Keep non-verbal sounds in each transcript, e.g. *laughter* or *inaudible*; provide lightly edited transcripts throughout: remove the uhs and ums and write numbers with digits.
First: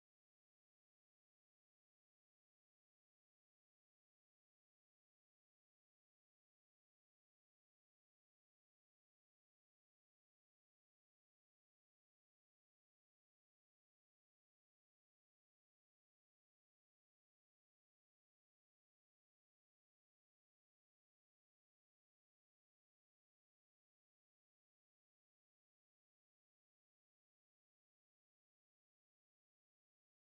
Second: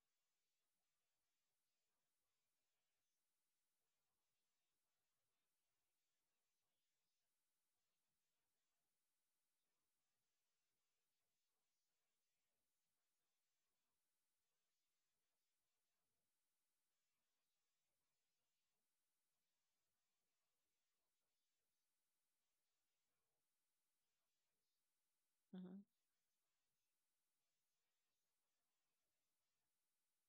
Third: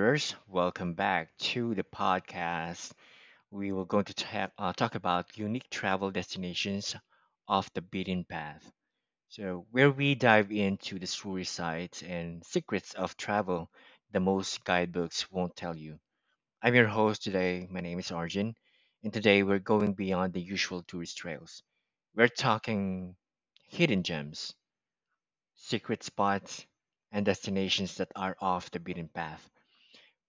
wanderers. Welcome back to the podcast. We were going to talk about unique travel destinations off the beaten path. So, where we dive into the story sites and secrets of travel the most guidebooks won't tell you. I'm your host today. My name is Arjun, and today we're going beyond the usual tourist trails. We're talking hidden gems, Mhm. secret spots, and destinations that are off the beaten path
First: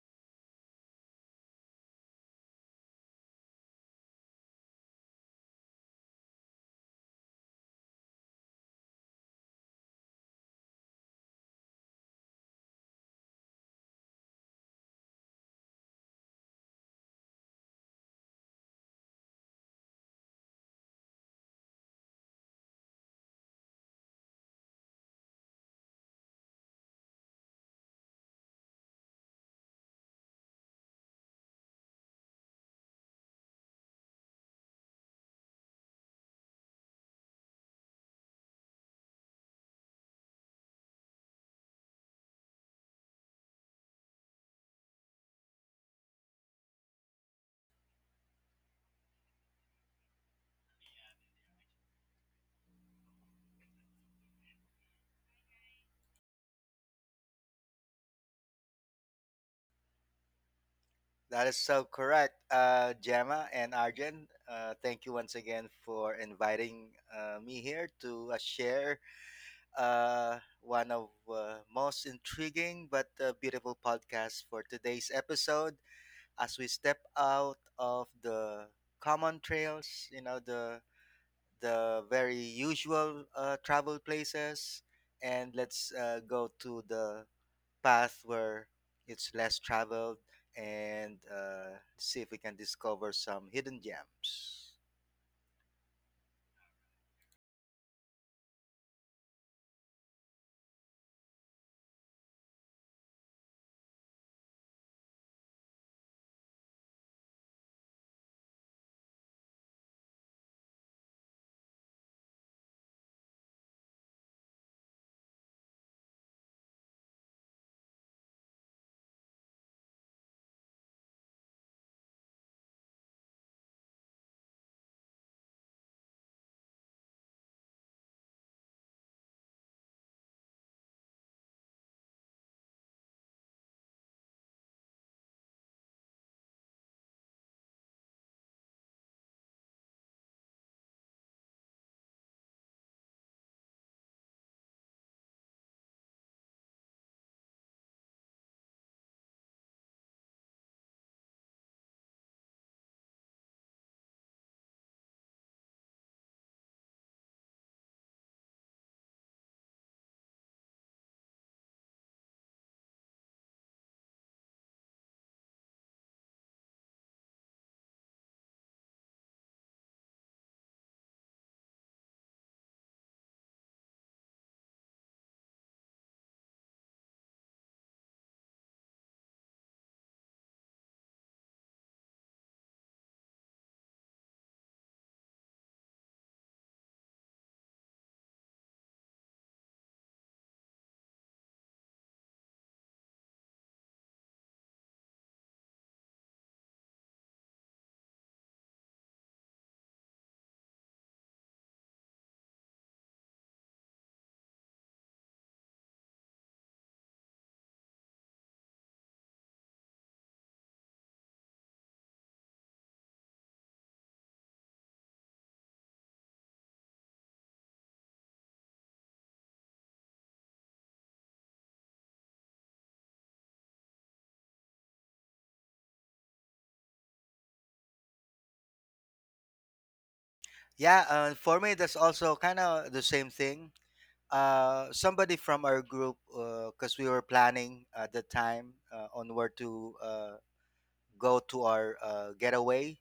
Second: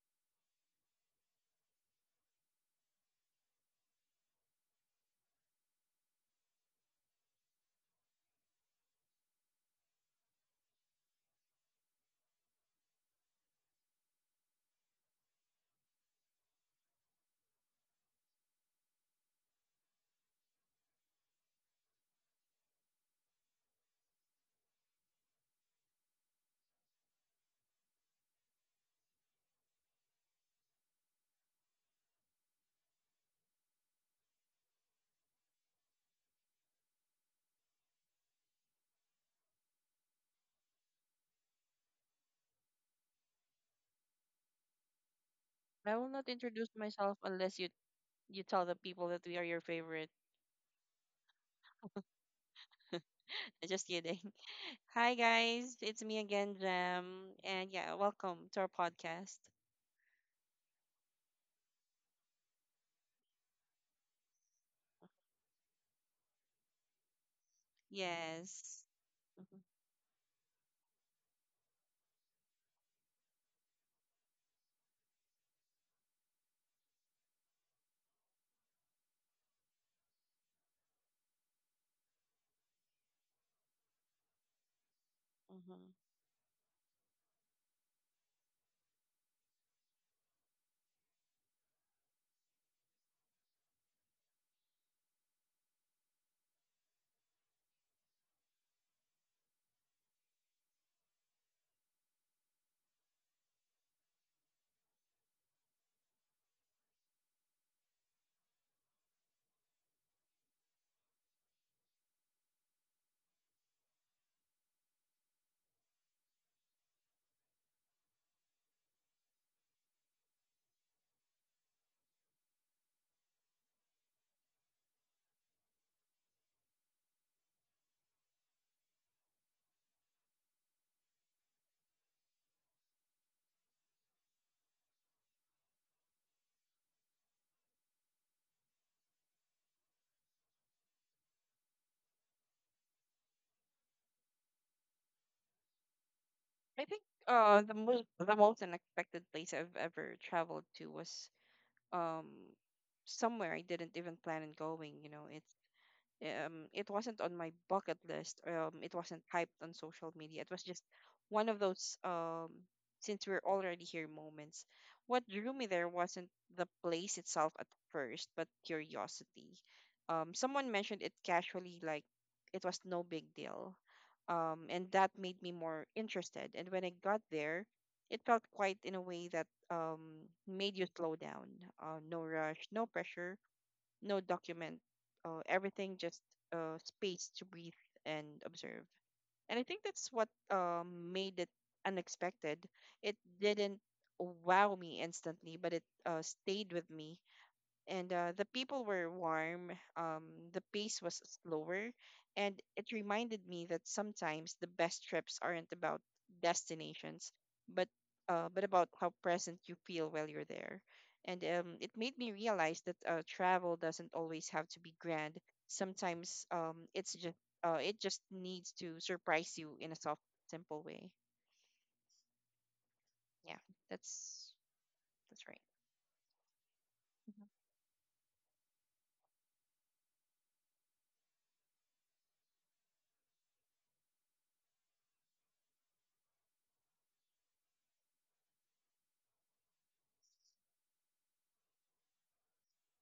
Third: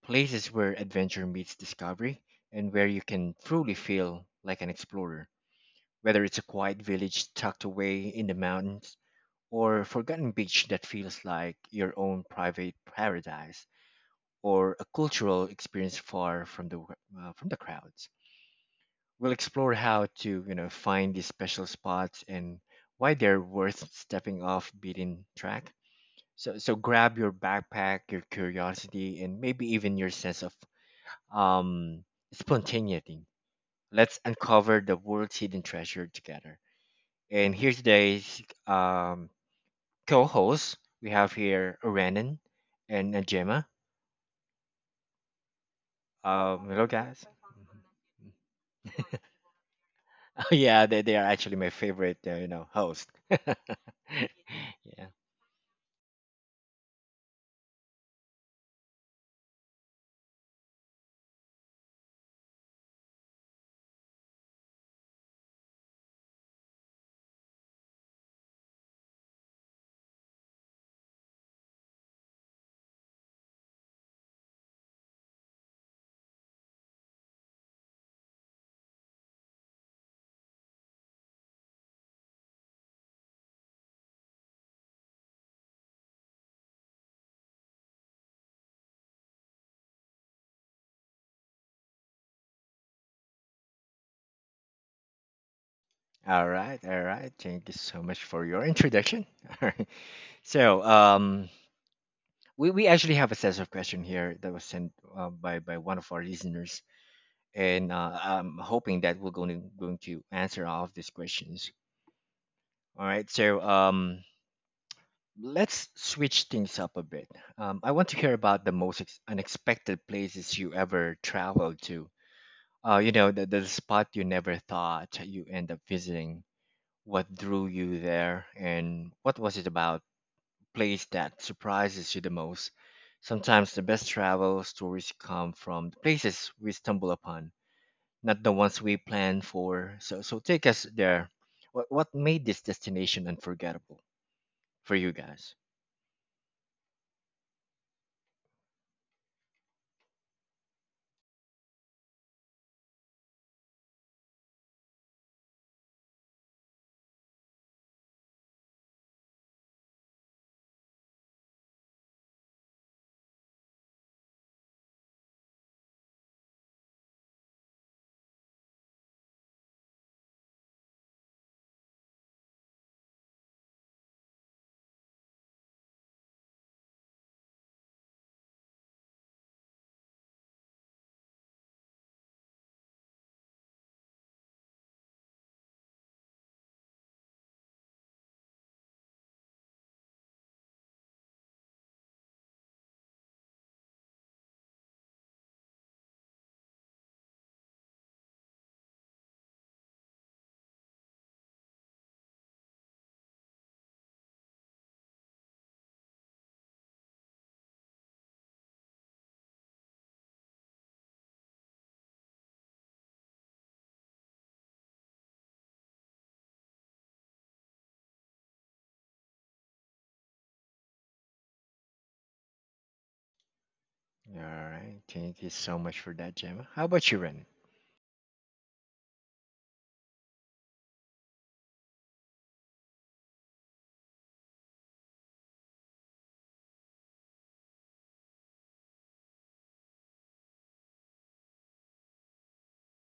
places where adventure meets discovery and where you can truly feel like an explorer. Whether it's a quiet village tucked away in the mountains, or a forgotten beach that feels like your own private paradise, or a cultural experience far from the crowds, we'll explore how to find these special spots and why they're worth stepping off beaten track. So grab your backpack, your curiosity, and maybe even your sense of um, spontaneity. Let's uncover the world's hidden treasure together. And here today's co hosts we have here Ranan and Gemma. I will not Um, introduce hello, myself guys. unless you tell the people that *laughs* we are your favorite. Oh, yeah, they are actually my favorite host. *laughs* *laughs* Just kidding. *laughs* Yeah. Hi guys, it's me again, Jem, and yeah, welcome to our podcast. That is so correct, Gemma and Arjen. Thank you once again for inviting me here to Yes. share Mhm, one of most intriguing but beautiful podcasts for today's episode. As we step out of the common trails, you know the very usual travel places, and mhm. let's go to the path where it's less traveled and see if we can discover some hidden gems. All right. All right. Thank you so much for your introduction. *laughs* All right. So, we actually have a set of question here that was sent by one of our listeners, and I'm hoping that we're going to answer all of these questions. All right, so Let's switch things up a bit. I want to hear about the most unexpected places you ever traveled to. The spot you never thought you end up visiting. What drew you there, and what was it about place that surprises you the most? Sometimes the best travel stories come from the places we stumble upon not the ones we planned for. So take us there. What made this destination unforgettable for you guys? I think the most unexpected place I've ever traveled to was um somewhere I didn't even plan on going. You know, it's. It wasn't on my bucket list. It wasn't hyped on social media. It was just one of those since we're already here moments. What drew me there wasn't the place itself at first, but curiosity. Someone mentioned it casually, like it was no big deal. And that made me more interested. And when I got there, it felt quite in a way that made you slow down. No rush, no pressure no document, everything just space to breathe and observe. And I think that's what made it unexpected. It didn't wow me instantly, but it stayed with me and the people were warm. Um, the pace was slower, and it reminded me that sometimes the best trips aren't about destinations, but about how present you feel while you're there. And it made me realize that travel doesn't always have to be grand. Sometimes it just needs to surprise you in a soft, simple way. Yeah, All that's right, thank that's you right. so much for that, Gemma. How about you, Ren? Yeah, for me, that's also kind of the same thing. Somebody from our group, because we were planning at the time on where to go to our getaway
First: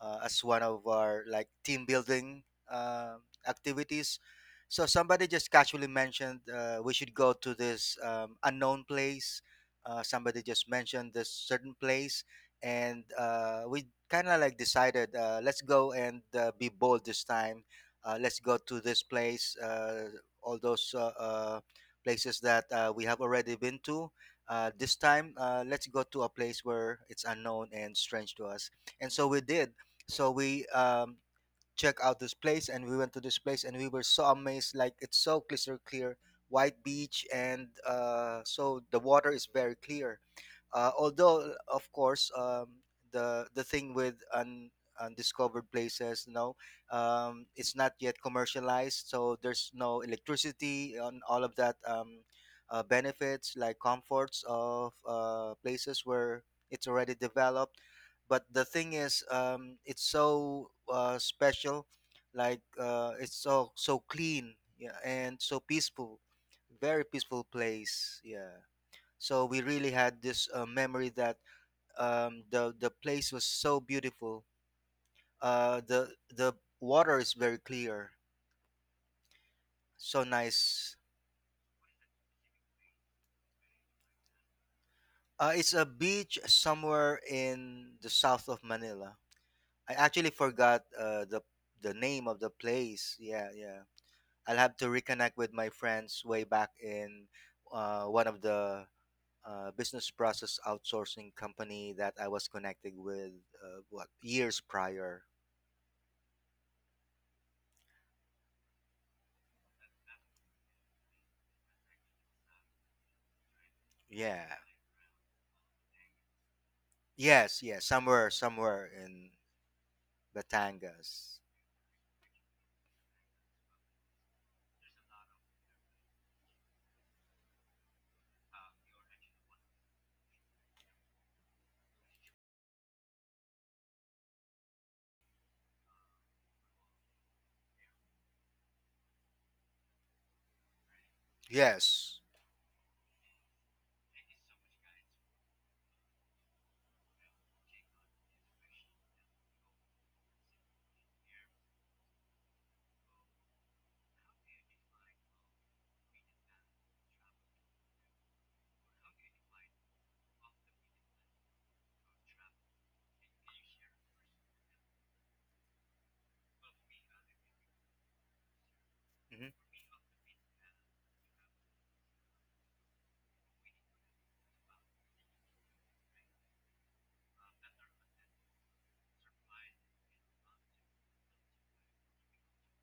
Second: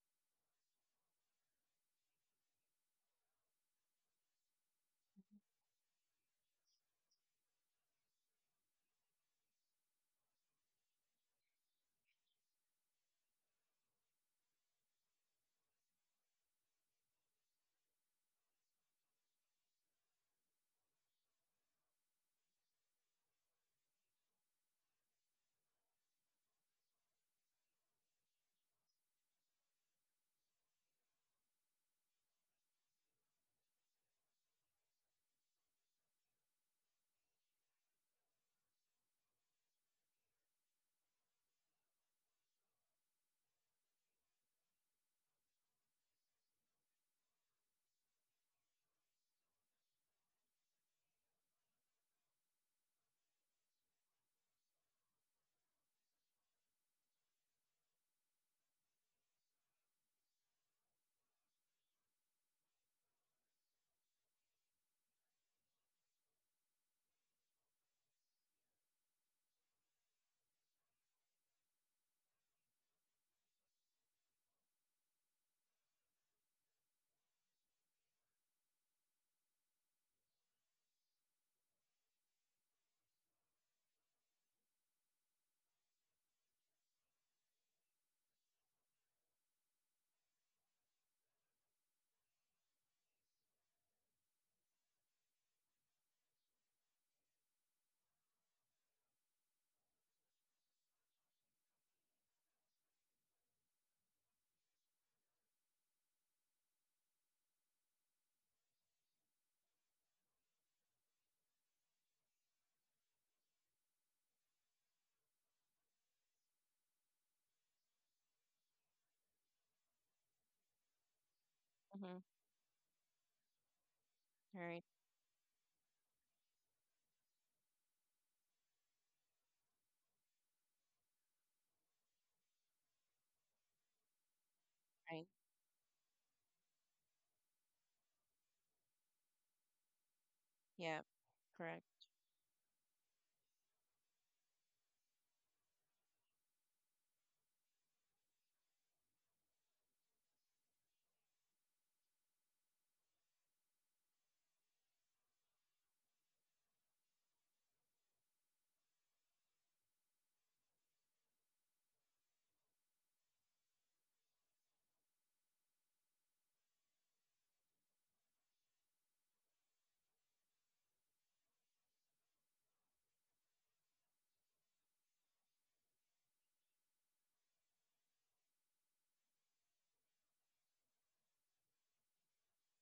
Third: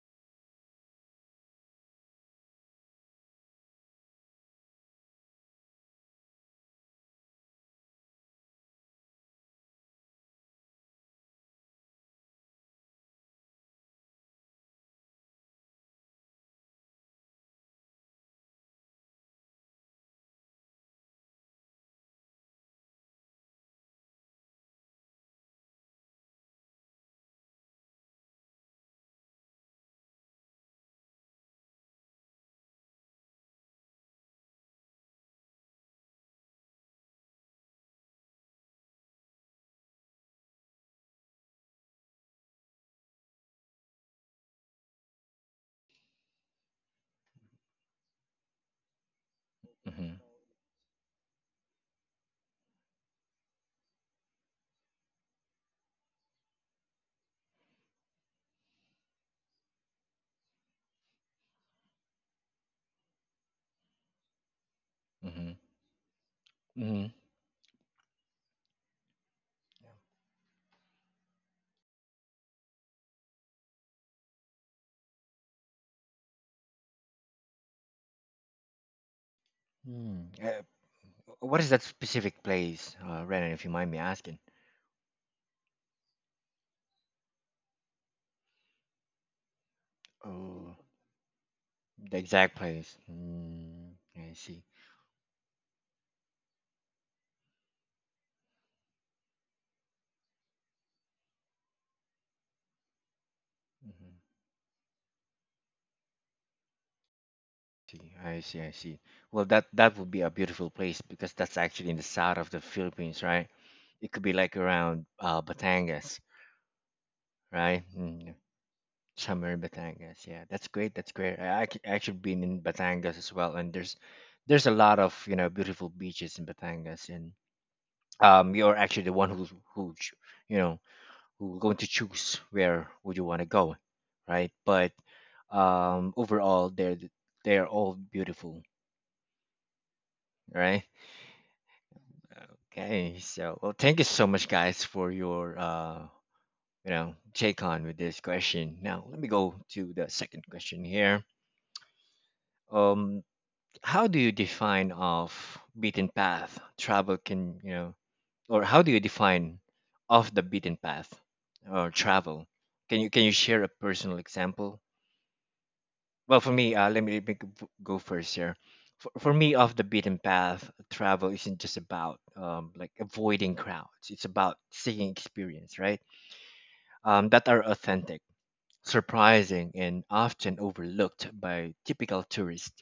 as one of our like team building uh, activities. So somebody just casually mentioned we should go to this unknown place. Somebody just mentioned this certain place, and we kind of like decided let's go and be bold this time. Let's go to this place. All those places that we have already been to. This time let's go to a place where it's unknown and strange to us, and so we did. So we check out this place and we went to this place and we were so amazed, like it's so crystal clear white beach, and so the water is very clear. Although, of course, the thing with undiscovered places, you know, it's not yet commercialized, so there's no Mm-hmm. electricity and all of that benefits like comforts of places where it's already developed. But the thing is, it's so special, like it's so so clean, yeah, and Mm-hmm. so peaceful, very Mm-hmm. peaceful place, yeah. So we really had this memory that the place was so beautiful. The water is very clear, so Mm. Uh, nice. what is that specific place, Ren? If you mind me asking. It's a beach somewhere in the south of Manila. I actually Oh, forgot the the name of the exact place. place. Yeah, yeah. Mm, I I'll see. have to reconnect with my friends way back in one of the business process outsourcing company that I was connected with what years prior. I see. Well, that would be a beautiful place because that's actually in the south of the Philippines, right? It could be Yeah. like around Batangas, Yes, right? yes, somewhere, Mm, somewhere in somewhere in Batangas. Yeah, that's great. Batangas. That's great. I actually Mm-hmm. been in Batangas as well, and there's a Right, lot of beautiful beaches in Batangas, and you're actually the one who ch- you know who going to choose where would you want to go, right? But right. Overall, they're all beautiful, right? Yeah, correct. Yes. Okay, so well, thank you so much, guys, for your take on with this question. Now, let me go to the second question here. Um, how do you define off beaten path travel? Or how do you define off the beaten path or travel? Can you share a personal example. Well, for me, let me go first here. For Hmm. me, off the beaten path, travel isn't just about like avoiding crowds. It's about seeking experience, right? That are authentic, surprising, and often overlooked by typical tourists.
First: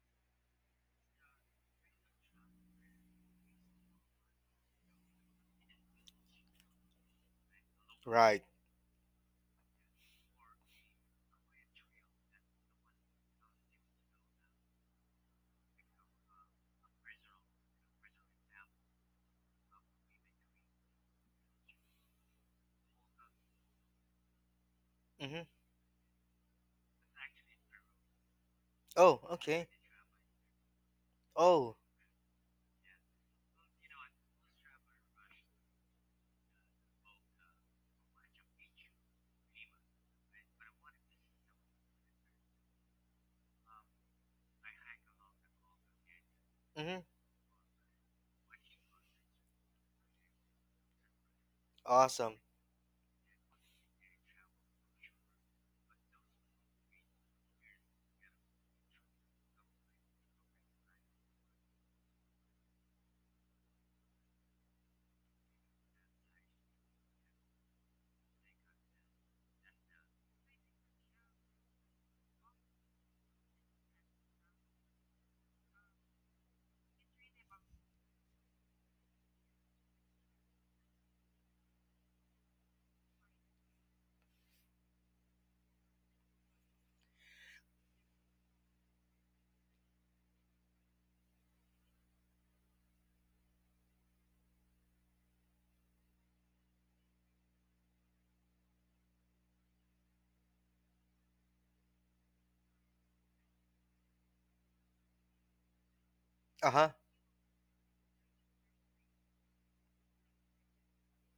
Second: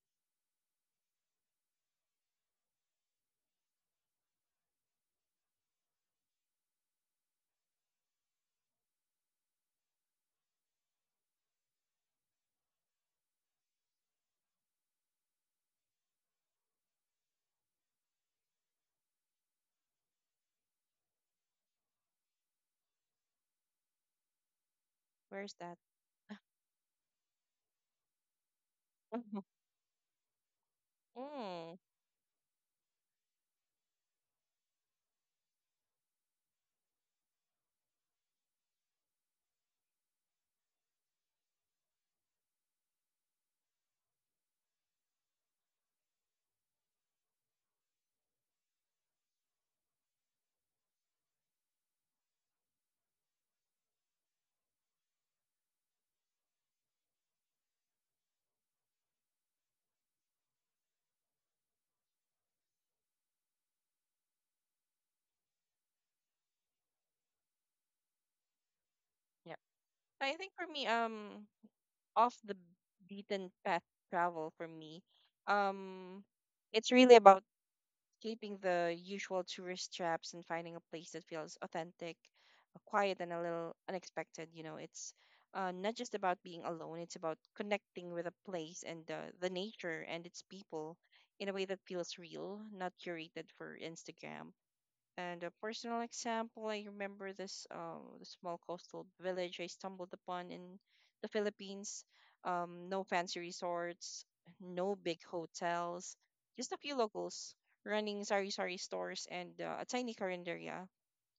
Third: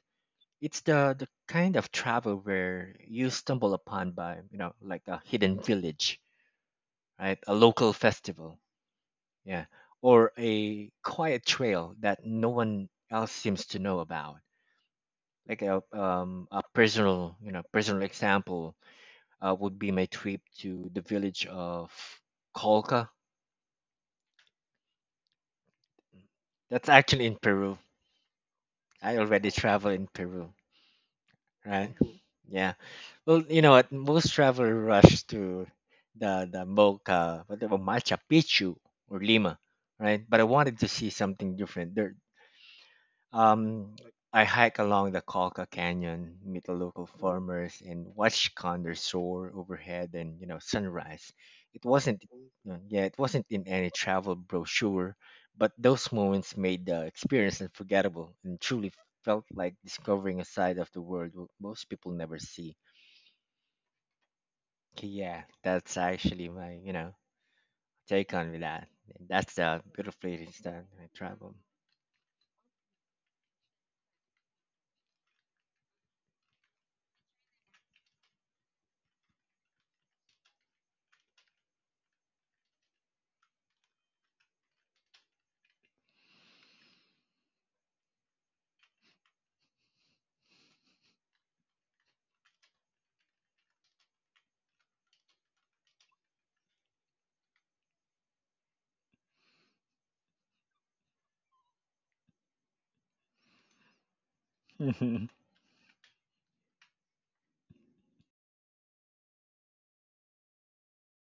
It's the kind of travel where you stumble upon by, like a hidden village, right? A local Right. festival, yeah, or a quiet trail that no one else seems to know about like a personal you know personal example would be my trip to the village of Colca. Hmm. Where's that? That's actually in Peru. I Oh, *laughs* already okay. travel in Peru, Oh, Mm, right? Cool. Yeah. Well, you know what? Most travelers rush to the Mocha, whatever Machu Picchu or Lima, right? But I wanted to see something different. There, Um, I hike along the Calca Canyon, meet the hmm, local farmers, and watch condors soar overhead and sunrise. It wasn't, awesome. Yeah, it wasn't in any travel brochure, but those moments made the experience unforgettable and truly felt like discovering a side of the world most people never see. Okay, yeah, that's actually my take on with that. That's yeah. the beautiful I think place for that me, I travel. off the beaten path travel for me, um, it's really about keeping the usual tourist traps and finding a place that feels authentic, quiet, and a little unexpected. You know, it's not just about being alone, it's about connecting with a place and the nature and its people in a way that feels real, not curated for Instagram. And a personal example, I remember this the small coastal village I stumbled upon in the Philippines. No fancy resorts, no big *laughs* hotels, just Uh a huh. few locals running sari-sari stores and a tiny carinderia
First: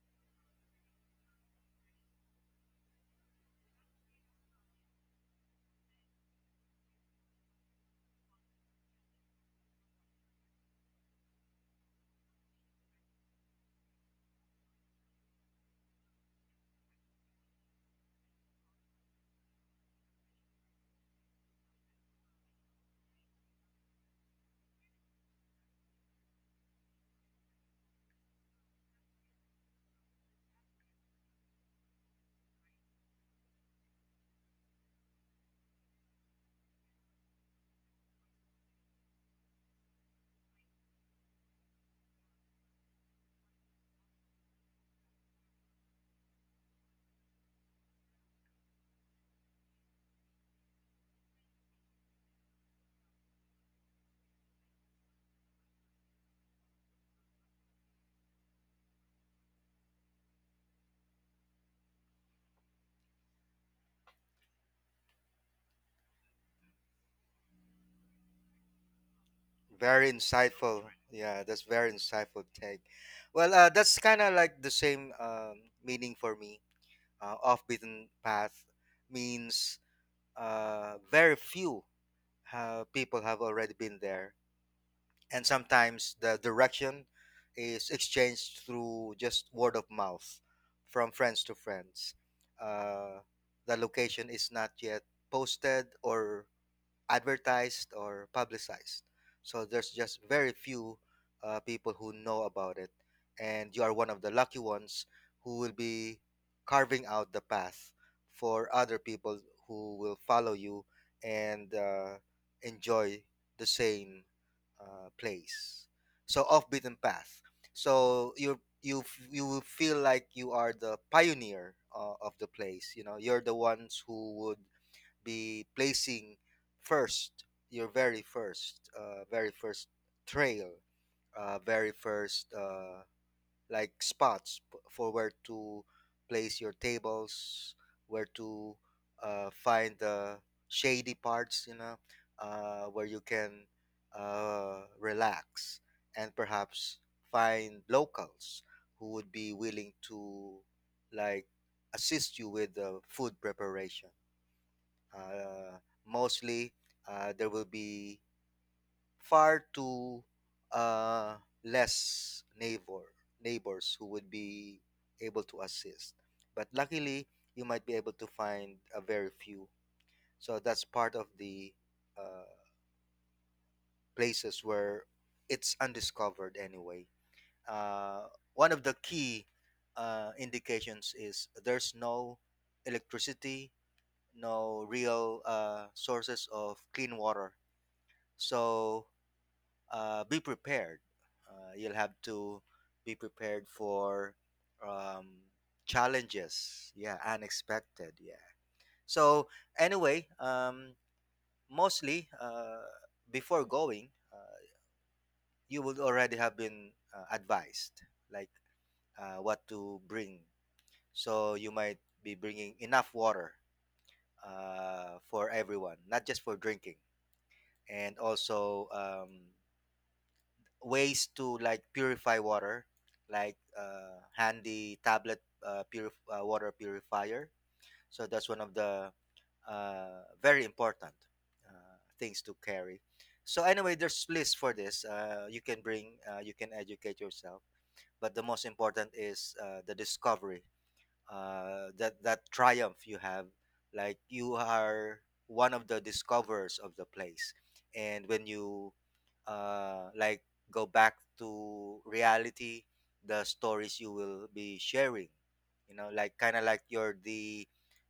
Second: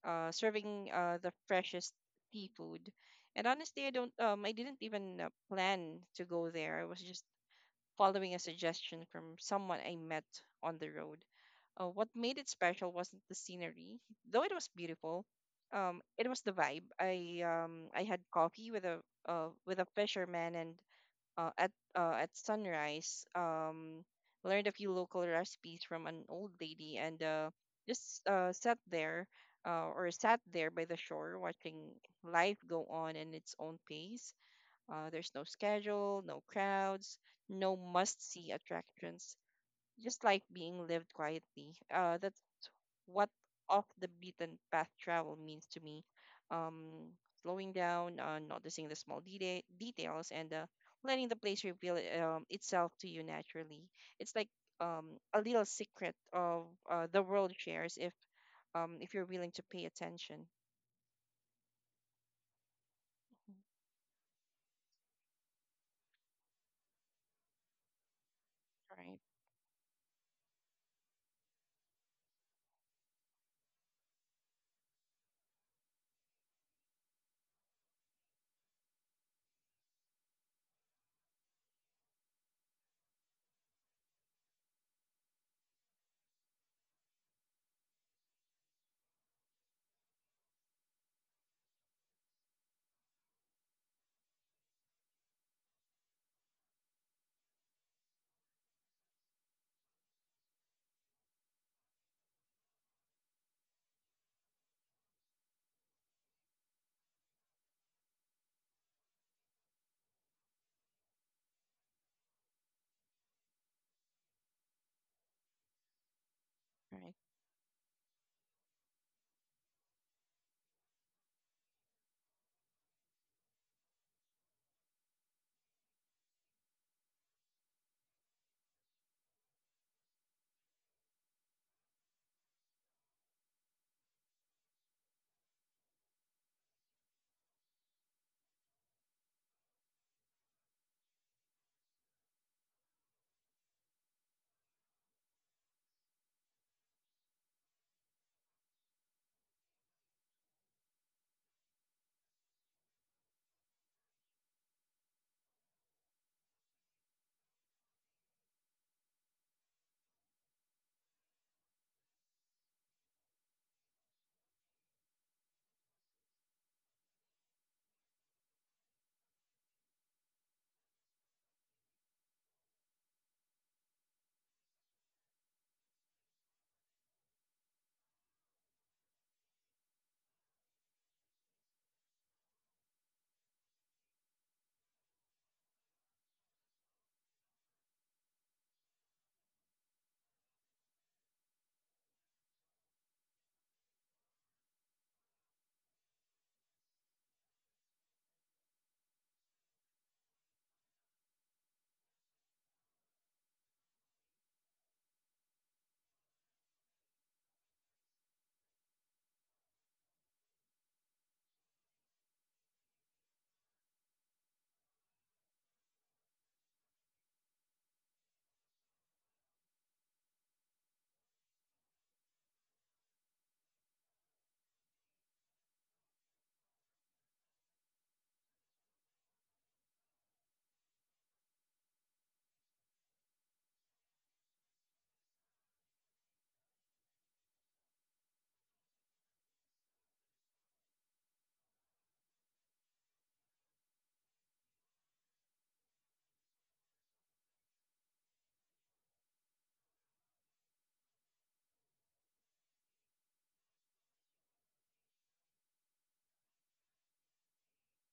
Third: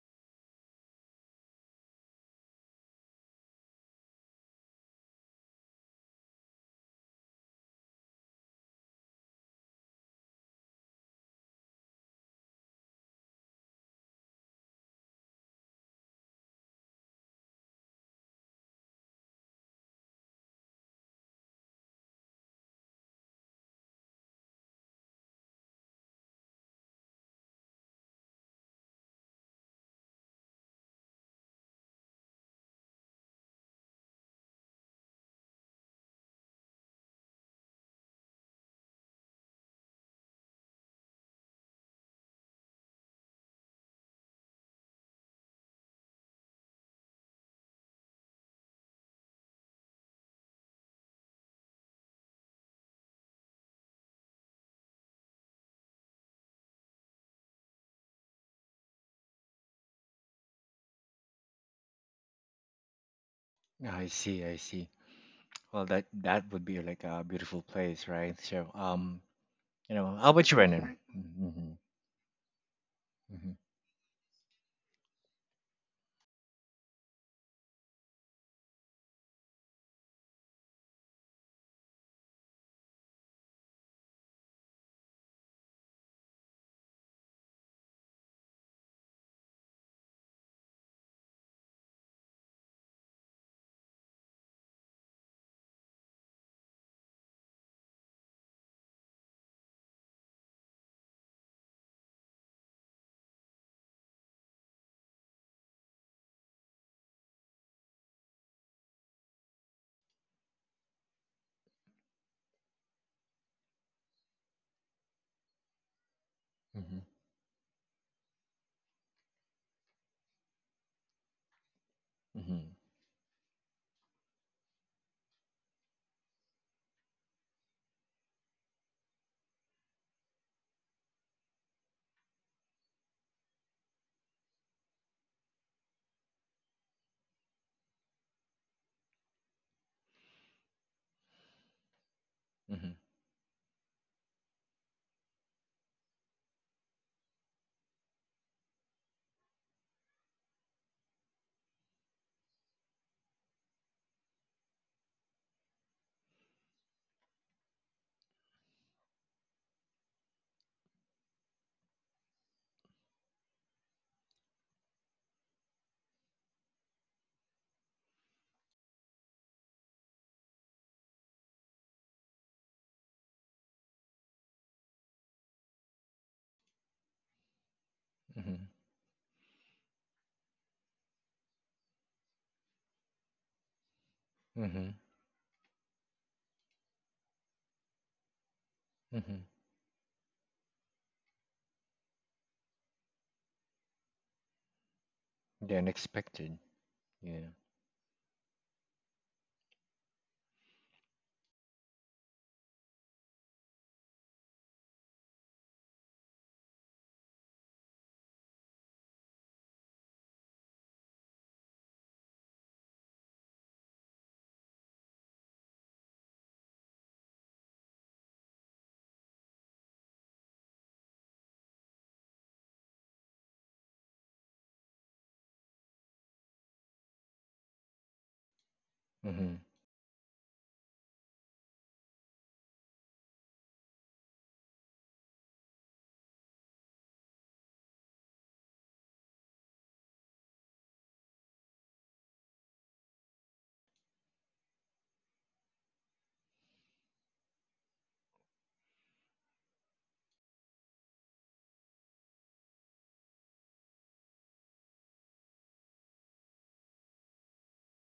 serving the freshest seafood. And honestly, I didn't even plan to go there. I was just following a suggestion from someone I met on the road. What made it special wasn't the scenery, though it was beautiful. It was the vibe. I had coffee with a with a fisherman, and at sunrise, learned a few local recipes from an old lady, and just sat there or sat there by the shore, watching life go on in its own pace there's no schedule, no crowds, no must see attractions, just like being lived quietly. That's what off the beaten path travel means to me. Um, Slowing down, noticing the small details, and letting the place reveal itself to you naturally. It's like a little secret of the world shares if you're willing to pay attention. I see, I see. Well, that would be like a beautiful place, right? So, Right, um, you Very know, how about you, insightful. Renan? Yeah, that's Mm-hmm. very insightful take. Mm-hmm. Well, that's kind of like the same meaning for me. Off beaten path means very few people have already been there, and sometimes the direction is exchanged through just word of mouth from friends to friends. Uh, the location is not yet posted or advertised or publicized. So there's just very few people who know about it, and you are one of the lucky ones who will be carving out the path for other people who will follow you and enjoy the same place. So off beaten Mm-hmm. right. path. So you you will feel like you are the pioneer of the Mm-hmm. place. You know, you're the ones who would be placing first your very first trail very first like spots for where to place your tables, where to find the shady parts, you know, Mm-hmm. where you can relax and perhaps find locals who would be willing to like assist you with the food preparation. uh, Mostly, there will be far too uh, less neighbors who would be able to assist. But luckily, you might be able to find a very few. So that's part of the uh, places where it's undiscovered anyway. Uh, Mm-hmm. one of the key indications is there's no electricity, Mm-hmm. no Mm-hmm. real sources of clean water. So Mm-hmm. Be prepared. You'll have to be prepared for um, The unexpected. challenges. Yeah, Yeah. unexpected. Yeah. So anyway, mostly before going, you would already have been advised, like what to bring. So you might be bringing enough water for everyone, not just for drinking, and also. Ways to like purify water, like handy tablet, water purifier. So that's one of the Mm-hmm. Very important things to carry. So anyway, there's lists for this. You can bring, you can educate yourself. But the most important is the discovery, that that triumph you have, like you are one of the discoverers of the place, and when you like go back to reality, the stories you will be sharing, you know, like kind of like you're the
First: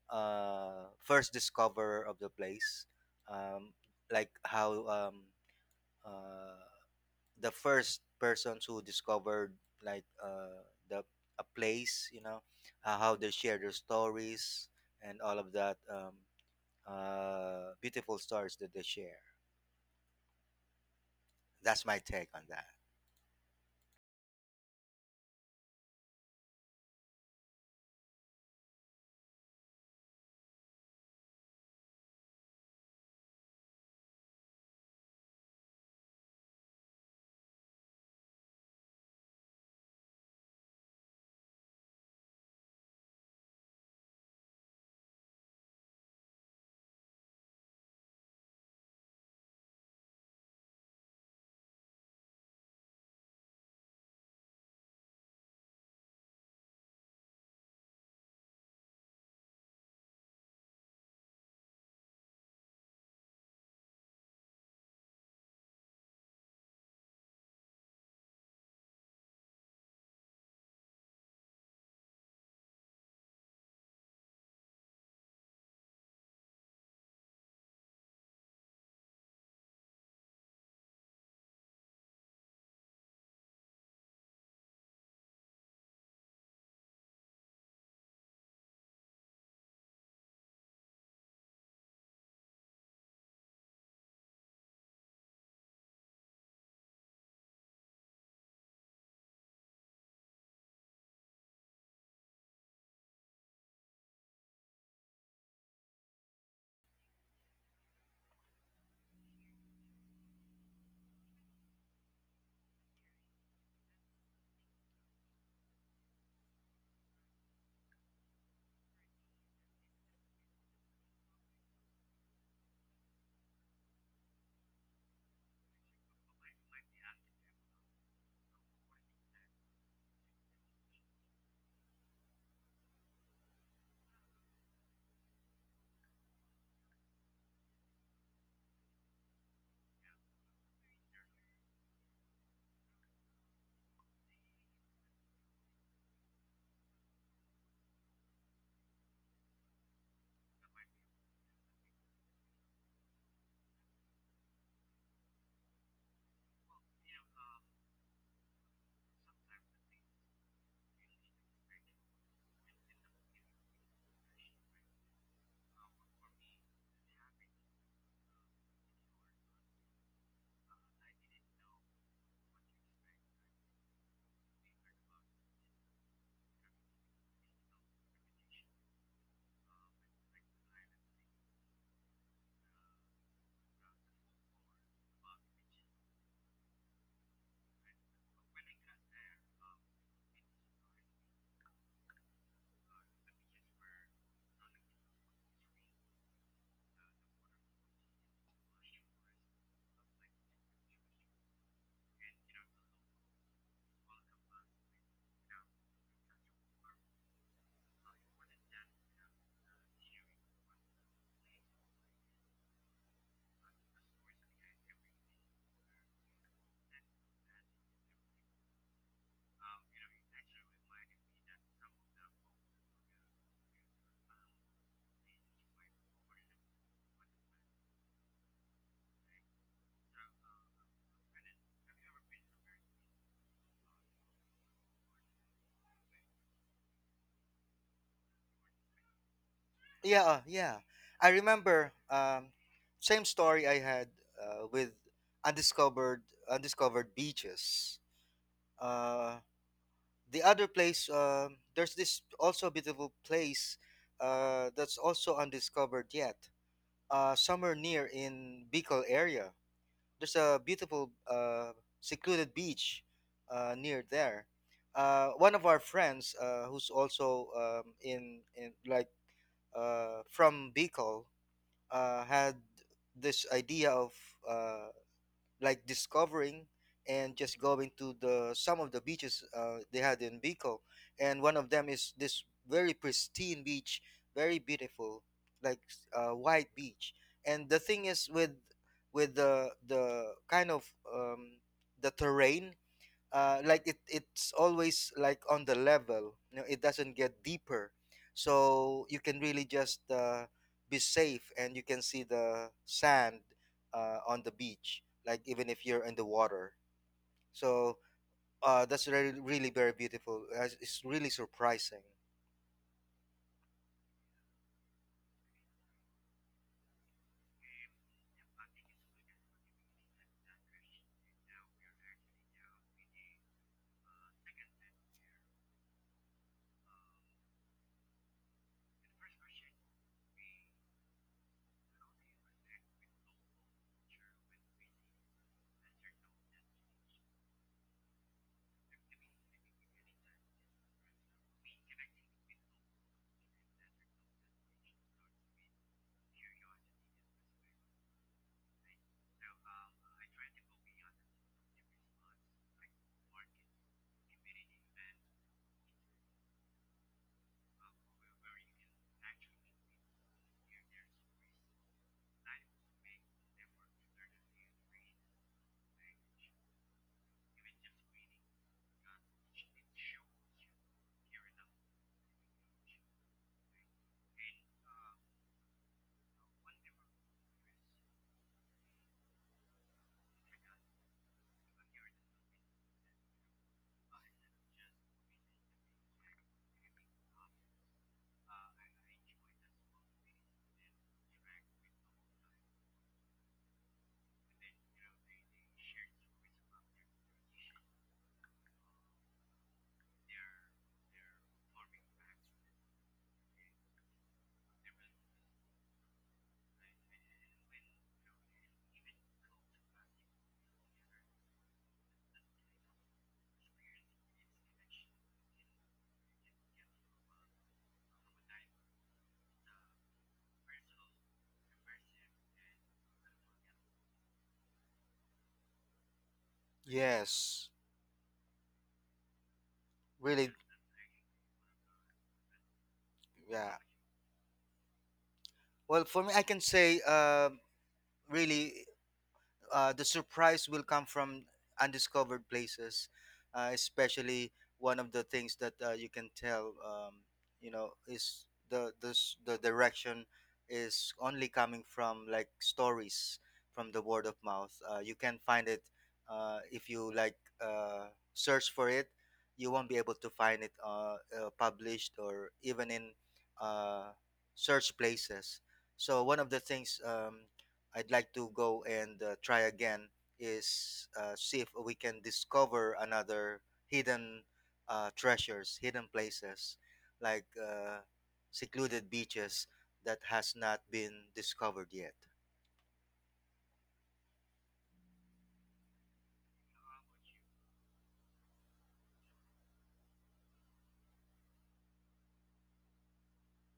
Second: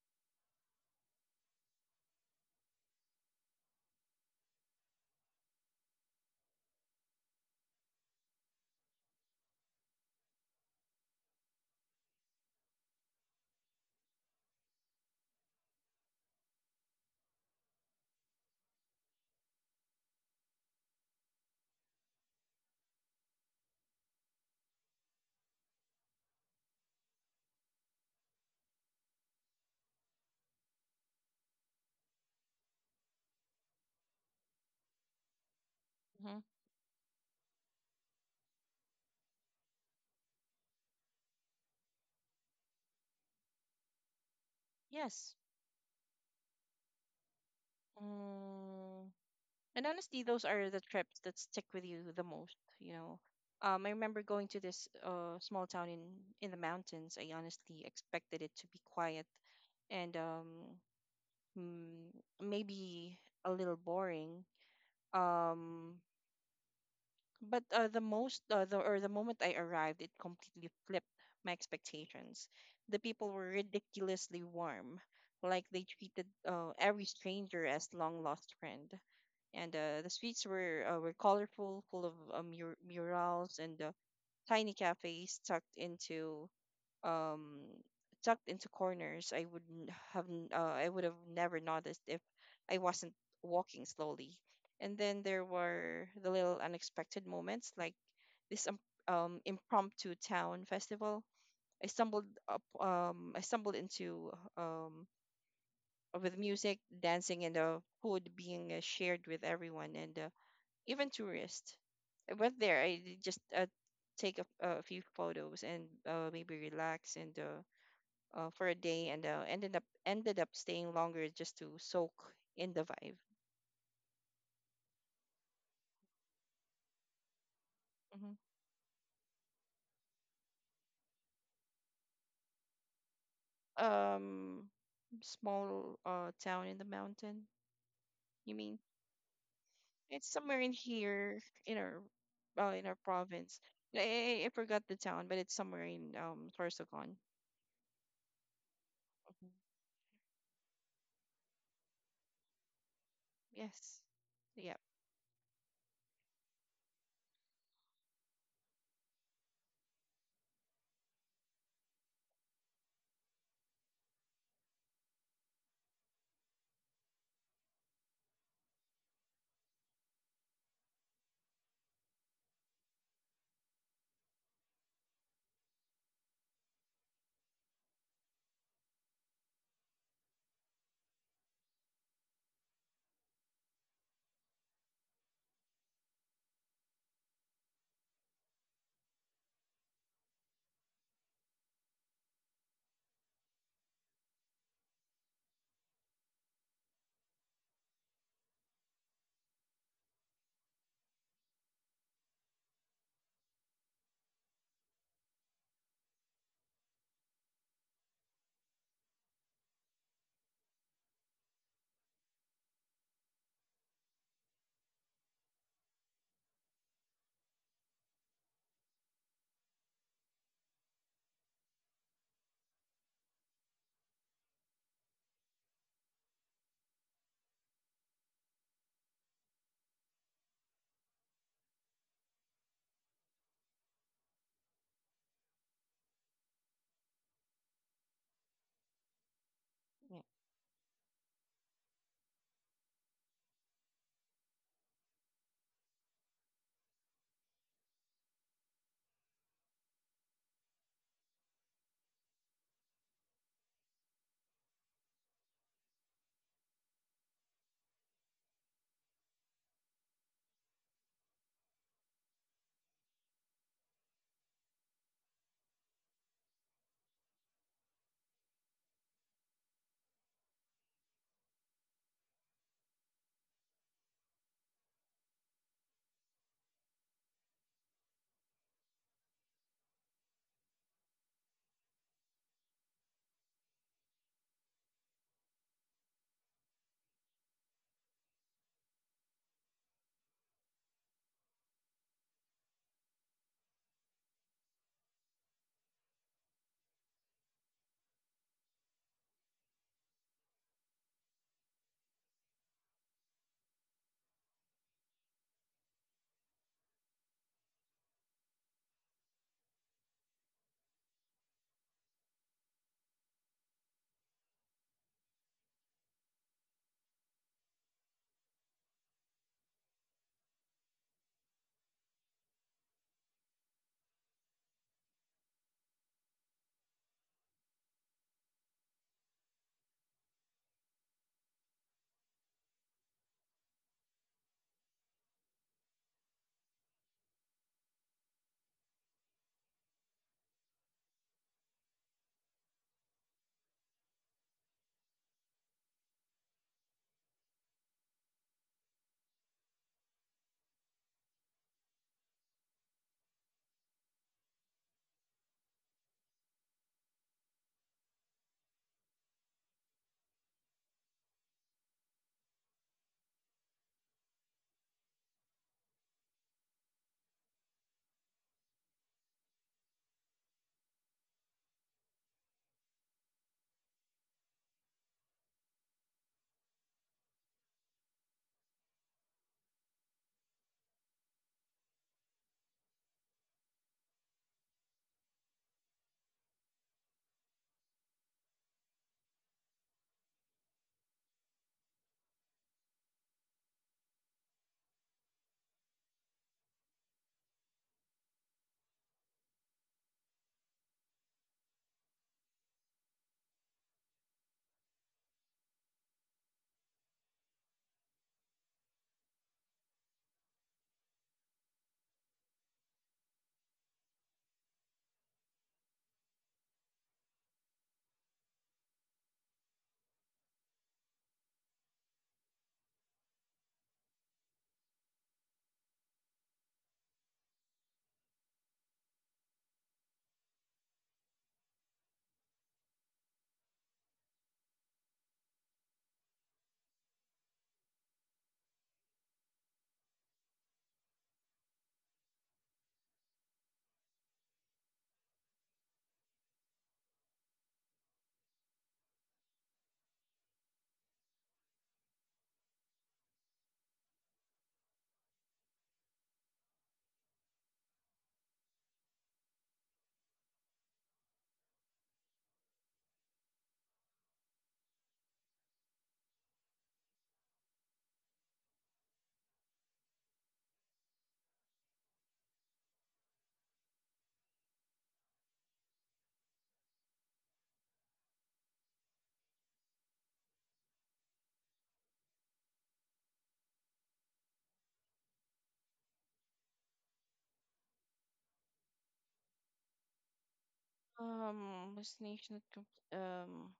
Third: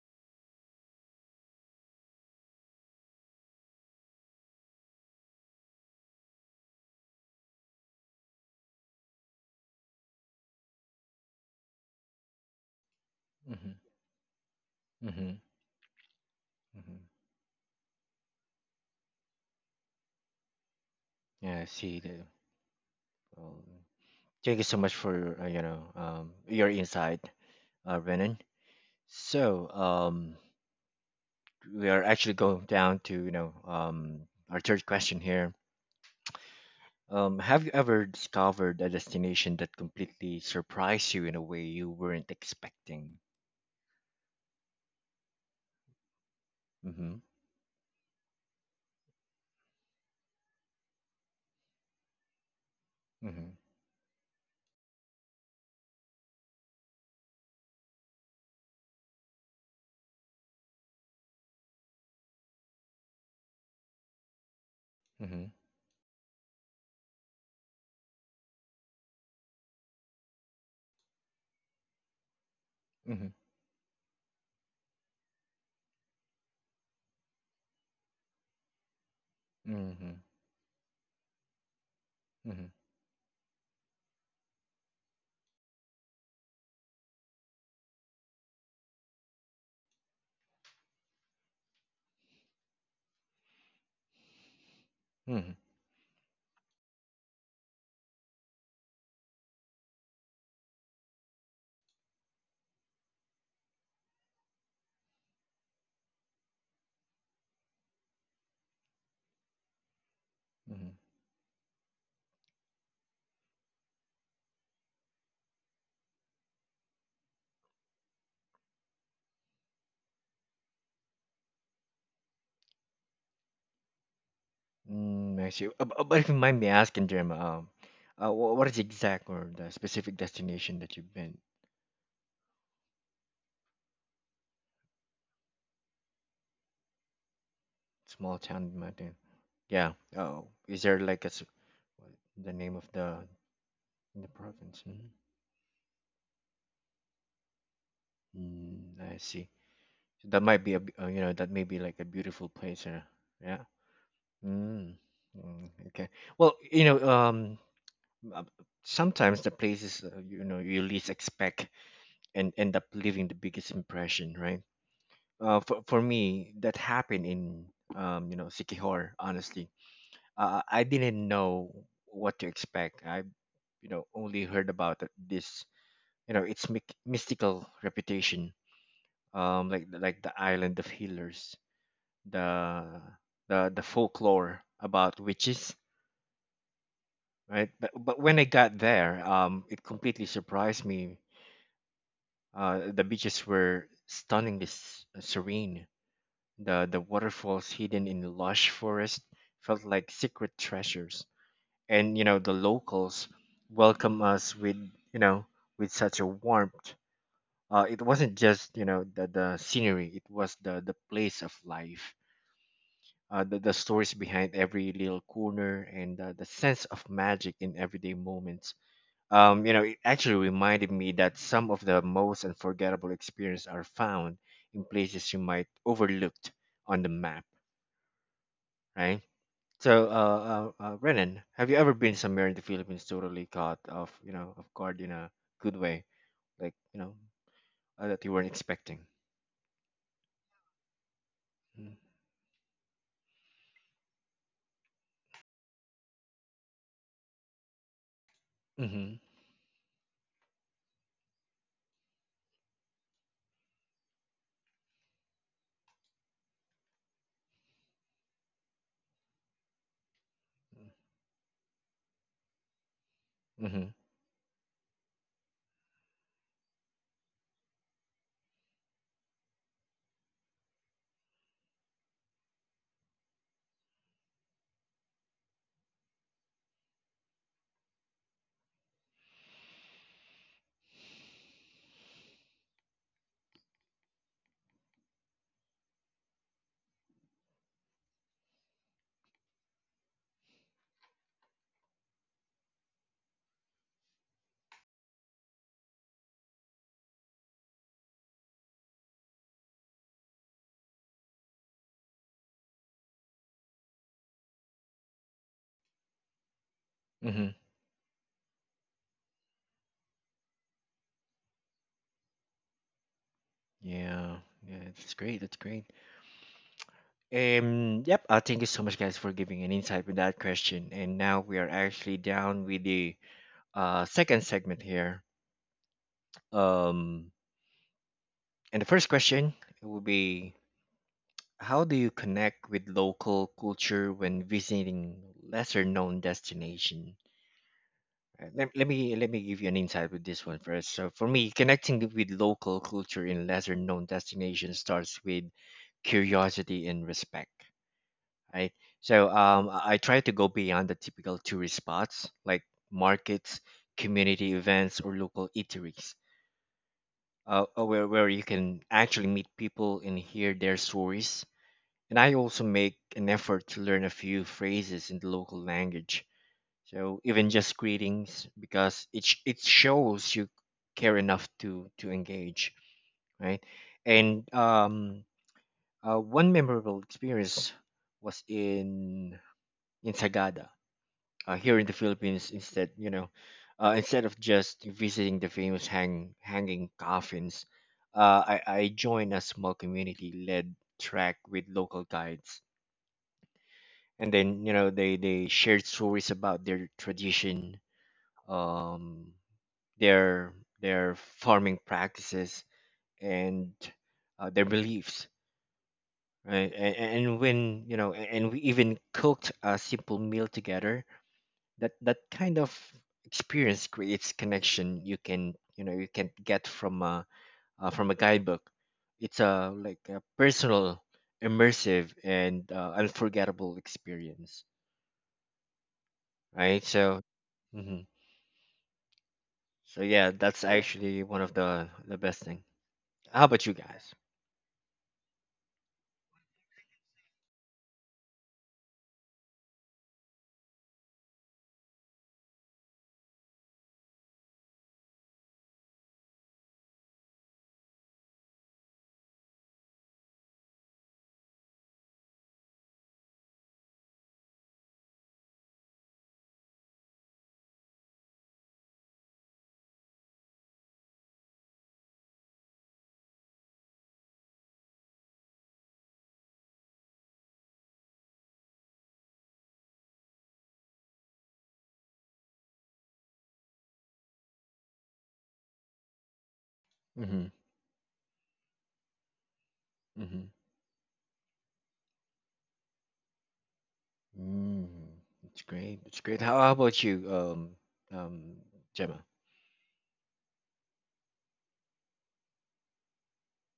first discoverer of the place, um, like how uh, the first persons who discovered like the a place, you know, how they share Mm-hmm. their stories and Mm-hmm. all of that Mm-hmm. Beautiful stories that they share. Yeah. I That's see. my take on that. Well, thank you so much for your insight, Renan. So, We are actually going down to our third question here. Hmm. Have you ever discovered a destination that completely surprised you in a way you weren't expecting? Yes. Mm-hmm. Mm, and honestly, those are the trips that stick with you the most, you know. Mm-hmm. I remember going to this small town in the mountains. I honestly expected it to be quiet and mm, maybe a little boring. Mm-hmm. Um, but the most, the, or the moment I arrived, it completely flipped my expectations. The Mm-hmm. people were ridiculously warm, like they treated every stranger as long lost friend and uh, the Mm-hmm. streets were uh, were colorful, full of Mm-hmm. Murals and tiny cafes um tucked into corners. I would have never noticed if I wasn't walking slowly. And then there Mm-hmm. were the little unexpected moments, like this impromptu town festival. I stumbled into um with music, dancing, and food being shared with everyone and Mm-hmm. even tourists. I went there. I d- just take a few photos and maybe relax and for a day, and ended up staying longer just to soak in the vibe. Mm, I see. But if you mind me asking, Jim, Hmm. What is the exact or the specific destination that you've been? Um, small town in the mountain. Small You town mean mountain. Yeah. it's Oh, somewhere in is there like a here s- in our what- the name in of our the province. I, the I province? forgot the Hmm. town, but it's somewhere in Sorsogon. Mm, I see. Mhm. So that might be a b- that may be like a beautiful place. Yeah. Yes. Yep. Mm, mm, okay. Well, uh, sometimes the places you least expect and end up leaving the biggest impression, right? For me, that happened in Sikihor. Honestly, I didn't know what to expect. I only heard about this, its mystical reputation, like like the island of healers, the the folklore about witches, right? But when I got there, it completely surprised me. The beaches were stunningly serene. The waterfalls hidden in lush forest felt like secret treasures. And the locals welcomed us with you know with such a warmth. It wasn't just the scenery; it was the place of life. The stories behind every little corner and the sense of magic in everyday moments. It actually reminded me that some of the most unforgettable experiences are found in places you might overlooked on the map, right? So, Renan, have you ever been somewhere in the Philippines totally caught off, off guard in a good way, like you know, that you weren't expecting? Yeah. Yeah, yeah. I Mm-hmm. remember same story I had with undiscovered undiscovered beaches. Uh, the other place, there's this also beautiful place that's also undiscovered yet, somewhere near in Bicol area. There's a Mm-hmm. beautiful secluded beach Mm-hmm. near there. One of our friends, who's also in like from Bicol, had this idea of uh, like discovering and just going to the some of the beaches they had in Bicol, and one of them is this very pristine beach, very beautiful, like white beach. And the thing is with the kind of um, the terrain, like it's always like on the level, you know, it doesn't get deeper, so you can really just be safe and you can see the sand on the beach, like even if you're in the water. Mm-hmm. So that's really really very beautiful. It's really surprising. Yeah. Yeah. That's great. That's great. Yep. Thank you so much, guys, for giving an insight with that question. And now we are actually down with the second segment here. Um, and the first question will be: how do you connect with local culture when visiting lesser known destination? Let me give you an insight with this one first. So for me, connecting with local culture in lesser known destinations starts with curiosity and respect, right? So I try to go beyond the typical tourist spots like markets, community events, or local eateries where you can actually meet people and hear their stories. And I also make an effort to learn a few phrases in the local language. So even just greetings, because it shows you care enough to engage, right? And one memorable experience was in Sagada here in the Philippines. Instead, you know, instead of just visiting the famous hanging coffins, I joined a small community led track with local guides. And then, you know, they shared stories about their tradition, um, their their farming practices and their beliefs. Right. And when, you know, a- and we even cooked a simple meal together. That kind of experience creates connection you can get from a guidebook. It's a personal, immersive, and unforgettable experience, right? So Yes, hmm, so yeah, really. that's, yeah, actually one of the best thing. How about you Yeah. guys? Well, for me, I can say really the surprise will come from undiscovered places, especially one of the things that you can tell, you know, is the the the direction is only coming from like stories from the word of mouth. You can find it if you like uh, search for it. You won't be able to find it published or even in uh, search places. So one of the things, I'd like to go and try again is see if we can discover another hidden treasures, hidden places Mm-hmm. like secluded beaches that Mm-hmm. has not been discovered yet. Mm. It's great. How about you, um um gemma? Um, destination. at com- Um,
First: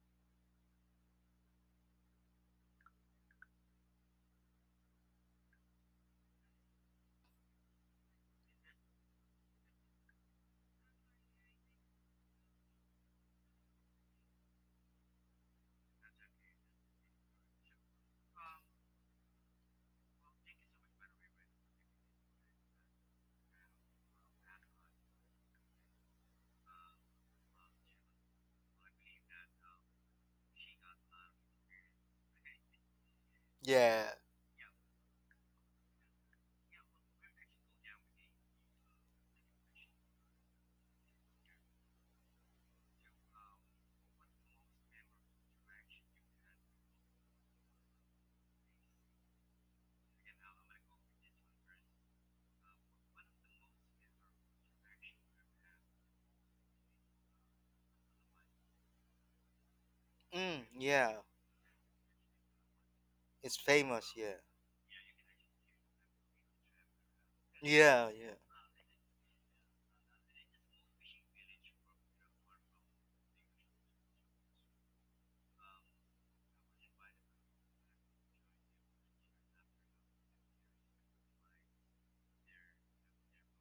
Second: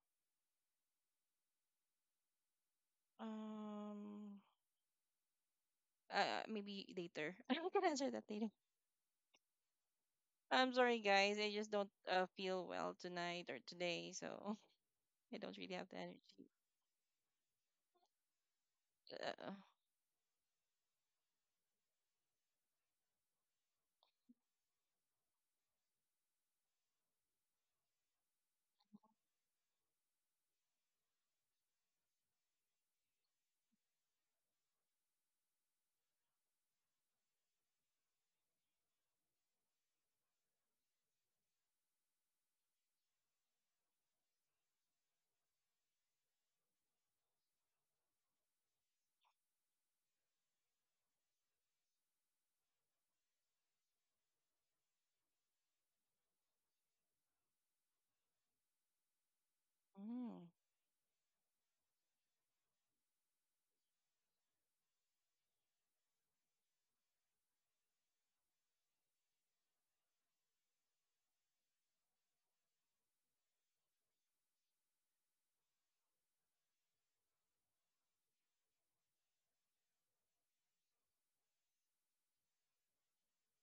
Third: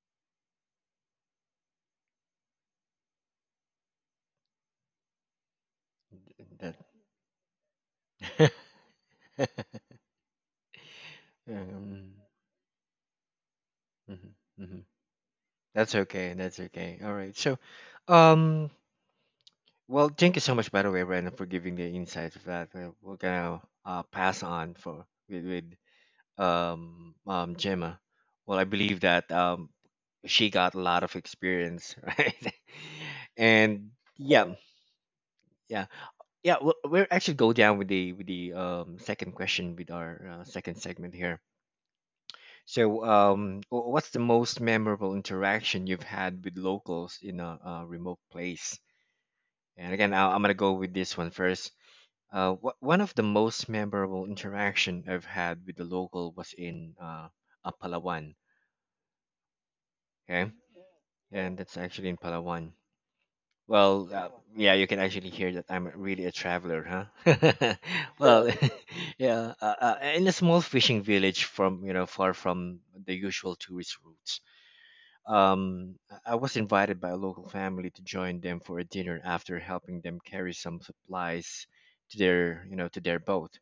Um, That Maybe later. *laughs* I can answer that later. *laughs* I'm sorry, guys. I just don't um, feel well tonight or today, mhm, so mhm. *laughs* I don't really have That's the okay. energy. That's okay. All right. So, um, Uh, well, thank you so much, by the way, Brandon, for giving the insights of that. We're gonna pass on for with Gemma. Well, I believe that she got a lot of experience, *laughs* right? And Yeah. yeah, yeah, yeah. We'll actually go down with the second question with our second segment here. So, What's the most memorable interaction you've had with locals in a remote place? And again, I'm gonna go with this one first. One of the most memorable interaction I've had with the local was in Palawan. mm, Okay, Mm, yeah. and that's actually in Palawan. It's Well, famous. Yeah. yeah, you can actually hear that I'm really a traveler, huh? Yeah. *laughs* Yeah. well, *laughs* yeah, in a small fishing village from far from the usual tourist routes. I was invited by a local family to join them for a dinner after helping them carry some supplies to their boat.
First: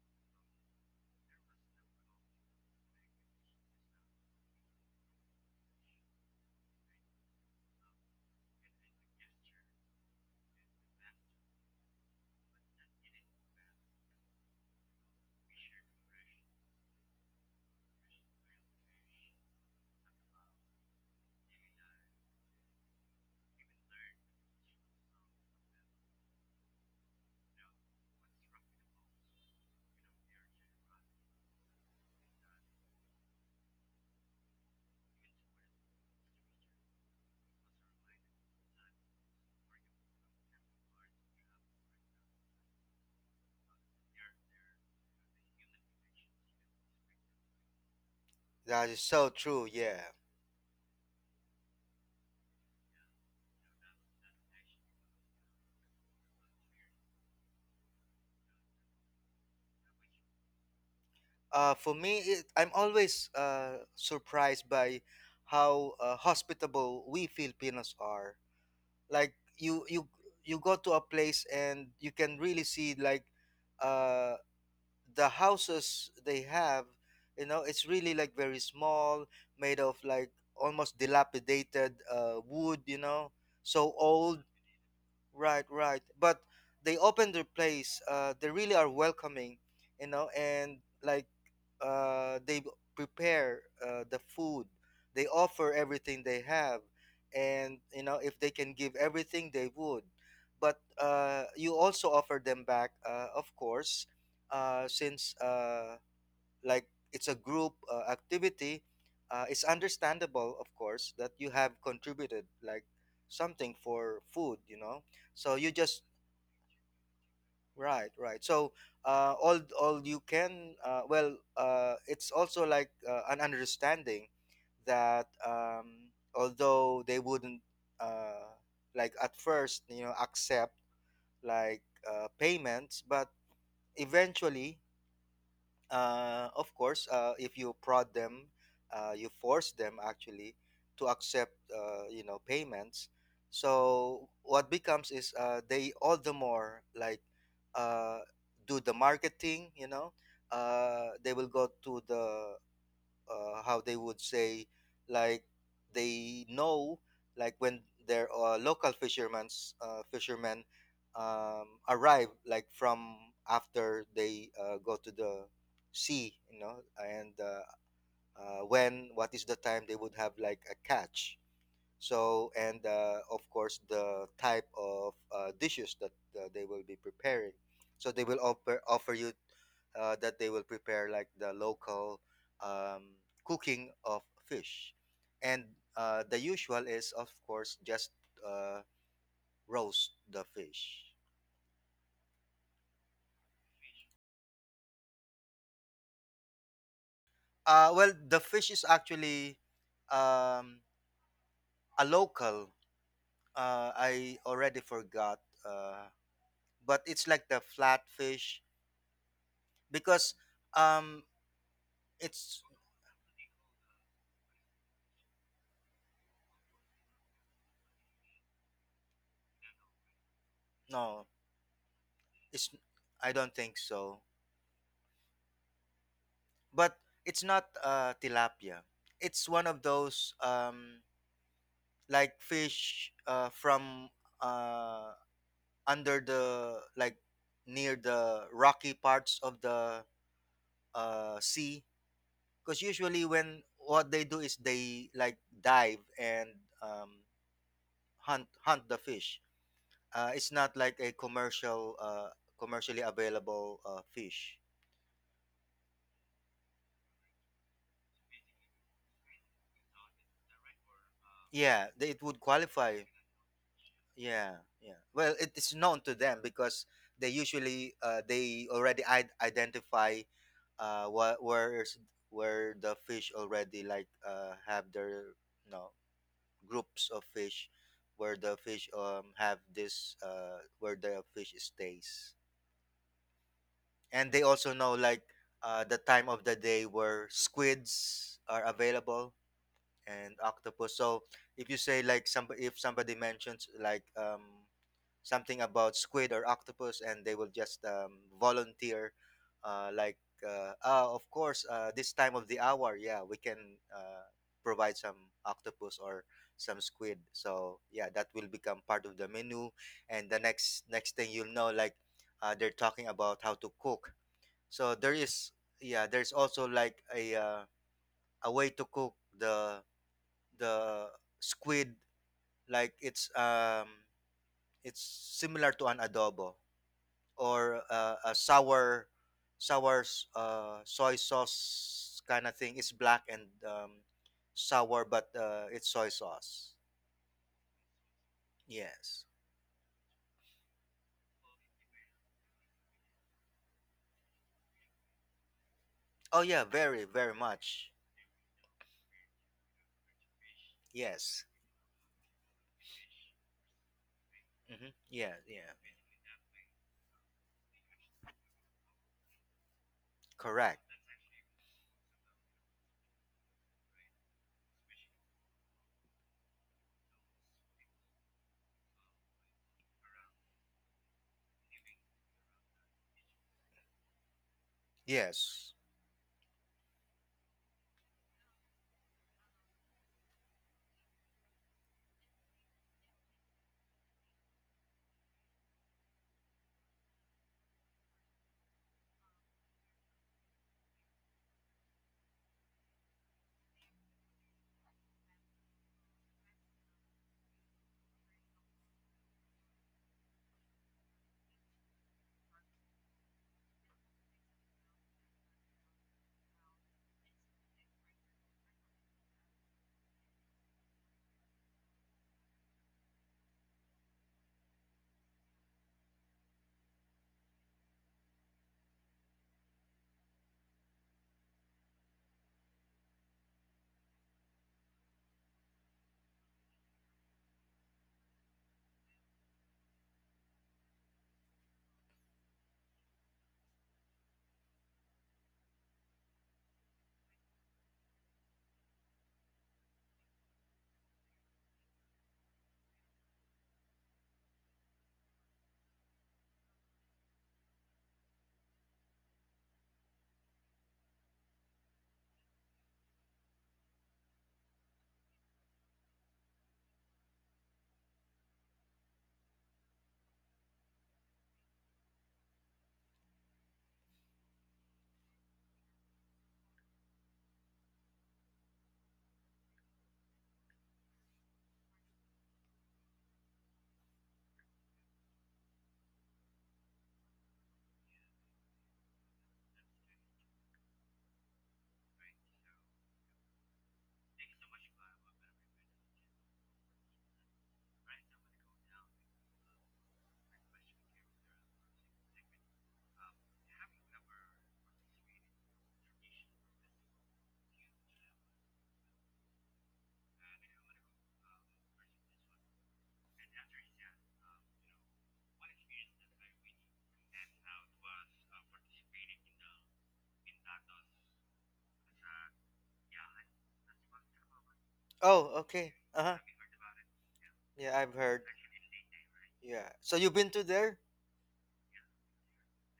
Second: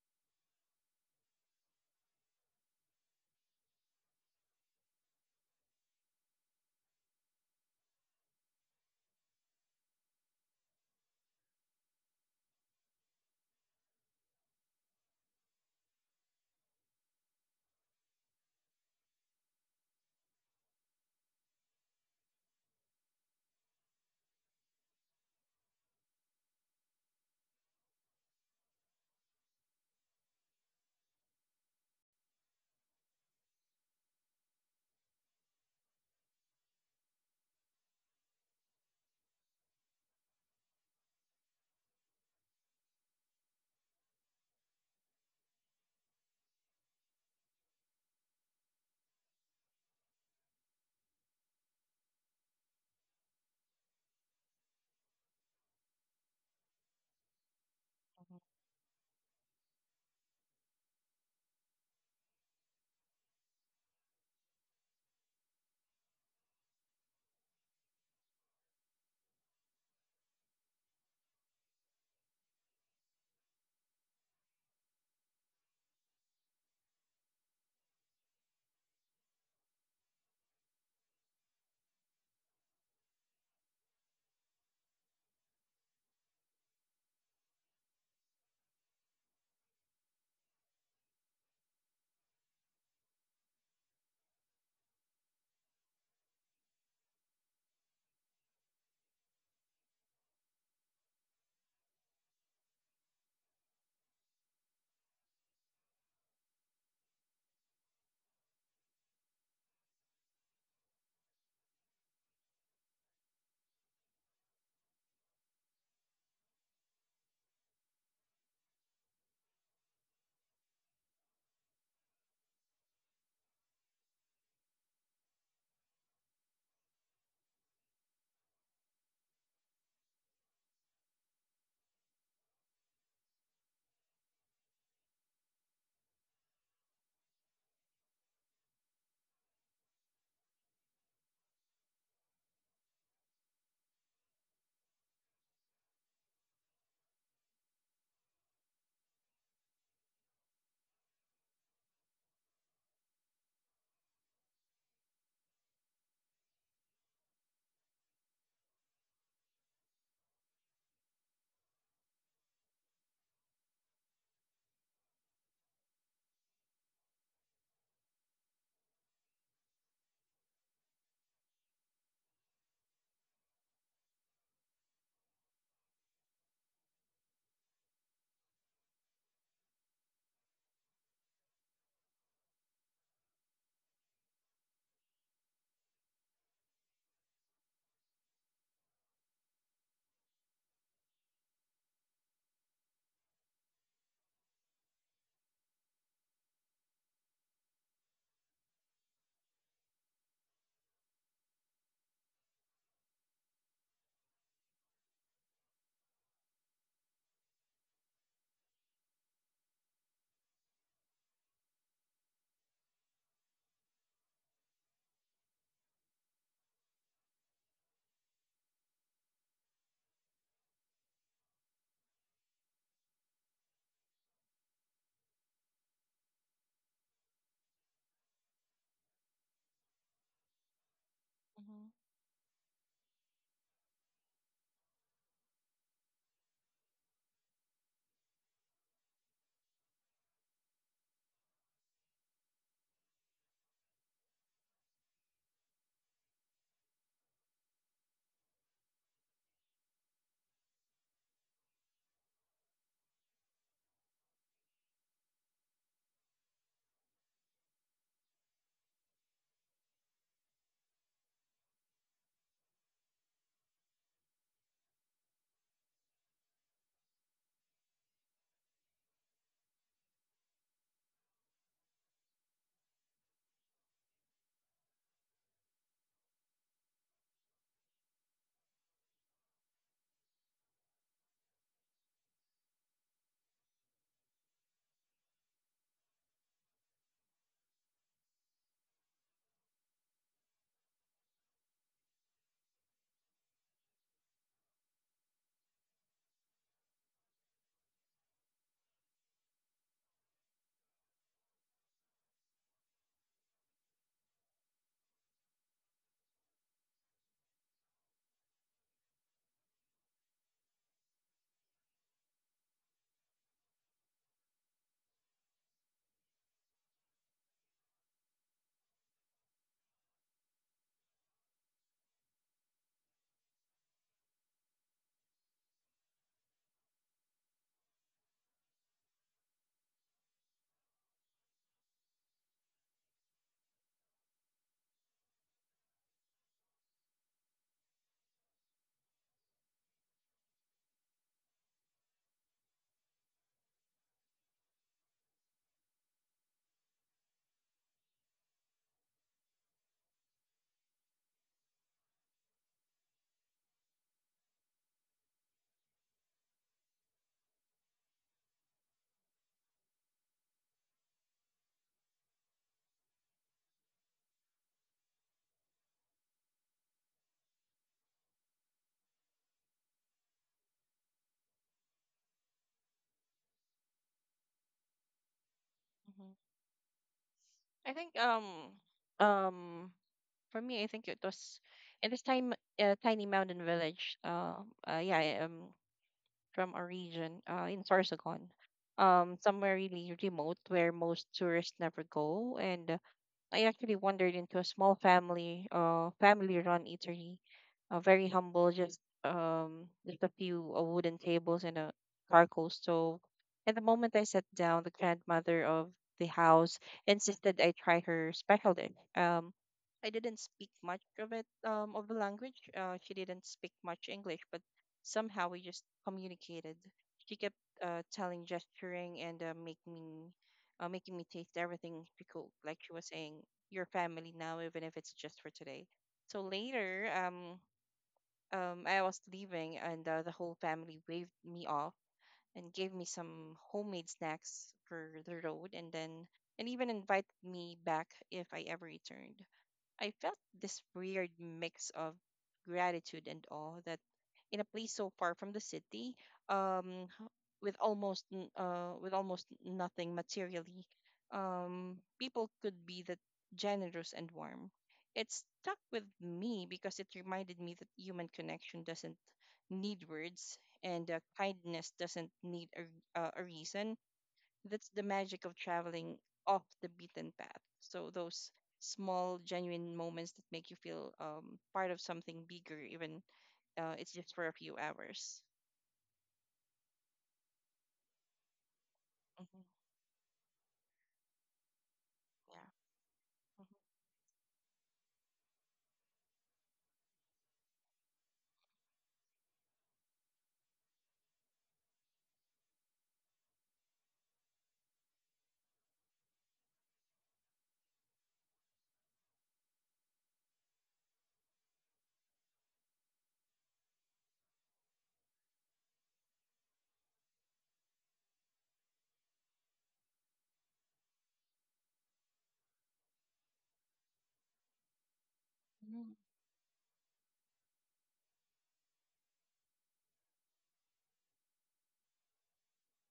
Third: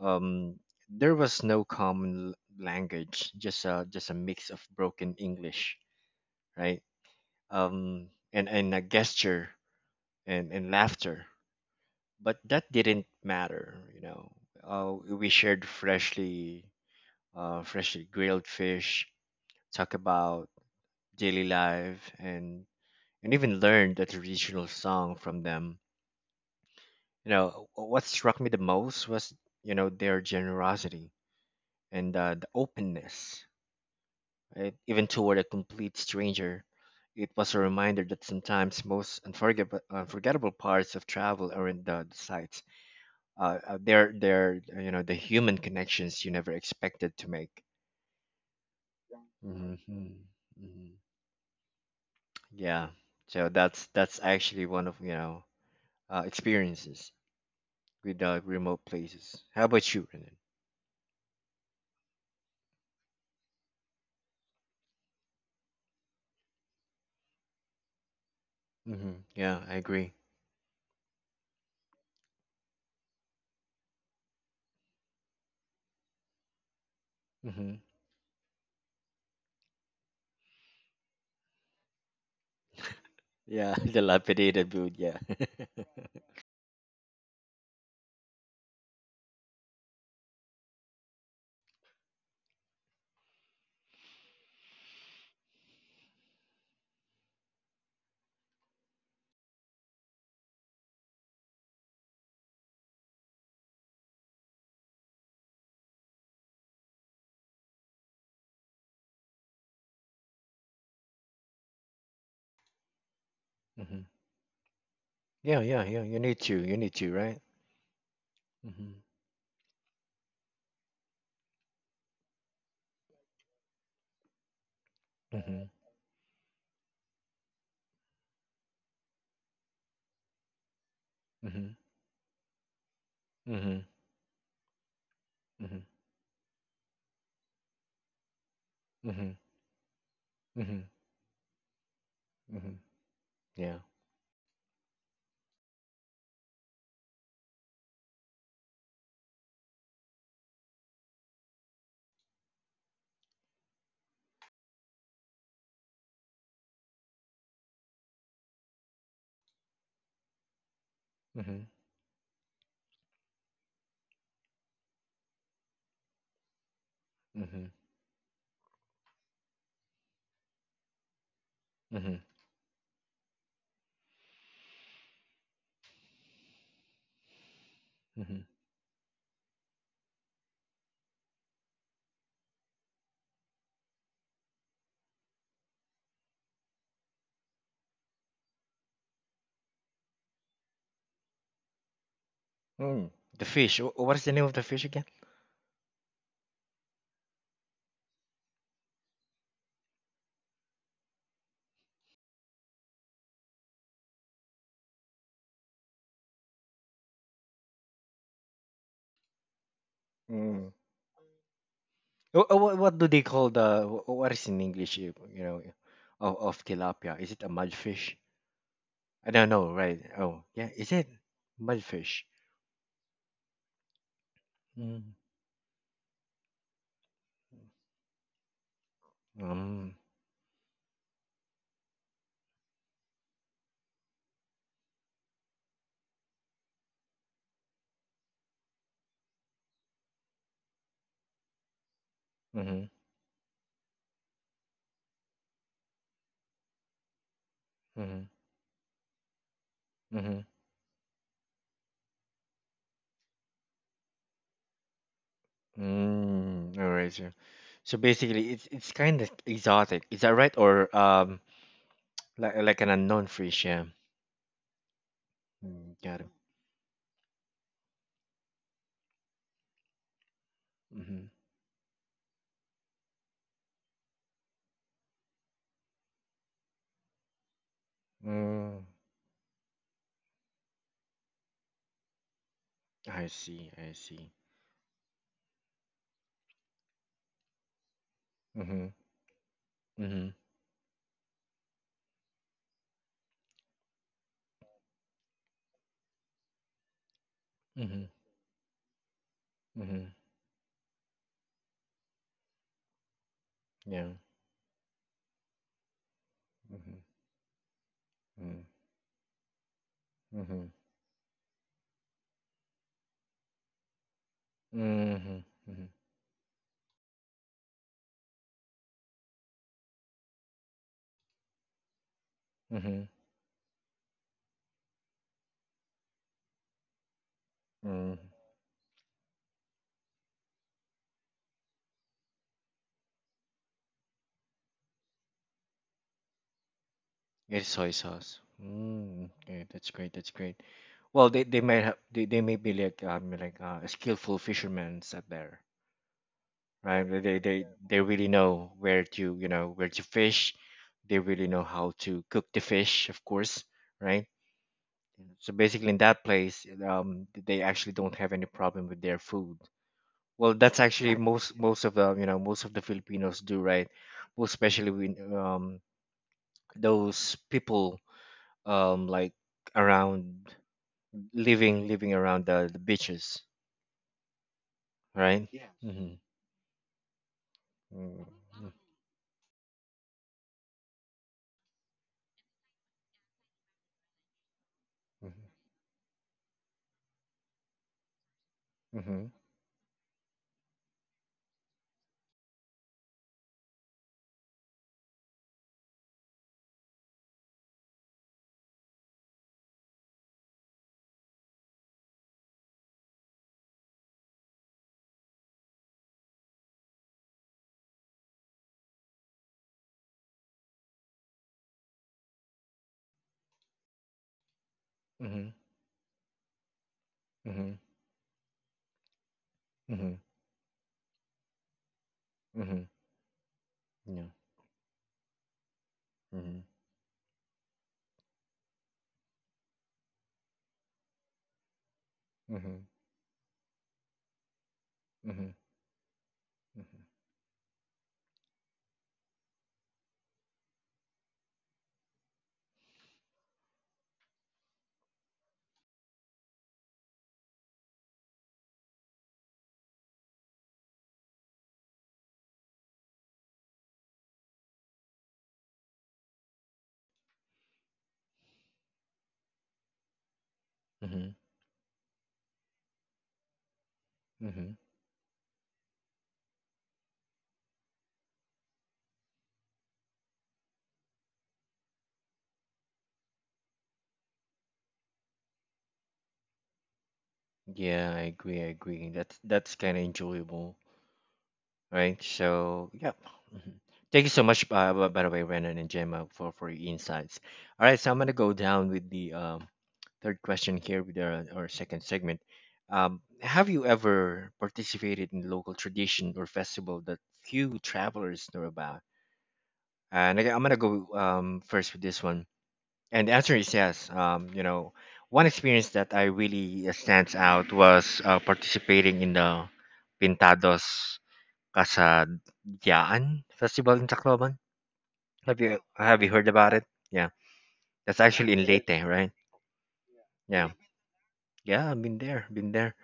Um, there was no common language, just a mix of broken English, right? And a gesture and laughter, but that didn't matter, you know. We shared freshly grilled fish, talk about daily life and even learned a traditional song from them. What struck me the most was, their generosity and the openness, right? Even toward a complete stranger. It was a reminder that sometimes most unforgettable parts of travel are in the sights. They're the human connections you never expected to make. That is so true. hmm hmm Yeah. Yeah. So that's actually one of, experiences mhm, without remote places. How about you, Renan? For me, it, I'm always surprised by how hospitable we Filipinos are, like Yeah, I you agree. you go to a place and you can really see like uh the houses they have, you know, hmm it's really like very small, made of like almost dilapidated wood, you know, Yeah, *laughs* so old. dilapidated build. Yeah. Right, right. But they open their place. They really are welcoming, you know, and like they prepare the food. They offer everything they have, and you know if they can give everything, they would. But you also offer them back, of course, since like it's a group activity, it's understandable, of course, that you have contributed like something *laughs* hmm for food, you know. So Yeah, you yeah, yeah. just You need to. You need to, right? right, right. So hmm all you can well, it's also like an understanding that hmm although they wouldn't uh, like at first, you know, accept hmm like payments, but hmm eventually hmm of course, if you prod them, you hmm force them actually hmm to accept, you know, hmm payments. Yeah. So what becomes is they all the more like uh, do the marketing. You know, they will go to the how they would say like they know like when their local fishermen hmm hmm arrive like from after they go to the sea, you know, and when what is the time they would have like a catch. hmm So, and of course, the type of dishes that they will be preparing. So they will hmm offer you that they will prepare like the local um, cooking of fish, and the usual is of course just uh, roast the fish. Mm. The fish. What is the name of the fish again? Well, the fish is actually um, a local. I already forgot, uh, but it's like the flat fish because Mm. um, it's What, what do they call the? What is in English? You know, of tilapia. Is it a mudfish? I don't know, right? Oh, yeah. Is it no, mudfish? it's I don't think so. Mm. But it's not tilapia. It's one of Um. those mhm. like fish from uh under the like near the rocky parts of the sea, because Mhm. usually when what they do is they like dive and um Mhm. Hunt the fish. Uh, Mhm. it's not like a commercial commercially available fish. Mm. All right. So basically, it's kind of exotic. Is that right? Or Yeah, they, it would like an qualify. unknown fish? Yeah. Yeah, yeah. Well, it is Mm, known to got it. them because they usually, they already identify Mhm. what where's where the fish already, like, have their you know groups of fish, where the Mm. fish have this where the fish stays. I see. I see. And they also know, like, the time of the day where squids are Mhm. available, Mhm. and octopus. So if you say like somebody if somebody mentions, like, something about squid or octopus, and they will just Mhm. Volunteer, uh, Mhm. like oh, of course, this time of the hour, yeah, we can, Yeah. uh, provide some octopus, or some Mhm. squid. So yeah, that will Mhm. become part of the menu, and the Mhm. next thing you'll know, like, they're talking about how to cook. So there Mhm. is, Mhm. yeah, there's also like a way to cook the squid. like Mhm. it's um it's similar to an adobo, or Mhm. a soy sauce kind of thing. It's black and, sour, but, it's soy sauce. It's soy sauce. Yes. Mm, okay, that's great. That's great. Well, they might have they may be like skillful fishermen out there, Oh yeah, right? very very They Yeah. much. They really know where to where to fish. They really Yes. know how to cook the fish, of course, right? Mm-hmm. Yeah, So yeah. basically, in that place, they actually don't have any problem with their food. Well, that's Correct. actually most of the most of the Filipinos do, right? Most especially when those people um like around living around the beaches right Yes. mm-hmm. Mhm. I think Mm-hmm. um for me I think it was in this time tiny mountain village yeah from a region in Sorsogon, Mm-hmm. Somewhere really remote where most tourists never go. And I actually wandered into a small family-run eatery, very humble, just a few wooden tables and a charcoal stove. And the moment I sat down, the grandmother of the house insisted I try her special dish. I didn't speak much of of the language. She didn't speak much English, but somehow Mm-hmm. we just communicated. She kept telling, gesturing, and Mm-hmm. Mm-hmm. Making me taste everything she cooked. Like Mm-hmm. she was saying, your Mm-hmm. family yeah now, even if it's just for today. So mm-hmm. later, I was leaving, and the whole family waved me off and Mm-hmm. gave me some homemade snacks for the Mm-hmm. Mm-hmm. road, and then and even invited me back if I ever returned. I felt this weird mix of gratitude and awe that in a place so far from the city, um, h- with almost nothing materially, people could be that generous and warm. It stuck with me because it reminded me that human connection doesn't need words and Mm-hmm. kindness doesn't need a reason Mm-hmm. that's the magic of traveling off the beaten path. So those small, genuine moments that make you feel part of something bigger, even it's just for a few hours. Yeah, I agree that's Hmm. kind of enjoyable right? Yeah. So, yep. Mhm. Thank you so much, by the way, Renan and Gemma, for your insights. All right, so I'm going to go down with the third question here with our second segment. Have you ever participated in local tradition or festival that few travelers know about? And again, I'm going to go first with this one. And the answer is yes. One experience that I really stands out was participating in the Pintados Casa Yaan Festival in Tacloban? Have Oh, okay. Mhm. Uh you huh. heard about it? Yeah, Yeah, I've that's heard. actually in Yes. Leyte, right? Yeah. So you've been to Yeah, there? yeah, I've been there,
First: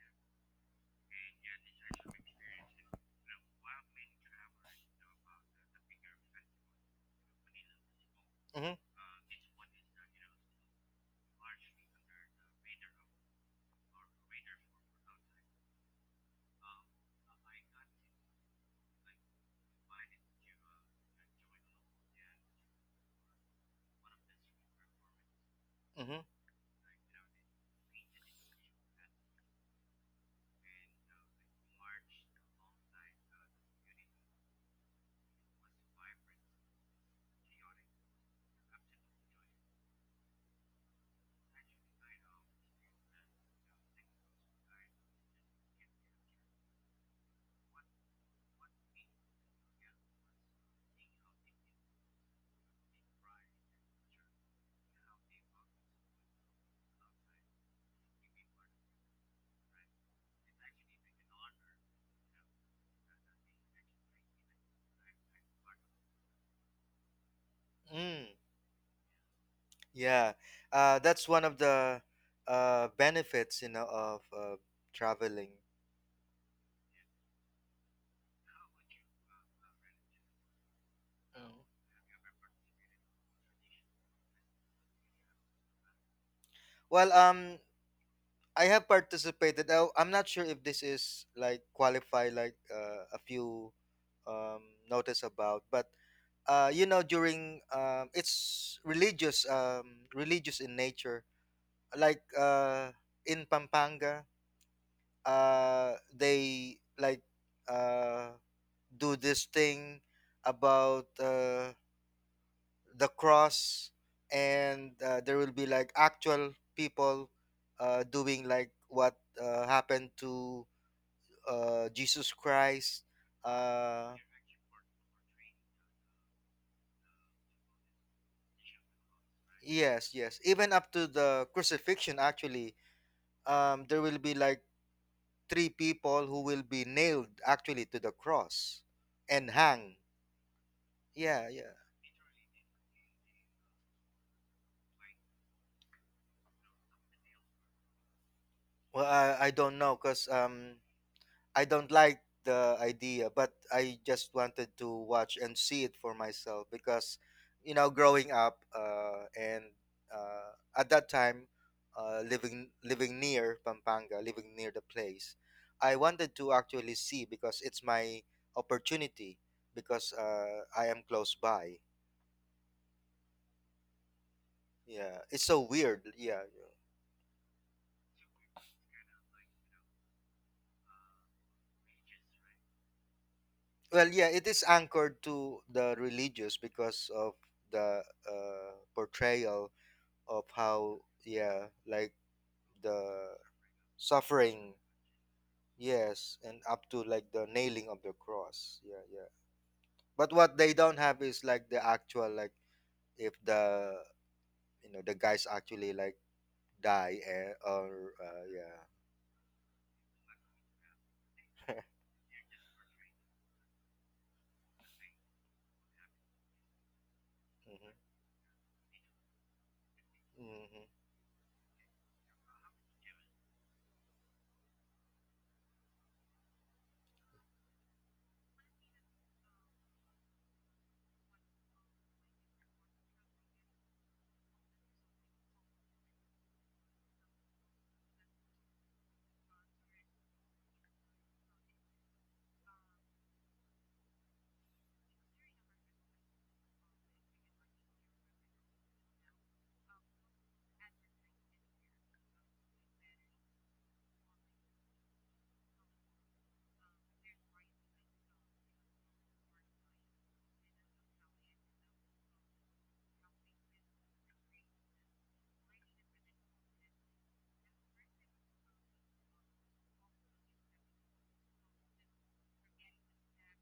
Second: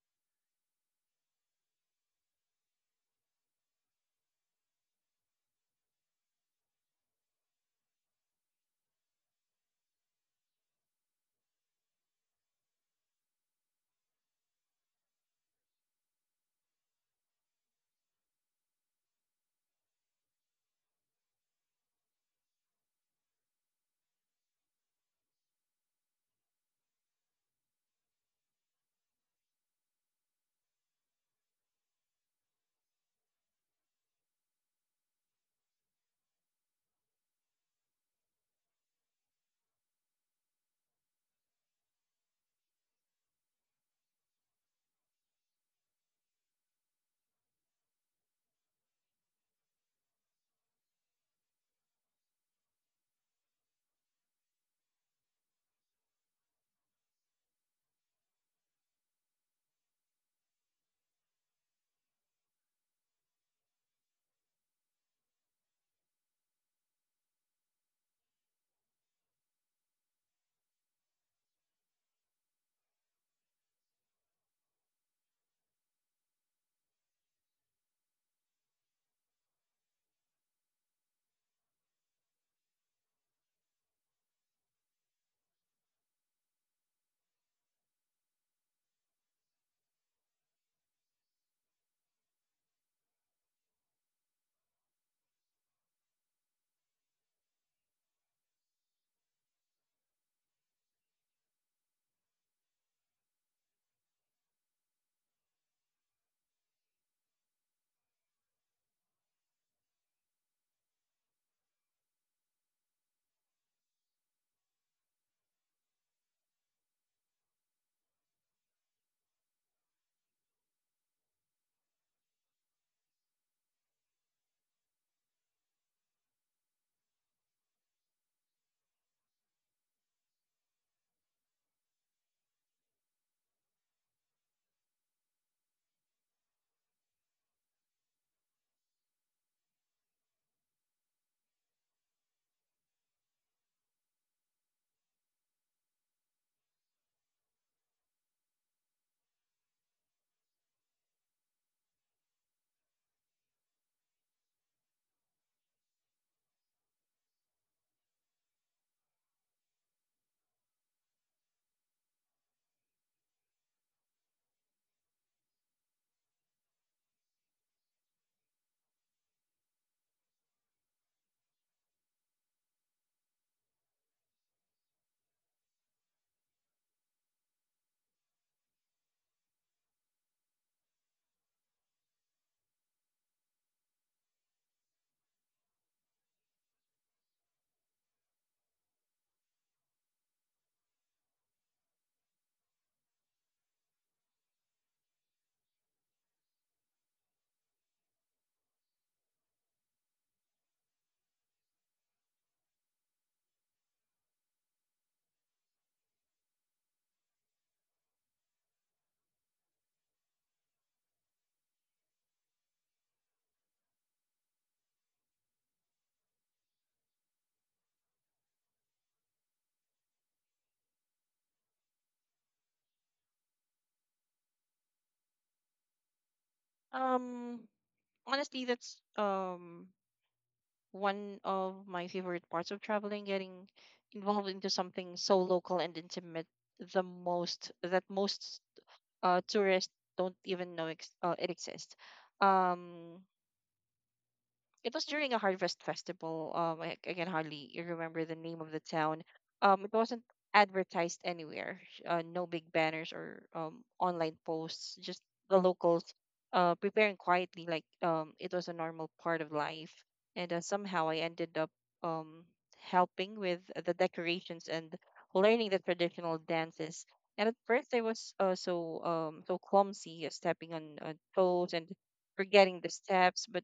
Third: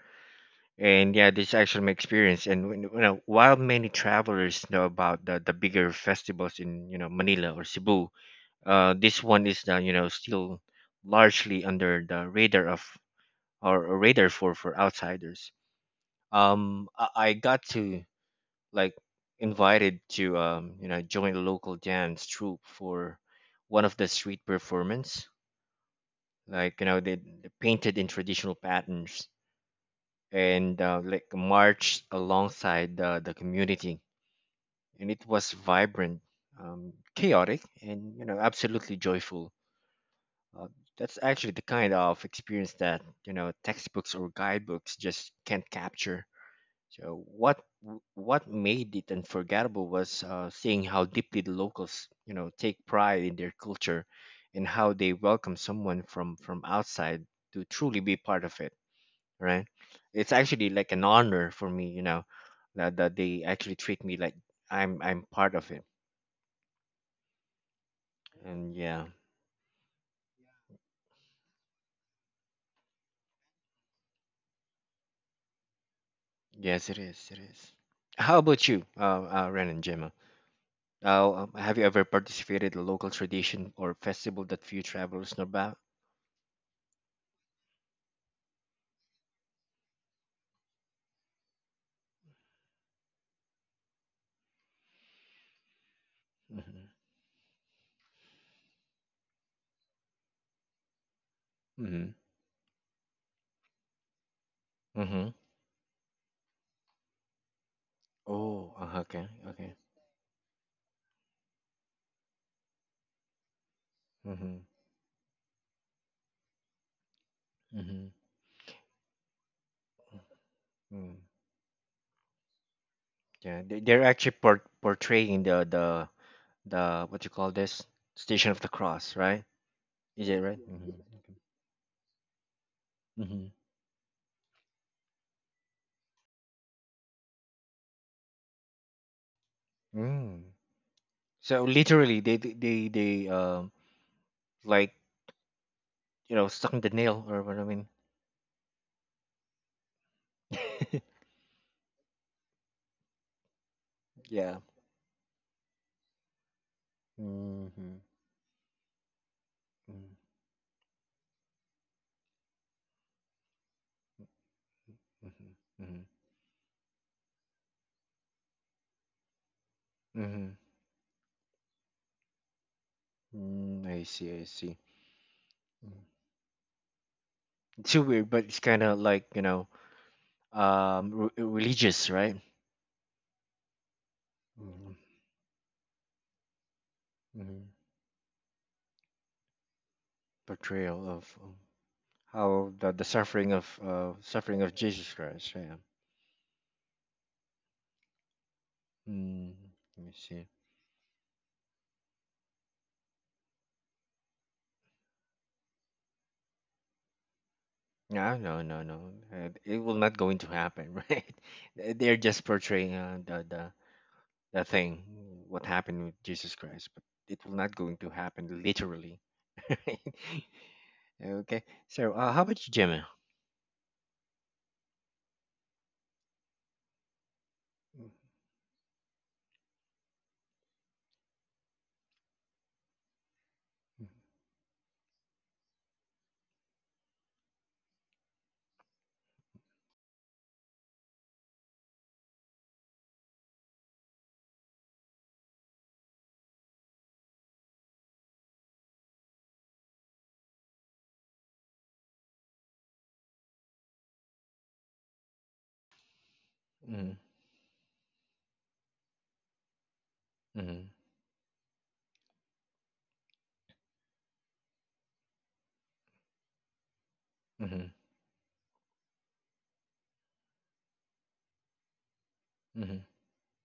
and yeah, this is actually my experience. And when- while many travelers know about the bigger festivals in Manila or Cebu, Mm-hmm. This one is still largely under the radar of or radar for outsiders. I got to like invited to join the local dance troupe for one of the street performance. Mm-hmm. They painted in traditional patterns and like marched alongside the community, and it was vibrant, chaotic, and absolutely joyful. Uh, that's actually the kind of experience that textbooks or guidebooks just can't capture. So what made it unforgettable was seeing how deeply the locals, take pride in their culture, and how they welcome someone from outside to truly be part of it. Right? It's actually like an honor for me, that they actually treat me like I'm part of it. Mm. And yeah, Yeah. That's one of the benefits, of, traveling. yes, it is. It is. How about you, Ren and Gemma? Mm. Have you ever participated in a local tradition or festival that few travelers know about? Well, I have participated. I'm not sure if this is like qualify, like, a few, um, notice about, but, during, it's religious in nature. Hmm Like, in Pampanga, Mm-hmm. They like, uh, Oh, do okay, this okay. thing about, the cross, Mm-hmm. and, there will be like actual people, Mm-hmm. doing like what, happened to, Mm. Jesus Christ. Yeah, they're Uh, actually portraying the what you call this Station of the Cross, right? yes, Is it yes. right? Even up Mm-hmm. to the crucifixion, actually, Mm-hmm. There will be like three people who will be nailed actually to the cross and hang. Mm. Yeah, So yeah. literally, they, like you know stuck in the nail or what I mean. Well, I don't know because, *laughs* I don't like the idea, but I just yeah. wanted to watch and see it for myself because, you know, Mm-hmm. growing up, and Mm-hmm. uh, at that time, living near Pampanga, living near the place, I Mm-hmm. wanted to actually see because it's my opportunity because, Mm-hmm. I am close by. Mm, I see. I see. Yeah, it's so Mm. weird. Yeah. It's so weird, but it's kind of like religious, right? Well, yeah, it is mm, anchored to the religious because of mhm, the, portrayal of how, portrayal of yeah, like how the the suffering of suffering, Jesus Christ. Yeah. yes, and up to like the nailing of the cross, yeah, yeah. Mm, let me But see. what they don't have is like the actual, like, if the you know the guys actually, like, die, eh, or, No, no, yeah. no, no. It will not going to happen, *laughs* right? *laughs* They're just portraying the thing, what happened with Jesus Christ, but it will not Hmm. going to happen literally. *laughs* right? Hmm. Okay. So, how about you, Gemma? Um, Honestly, that's one of my favorite parts of traveling, getting involved into something so local and intimate, the most that most tourists don't even know it exists. Um, It was during a harvest festival. Um, I can hardly remember the name of the town. It wasn't advertised anywhere. No big banners or online posts. Just the locals, Mm-hmm. preparing quietly like it was a normal part of life. And Mm-hmm. somehow I ended up um helping with the decorations and learning the traditional dances. And at Mm-hmm. first, I was so clumsy, stepping on toes and forgetting the Mm-hmm. steps. But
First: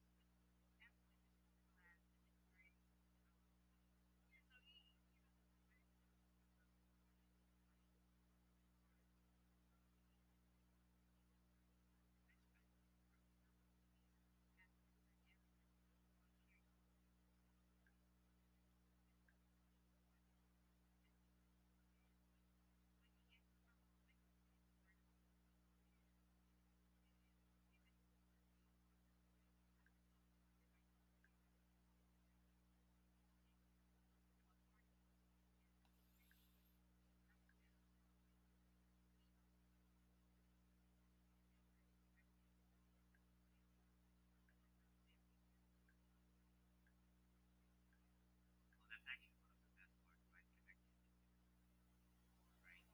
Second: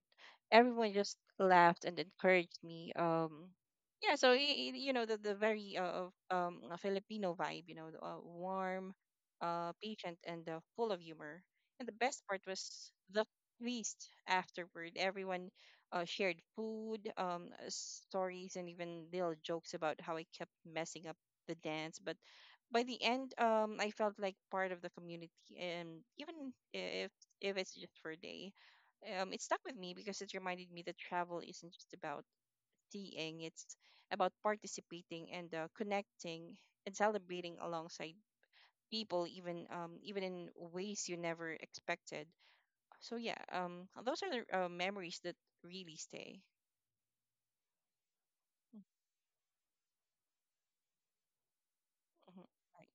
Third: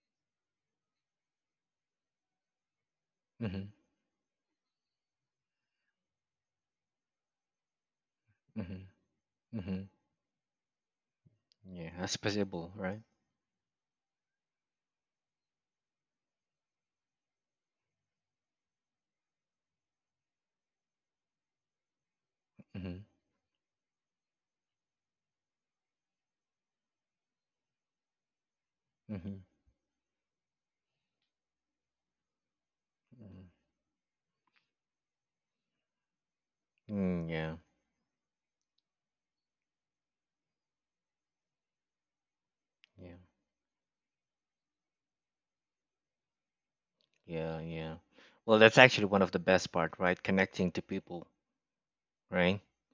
everyone just laughed and encouraged me. Mm-hmm. Mm-hmm. Yeah, so you know the very Filipino vibe, you know, Mm-hmm. warm, Mm-hmm. patient, and full of humor. And Yeah, the that's best part possible, was right? the feast afterward. Everyone shared food, stories, and even little jokes about how I kept messing up the dance. But by Mm-hmm. the end, I felt like part of the community, and even if it's just for a day it Mm-hmm. stuck with me because it reminded me that travel isn't just about seeing, Mm, it's about participating and connecting and Mm, yeah, celebrating alongside people, even even in ways you never expected. So yeah, yeah, those are the memories that really stay. yeah, yeah. Well, that's actually one of the best part, right? Connecting to people, Mm-hmm. right? Right.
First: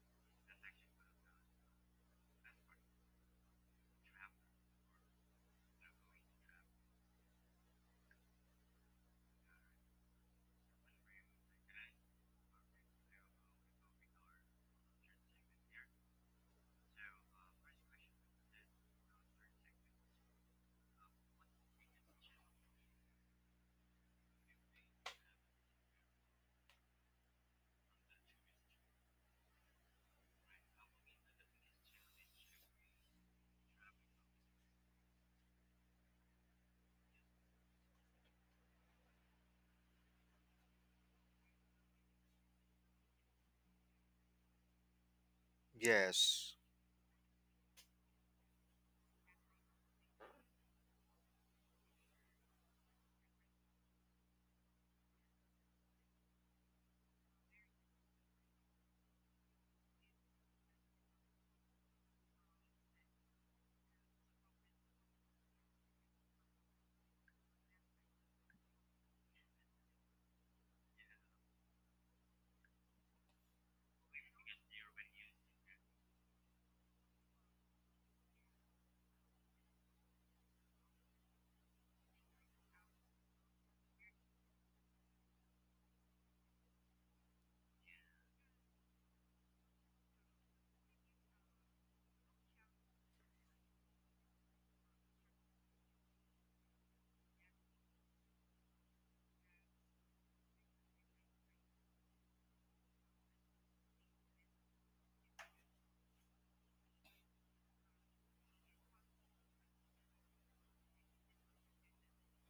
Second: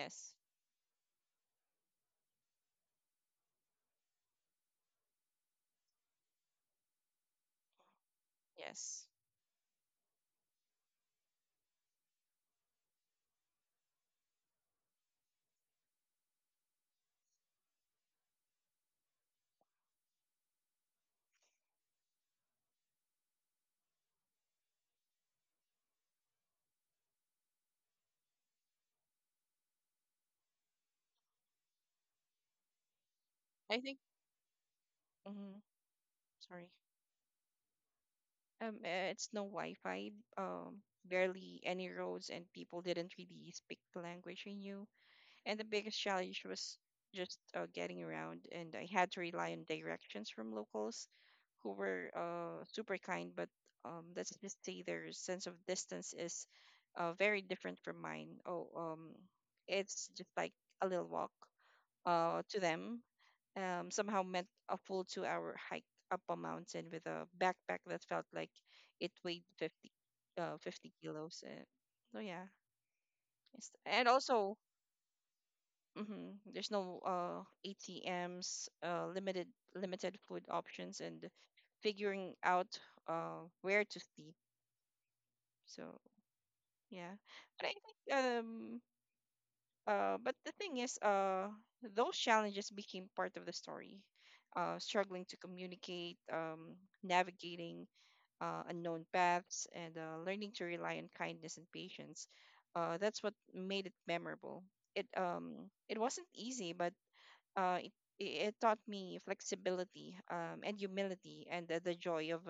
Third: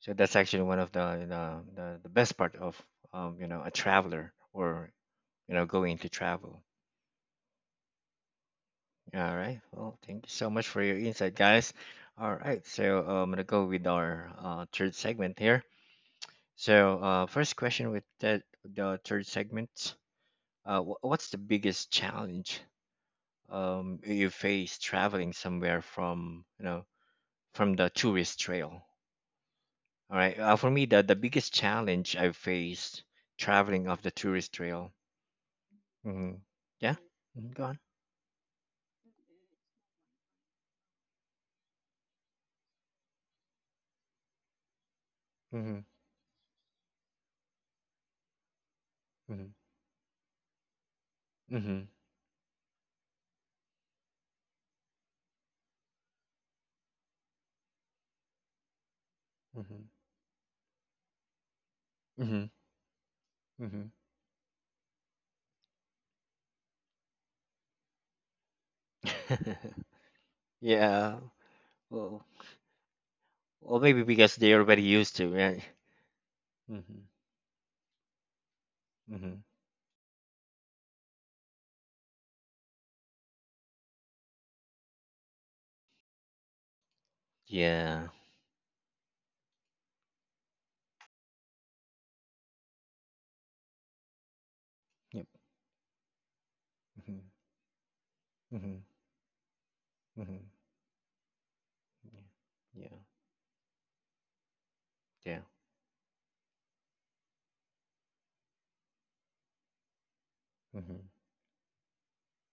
So that's actually one of the best part of a traveler or going to travel. yes. All right. Well, thank you so much for your insight, guys. All right. So I'm gonna go with our third segment here. So first question with that the third segment. What's the biggest challenge you face traveling somewhere from from the tourist trail. All right, for me the biggest challenge I faced I traveling think. off the tourist trail. Mhm, hmm sorry. yeah. Mhm, go on. It's no Wi-Fi. Barely any roads, and people didn't really speak the language I knew. And the hmm biggest challenge Yes, was just getting around, and I had to hmm rely on directions from locals who hmm were super kind, but let's just say their sense of distance is very different from mine. Oh, hmm it's just like a little walk hmm to them. hmm Somehow meant a full 2 hour hike up a mountain with a backpack that felt like it weighed *laughs* 50, 50 yeah. kilos. So, Well, yeah. It's, well maybe and because also, they're already used to, right? hmm. There's no hmm ATMs, hmm limited food options and figuring out where to sleep. So yeah. But I yeah. think but the thing is those challenges became part of the story. Yep Struggling to communicate, hmm navigating hmm unknown paths and hmm learning to rely on kindness and yeah. patience. Yeah. That's what made it memorable. Yeah. It wasn't easy, but uh, it, it taught me flexibility and mm-hmm. humility and the joy of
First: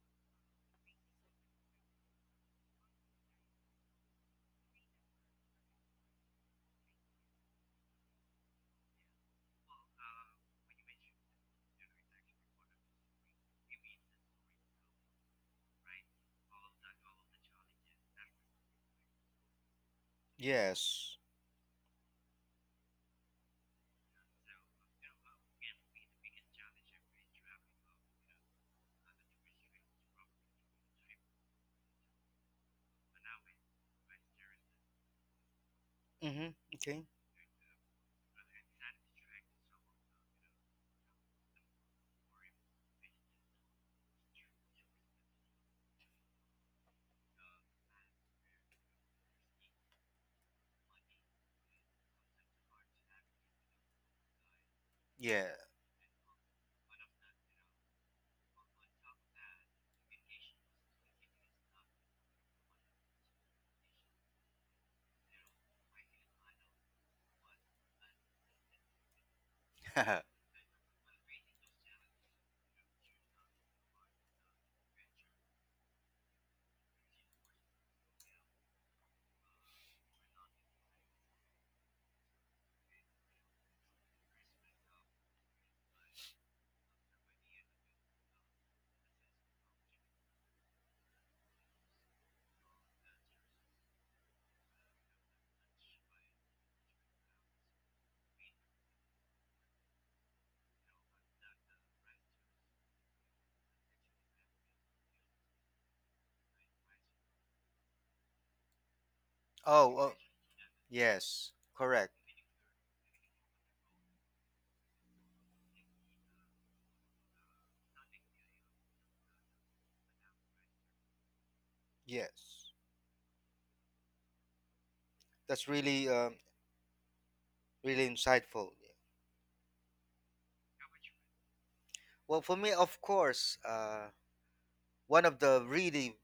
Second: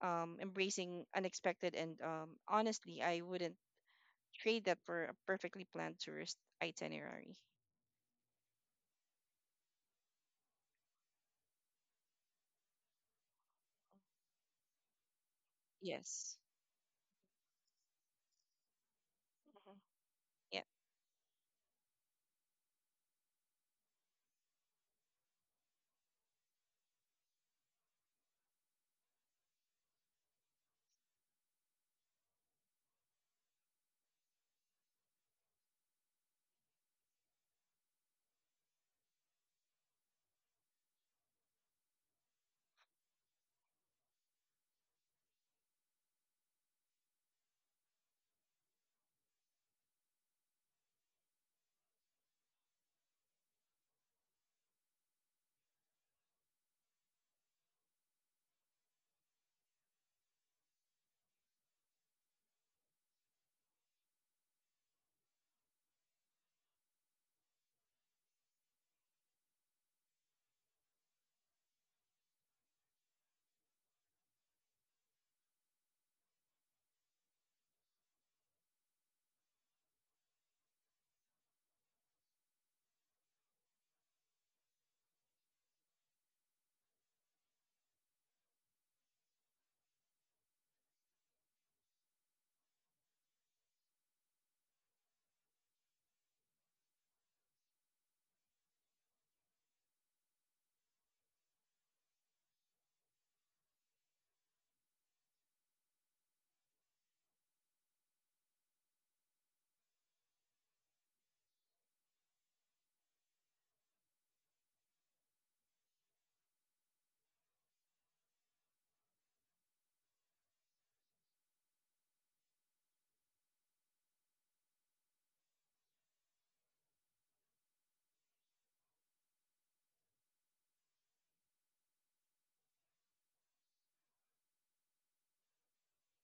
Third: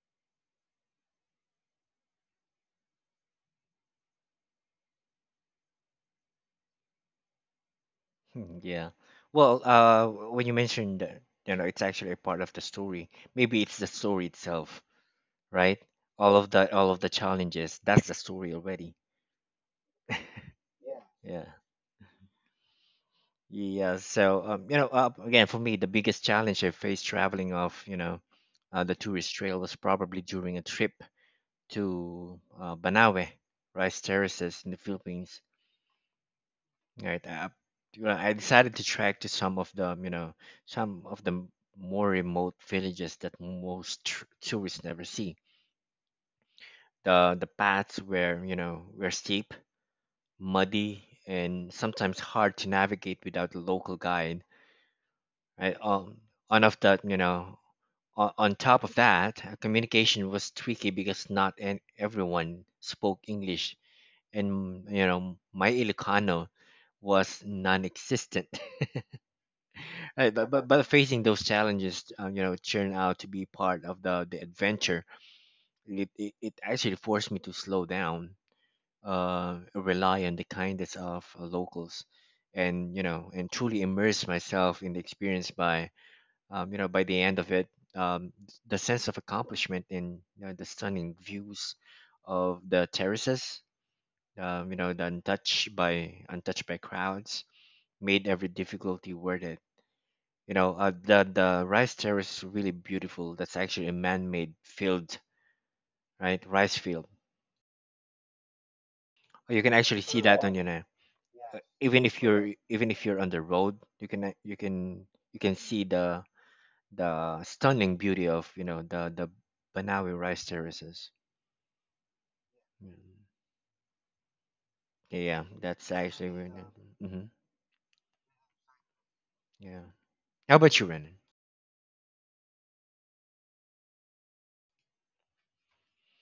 embracing unexpected. And honestly, I wouldn't trade that for a perfectly planned tourist itinerary. Hmm, Yeah. Well, when you mentioned that, it's actually a part of the story. Maybe it's the story itself, right? Yes. All of the challenges. That's the story already. Mhm. Yeah. yes. Yeah. Yeah. So, again, for me, the biggest challenge I faced traveling off, the tourist trail was probably during a trip to Banawe, rice terraces in the Philippines. Hmm. Okay. Right. I decided to track to some of the, some of the more remote villages that most tourists never see. The paths were, were steep, muddy, and sometimes hard to navigate without a local guide. Yeah. Right. On of that, you know, on top of that, communication was tricky because not an, everyone spoke English, and my Ilocano was non-existent. Right, *laughs* but, facing those challenges, turn out to be part of the adventure. It actually forced me to slow down, rely on the kindness of locals, and and truly immerse myself in the experience. By by the end of it, um, the sense of accomplishment and the stunning views of the terraces, the untouched by crowds, made every difficulty worth it. The rice terrace is really beautiful. That's actually a man-made field, right? Rice field. You can Oh, actually oh. see that on your Yes. Correct. Even if you're on the road, you can you can you can see the stunning beauty of you know the Banawi rice terraces. Yes. Mm. Yeah, That's that's really actually um really. Mm-hmm. really insightful. Yeah. How about you, Renan? Well, for me, of course, one of the really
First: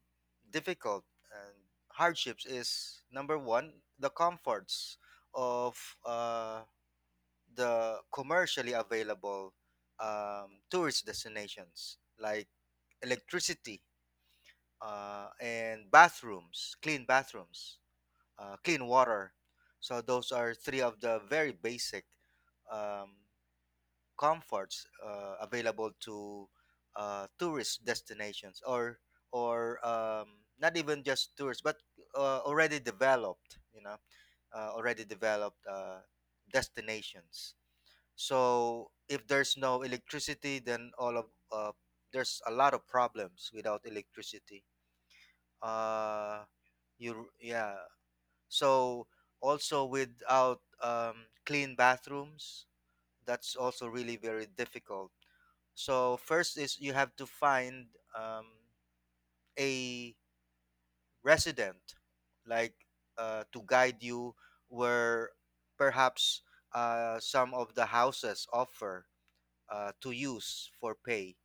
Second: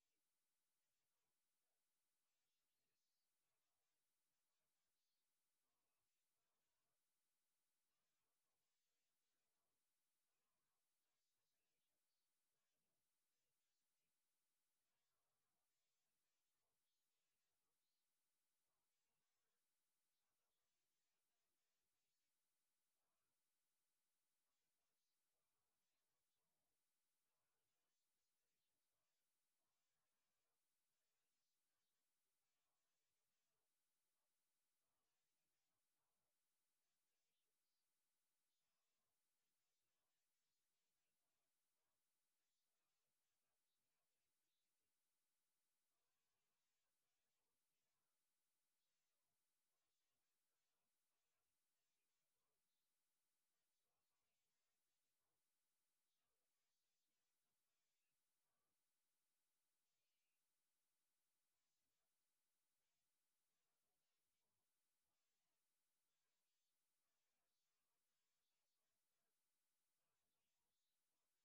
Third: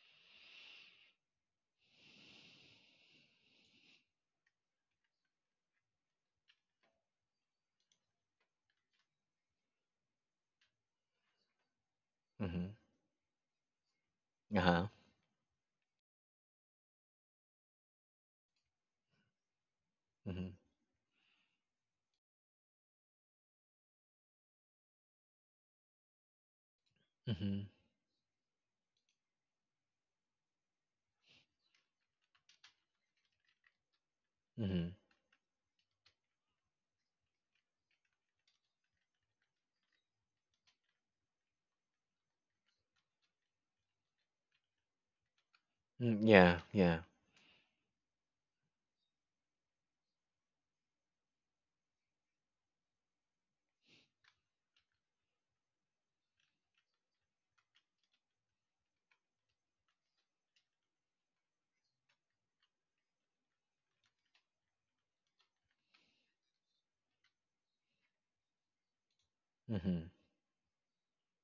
difficult and hardships is number one, the comforts of, uh, the commercially available, tourist destinations, like Mm-hmm. electricity, Uh huh. And bathrooms, clean bathrooms, clean water. So those are Mm-hmm. three of the very basic, um, comforts, available to, Mm-hmm. tourist destinations, or, or um, not even just tourists, but, uh, already developed you know already developed destinations. So if there's no electricity, then all of uh, there's a lot of problems without electricity, Mm-hmm. uh, Yeah. Yeah. you yeah so also, without, clean bathrooms, that's also really very difficult. So first is you have to find, um, a resident, like, to guide you where, perhaps, some of the houses offer, Mm-hmm. to use for pay,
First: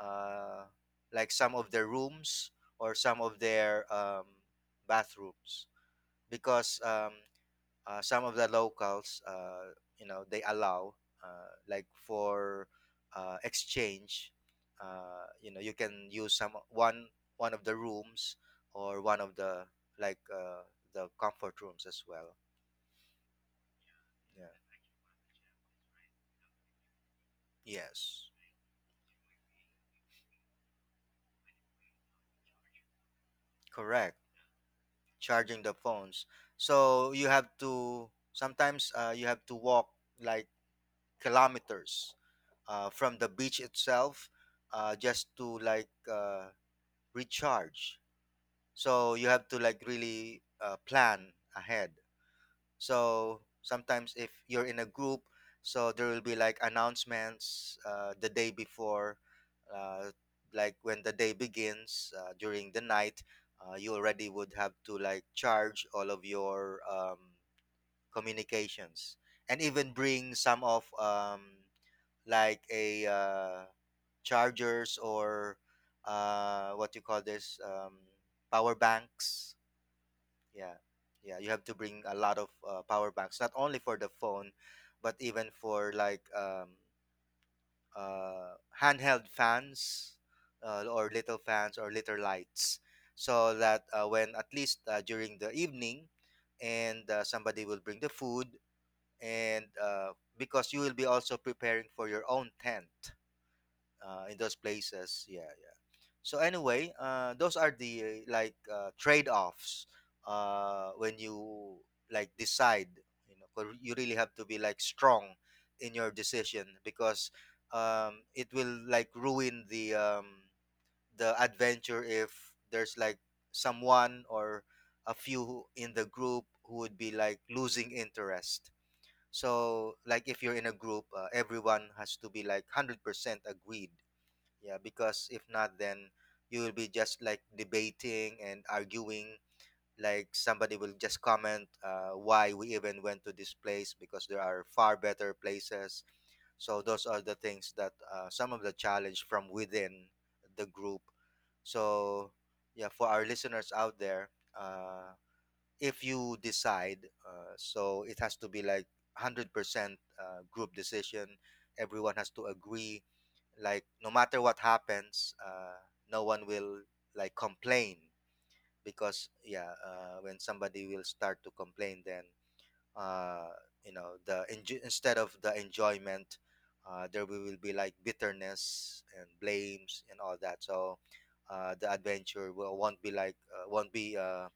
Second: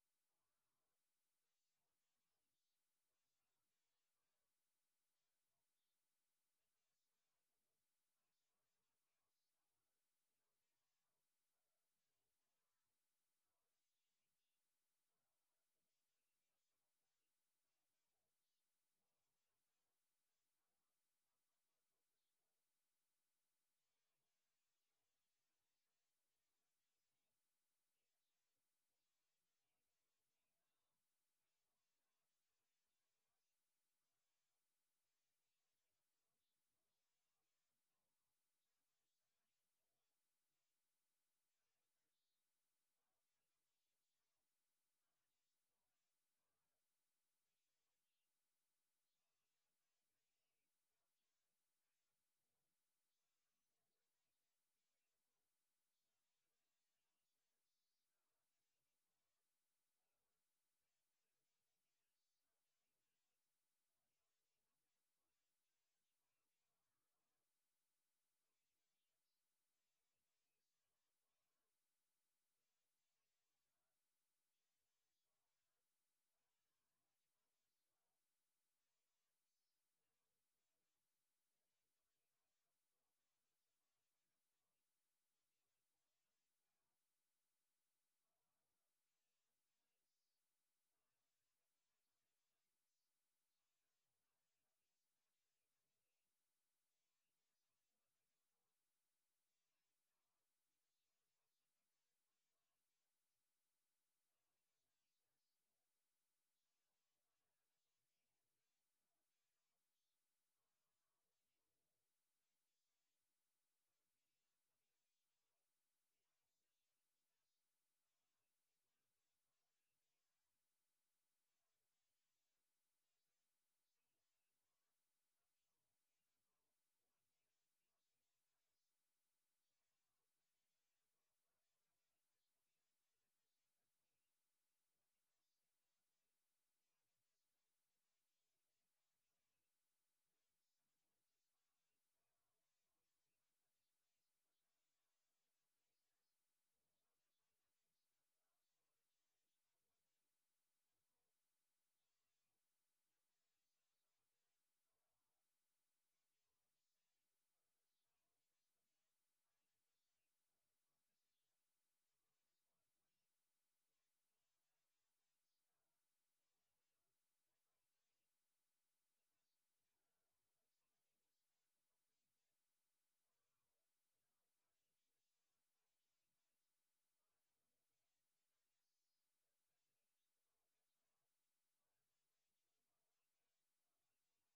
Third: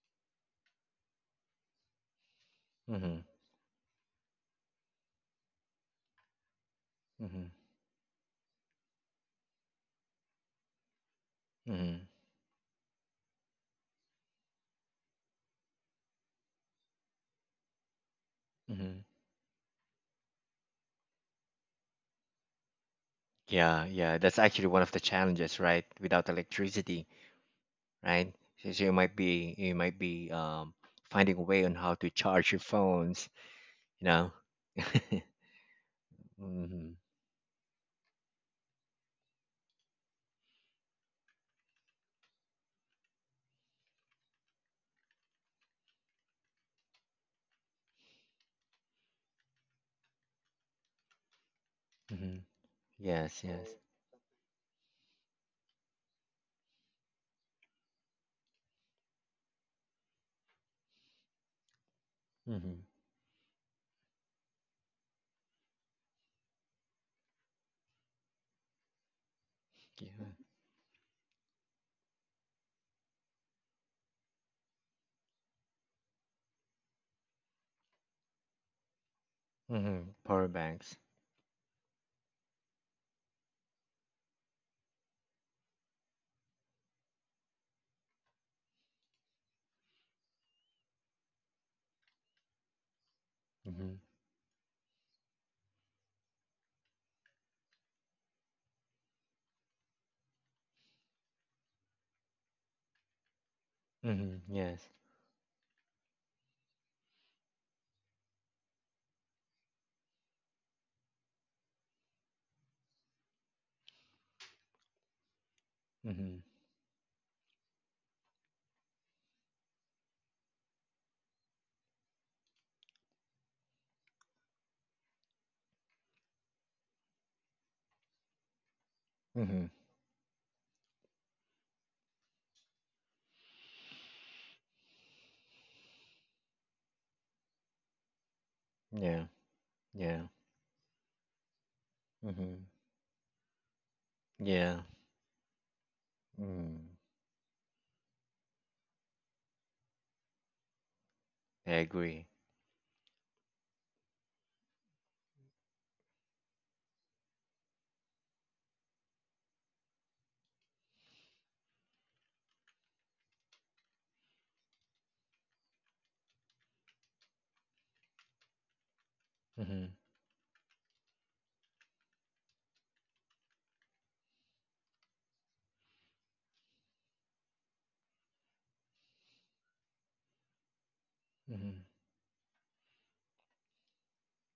uh, like some of their rooms, or Mm-hmm. some of their, bathrooms, because, Mm-hmm. Some of the locals, they allow, like Mm-hmm. for, exchange, you can use some one one of the rooms, Mm-hmm. or one of the, like uh, the comfort rooms as well. Yeah, yeah, that's actually Yeah. one of the challenges, right? Without electricity, Yes. right? So, so you might be finding a way on how to charge your phones, you Correct. know. Charging the phones, hmm so you have to sometimes, you have to walk, like, kilometers, from the beach itself, just to, like, recharge. So you have to, like, really, plan ahead. hmm So Yes, yes. sometimes, if you're in a group, so there will be like announcements, the day before, uh, like when the day begins, during Mm-hmm. the night, you already would have to, like, charge all of your, communications, and even bring Yeah. some of, like a chargers, or, what you call this, power banks. Mm-hmm. Power Yeah, banks. yeah. You have to bring a lot of, power banks, not only for the phone, but even for, like, uh, handheld fans, or little fans or little lights, so that, Mm-hmm. When at least, during the evening, and, somebody will bring the food, and, because you will be also preparing for your own tent, in Mm-hmm. those Yes. places. Yeah, yeah. So anyway, those are the, trade-offs, when you, like, decide, you know, 'cause you really have to be, like, strong in your Mm-hmm. decision, because, it will, like, ruin the, adventure, if there's like someone, or a few in the group who would be, like, losing interest. Mm-hmm. So, like, if you're in a group, everyone has to be like 100% agreed. Yeah, because if not, then you will be just, like, debating and Yeah. arguing. Yeah. Like somebody will just comment, why Mm-hmm. we even went to this place because there are Yeah. far better places. So Mm. those are the things that, some of the challenge from within the group. I agree. So yeah, for our listeners out there, uh, if you decide, so it has to be like 100%, group decision. Everyone has to agree, like no matter what happens, no one will, like, complain, because, yeah, Mm-hmm. When somebody will start to complain, then, uh, instead of the enjoyment, there will be like bitterness and blames and all that. So, Mm-hmm. the won't be won't be uh,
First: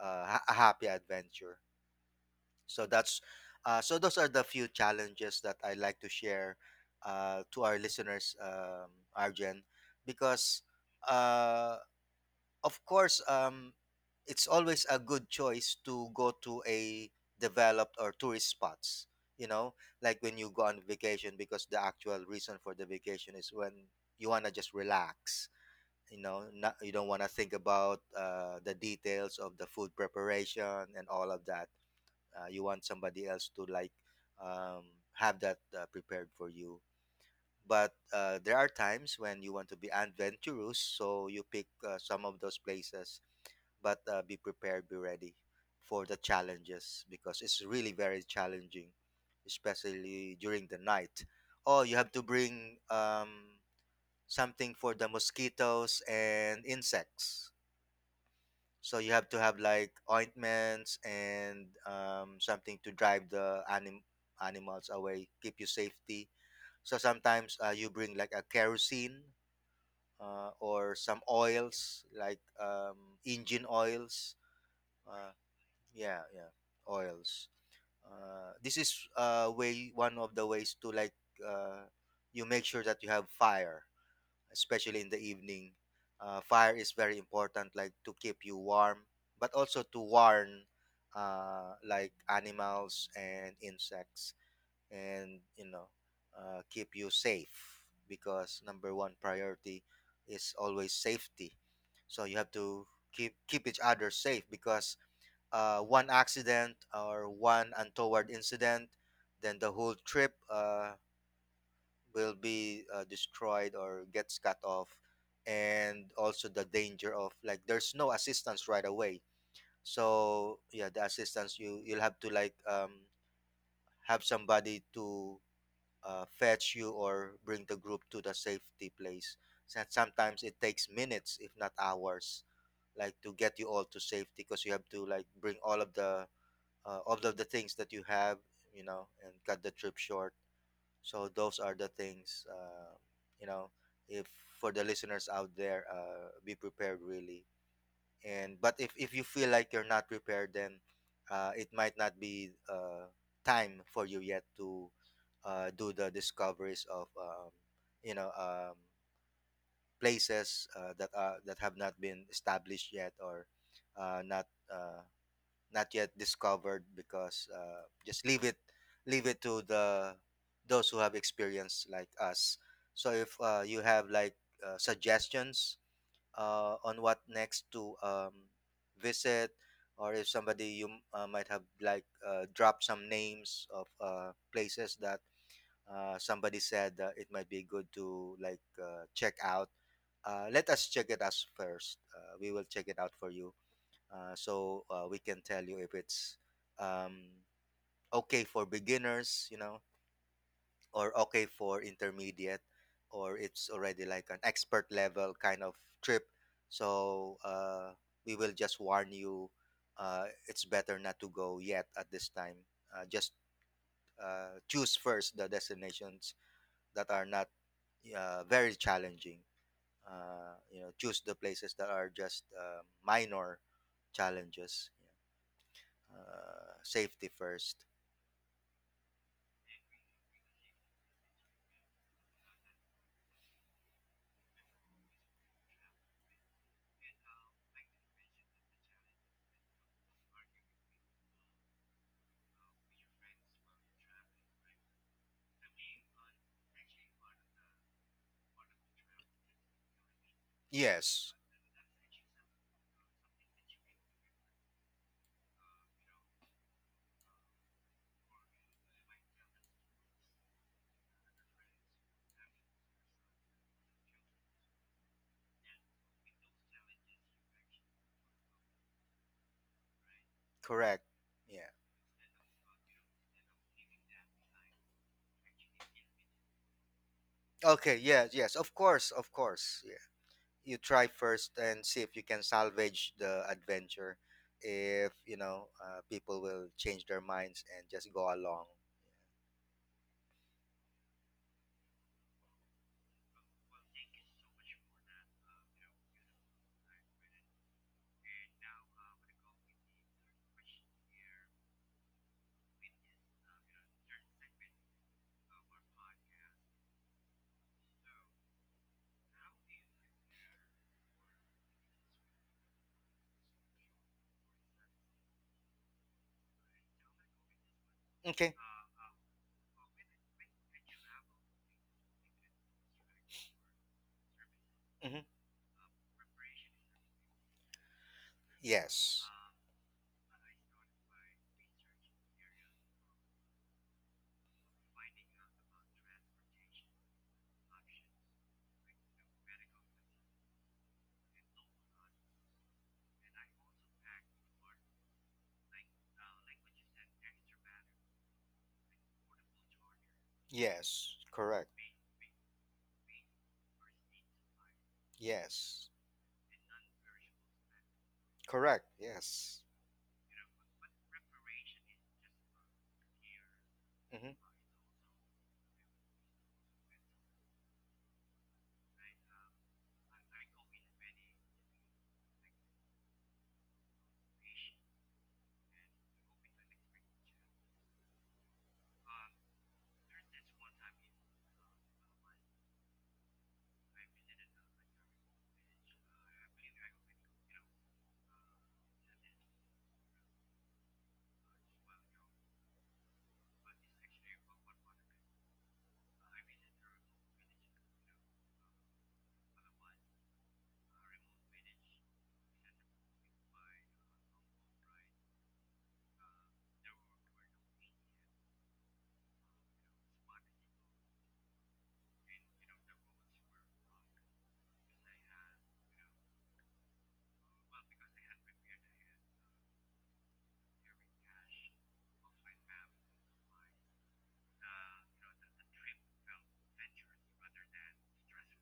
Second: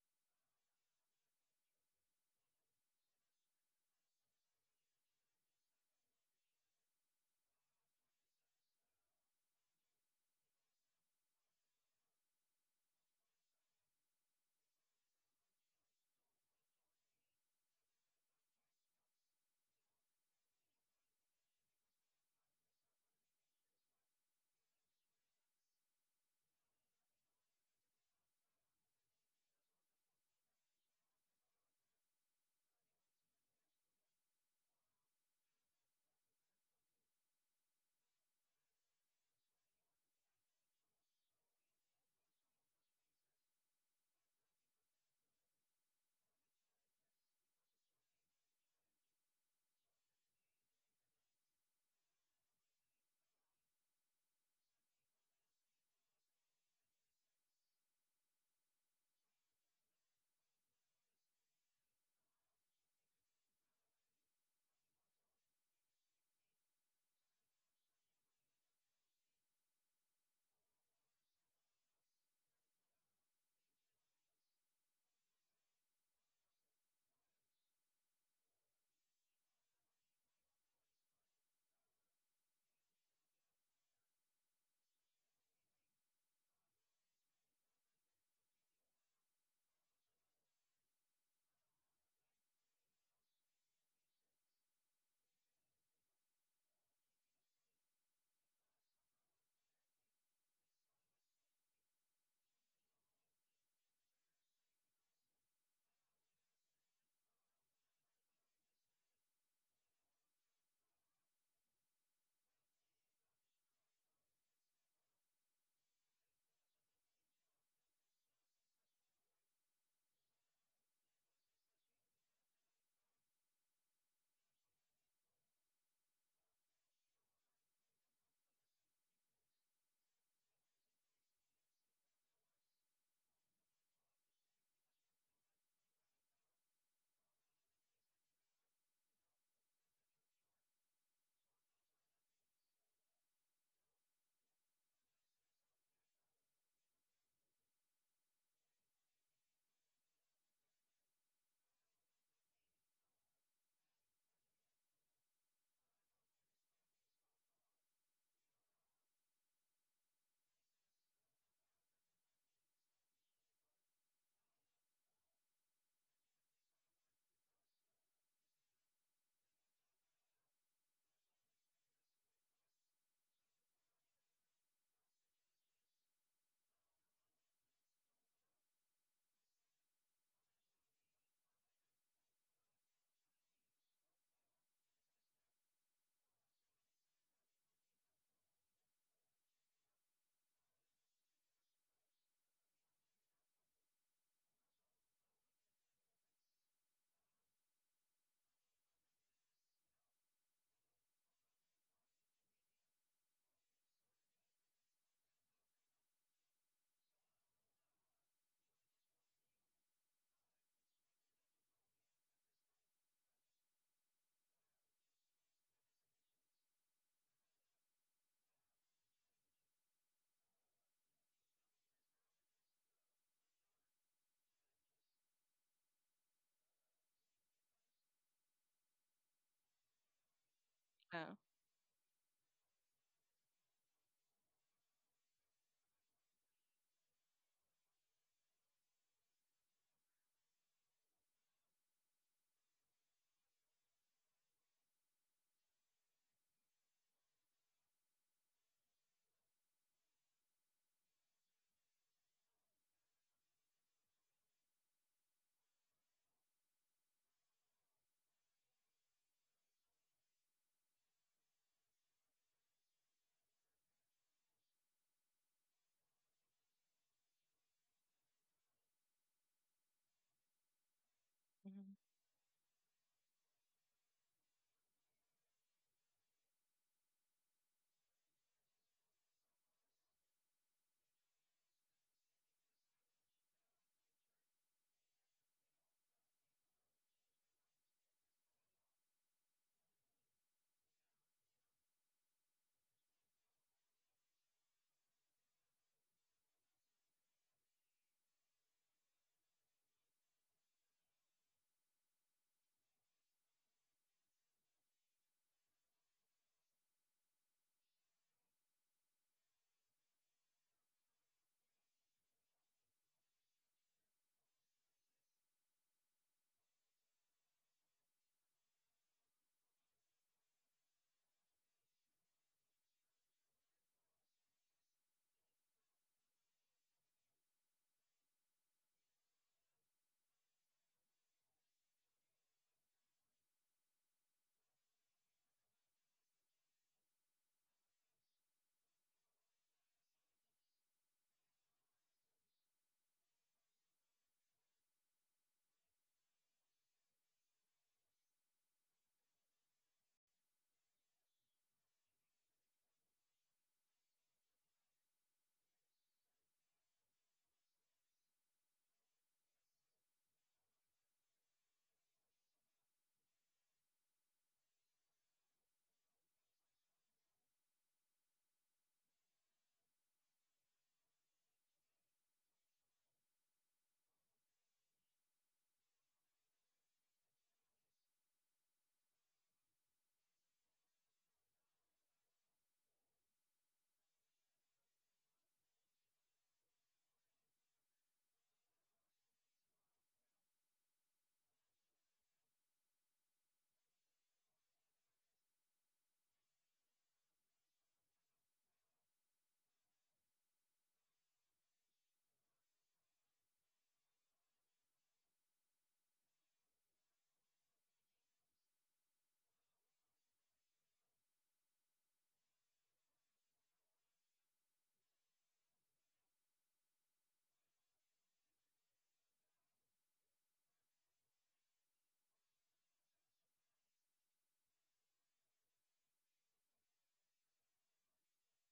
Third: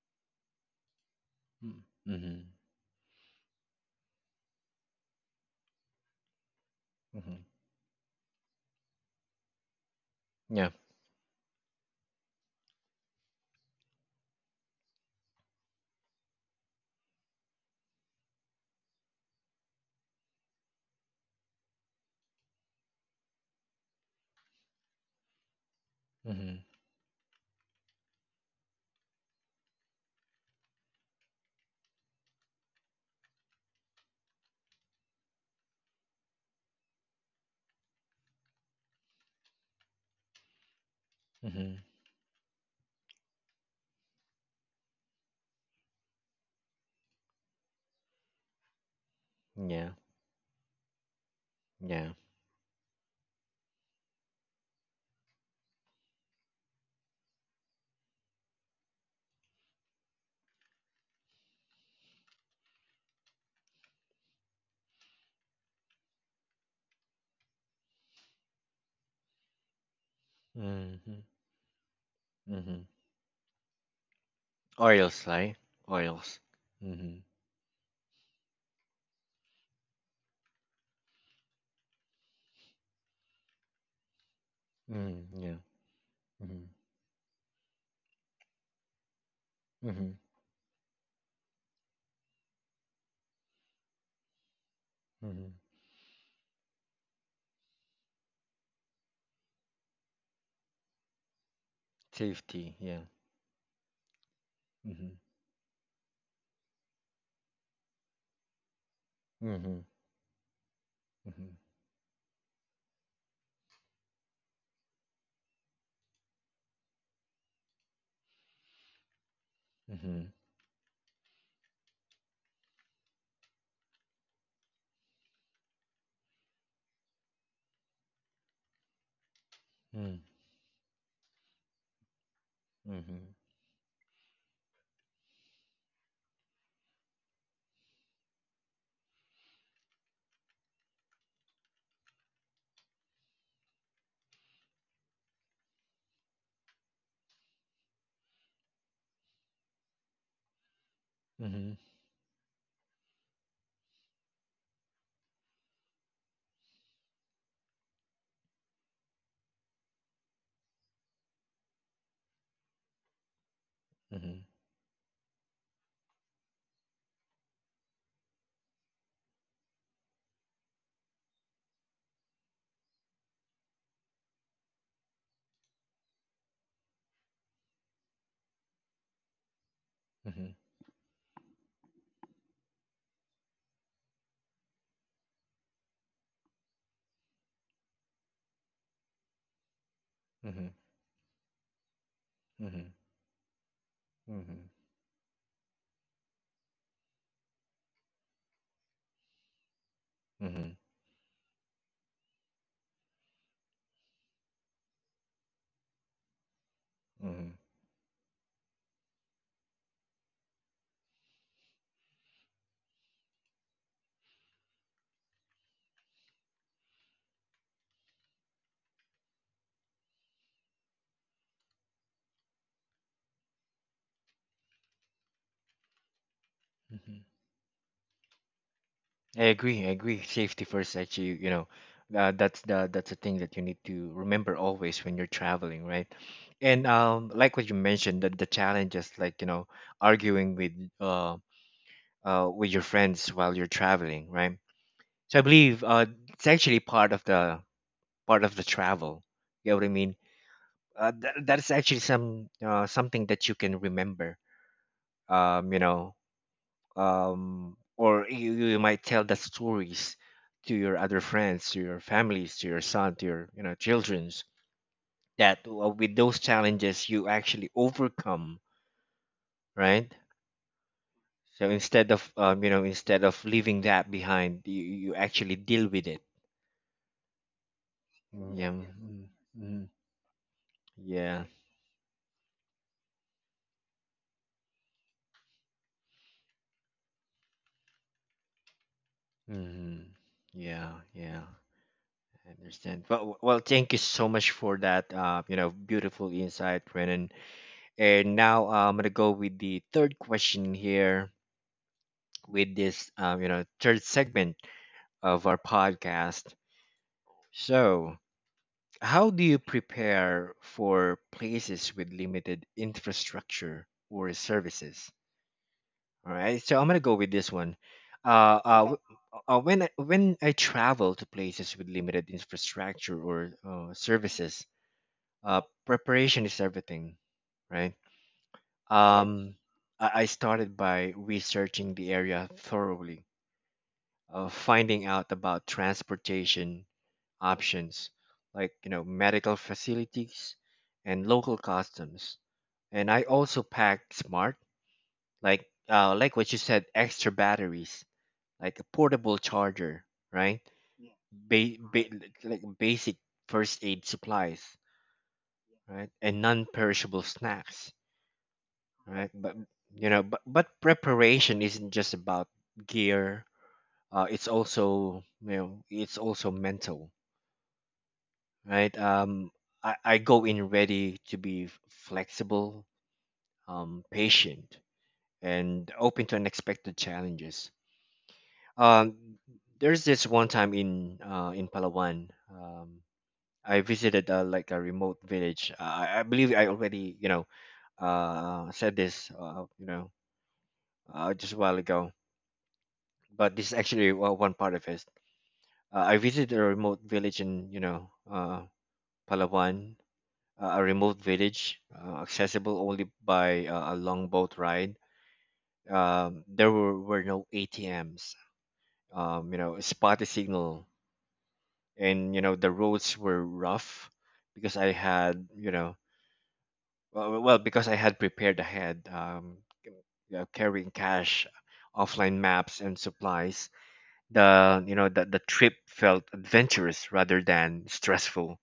uh, ha- a happy adventure. Mm-hmm. Mm-hmm. So that's, so those are the few challenges that I like to share, Mm-hmm. To our listeners, Arjen, because, Yeah. uh, of course, it's always a good choice to go to a developed or tourist spots. You know, like when you go on vacation, because the actual reason for the vacation is when you wanna just relax. You know, Mm-hmm. not, you don't wanna think about, the details of the food preparation and all of that. You want somebody else to, like, um, have that, prepared for you. But, there are times when you want to be adventurous, so you pick, Mm-hmm. Some of those places, but, be prepared, be ready for the challenges because it's really very challenging, Yeah. especially during the night. Oh, you Yeah. have to bring, something for the mosquitoes and insects. So you have to have, like, ointments, and, something to drive the, animals away, keep you safety. So sometimes, you bring like a kerosene, or Mm-hmm. some oils like, Mm-hmm. Engine oils. Oreos, Uh, right? yeah, Oreos. yeah, Mm-hmm. oils. This is, way one of the ways to, like, uh, you make sure that you have fire, especially in the Mm, yeah. evening. Mm-hmm. Fire is very important, like to keep you warm, but also to Mm-hmm. warn, like animals and insects, and, Mm-hmm. you know, keep you safe because number one priority is always safety. So you have Safety. to Yeah. keep each other safe, because, Mhm, one accident or one untoward incident, then the mhm, whole trip, mhm, will be, destroyed or gets cut off, and also the danger of, like, there's no assistance right away. mhm, So yeah, the assistance, you'll have to, like, have somebody to, fetch you or bring the group to the safety place. So mm, sometimes it takes minutes, if not hours, like to mhm, get you all to safety, because you have to, like, bring all of the things that you have, you know, and cut the trip short. So those are the things, you know, if for the listeners out there, be prepared, really. And but if you feel like you're not prepared, then, it mhm, might not be, time for you yet to, do the discoveries of, you know um, places, that have not been established yet, or, mhm, not. Uh, Not yet discovered, because, just leave it to the those who have experience like us. So if, you have, like, suggestions, on what next to, visit, or if mhm, somebody you might have, like, dropped some names of, places that, somebody said, it might be good to, like, check out. Mhm, Let us check it out first, we will check mhm, it out for you, uh, mhm, so uh, we can tell you if it's, um, okay for beginners, you know, mhm, or okay for intermediate, or it's already like an expert level kind of trip. So, mhm, we will just warn you, it's better not to go yet at this time, just, choose first the destinations that are not, very challenging, choose the places that are just, minor challenges. Yeah, mhm. safety first. I agree. I agree. Safety first. Uh, Actually, you know, that's the thing that you need to remember always when you're traveling, right? And like what you mentioned, that the challenges, like arguing um with your friends while you're traveling, right? So I believe it's actually part of the travel. You know what I mean? That Yes, that is actually some something that you can remember. Um, you know, or you might tell the stories to your other friends, to your families, to your son, to your childrens. That with those challenges you actually overcome, right? correct. So Yeah. mhm. instead of instead of leaving that behind, you actually deal with it. Okay. Yes. Yes. Yeah. Of course. Of Mm-hmm. course. Yeah. You try Yeah. first and see if you can salvage the adventure, if you know, people will change their minds and just go along. hmm Yeah. Yeah. I understand. Well, thank you so much for that. You know, beautiful insight, Renan. And now I'm gonna go with the third question here with this, third segment of our podcast. So, how do you prepare for places with limited infrastructure or services? All right, so I'm gonna go with this one. Okay. Uh, uh, w- when when I travel to places with limited infrastructure or services, Hmm. Preparation is everything, right? Yes. Um, I started by researching the area thoroughly, finding out about transportation options, like medical facilities and local customs. And I also packed smart, like what you said, extra batteries like a portable charger, right? Yes. Correct. Ba- ba- like basic first aid supplies, Yes. right? And non-perishable snacks, Correct. right? But Yes. but preparation isn't just about gear. It's Hmm. also it's also mental, right? I go in ready to be flexible, patient, and open to unexpected challenges. Um, there's this one time in Palawan. I visited like a remote village. I believe I already, you know, said this, just a while ago. But this is actually one part of it. I visited a remote village in, Palawan, a remote village accessible only by a long boat ride. Were no ATMs, spotty signal, and the roads were rough because I had, you know, well, because I had prepared ahead, carrying cash, offline maps, and supplies. The you know the trip felt adventurous rather than stressful.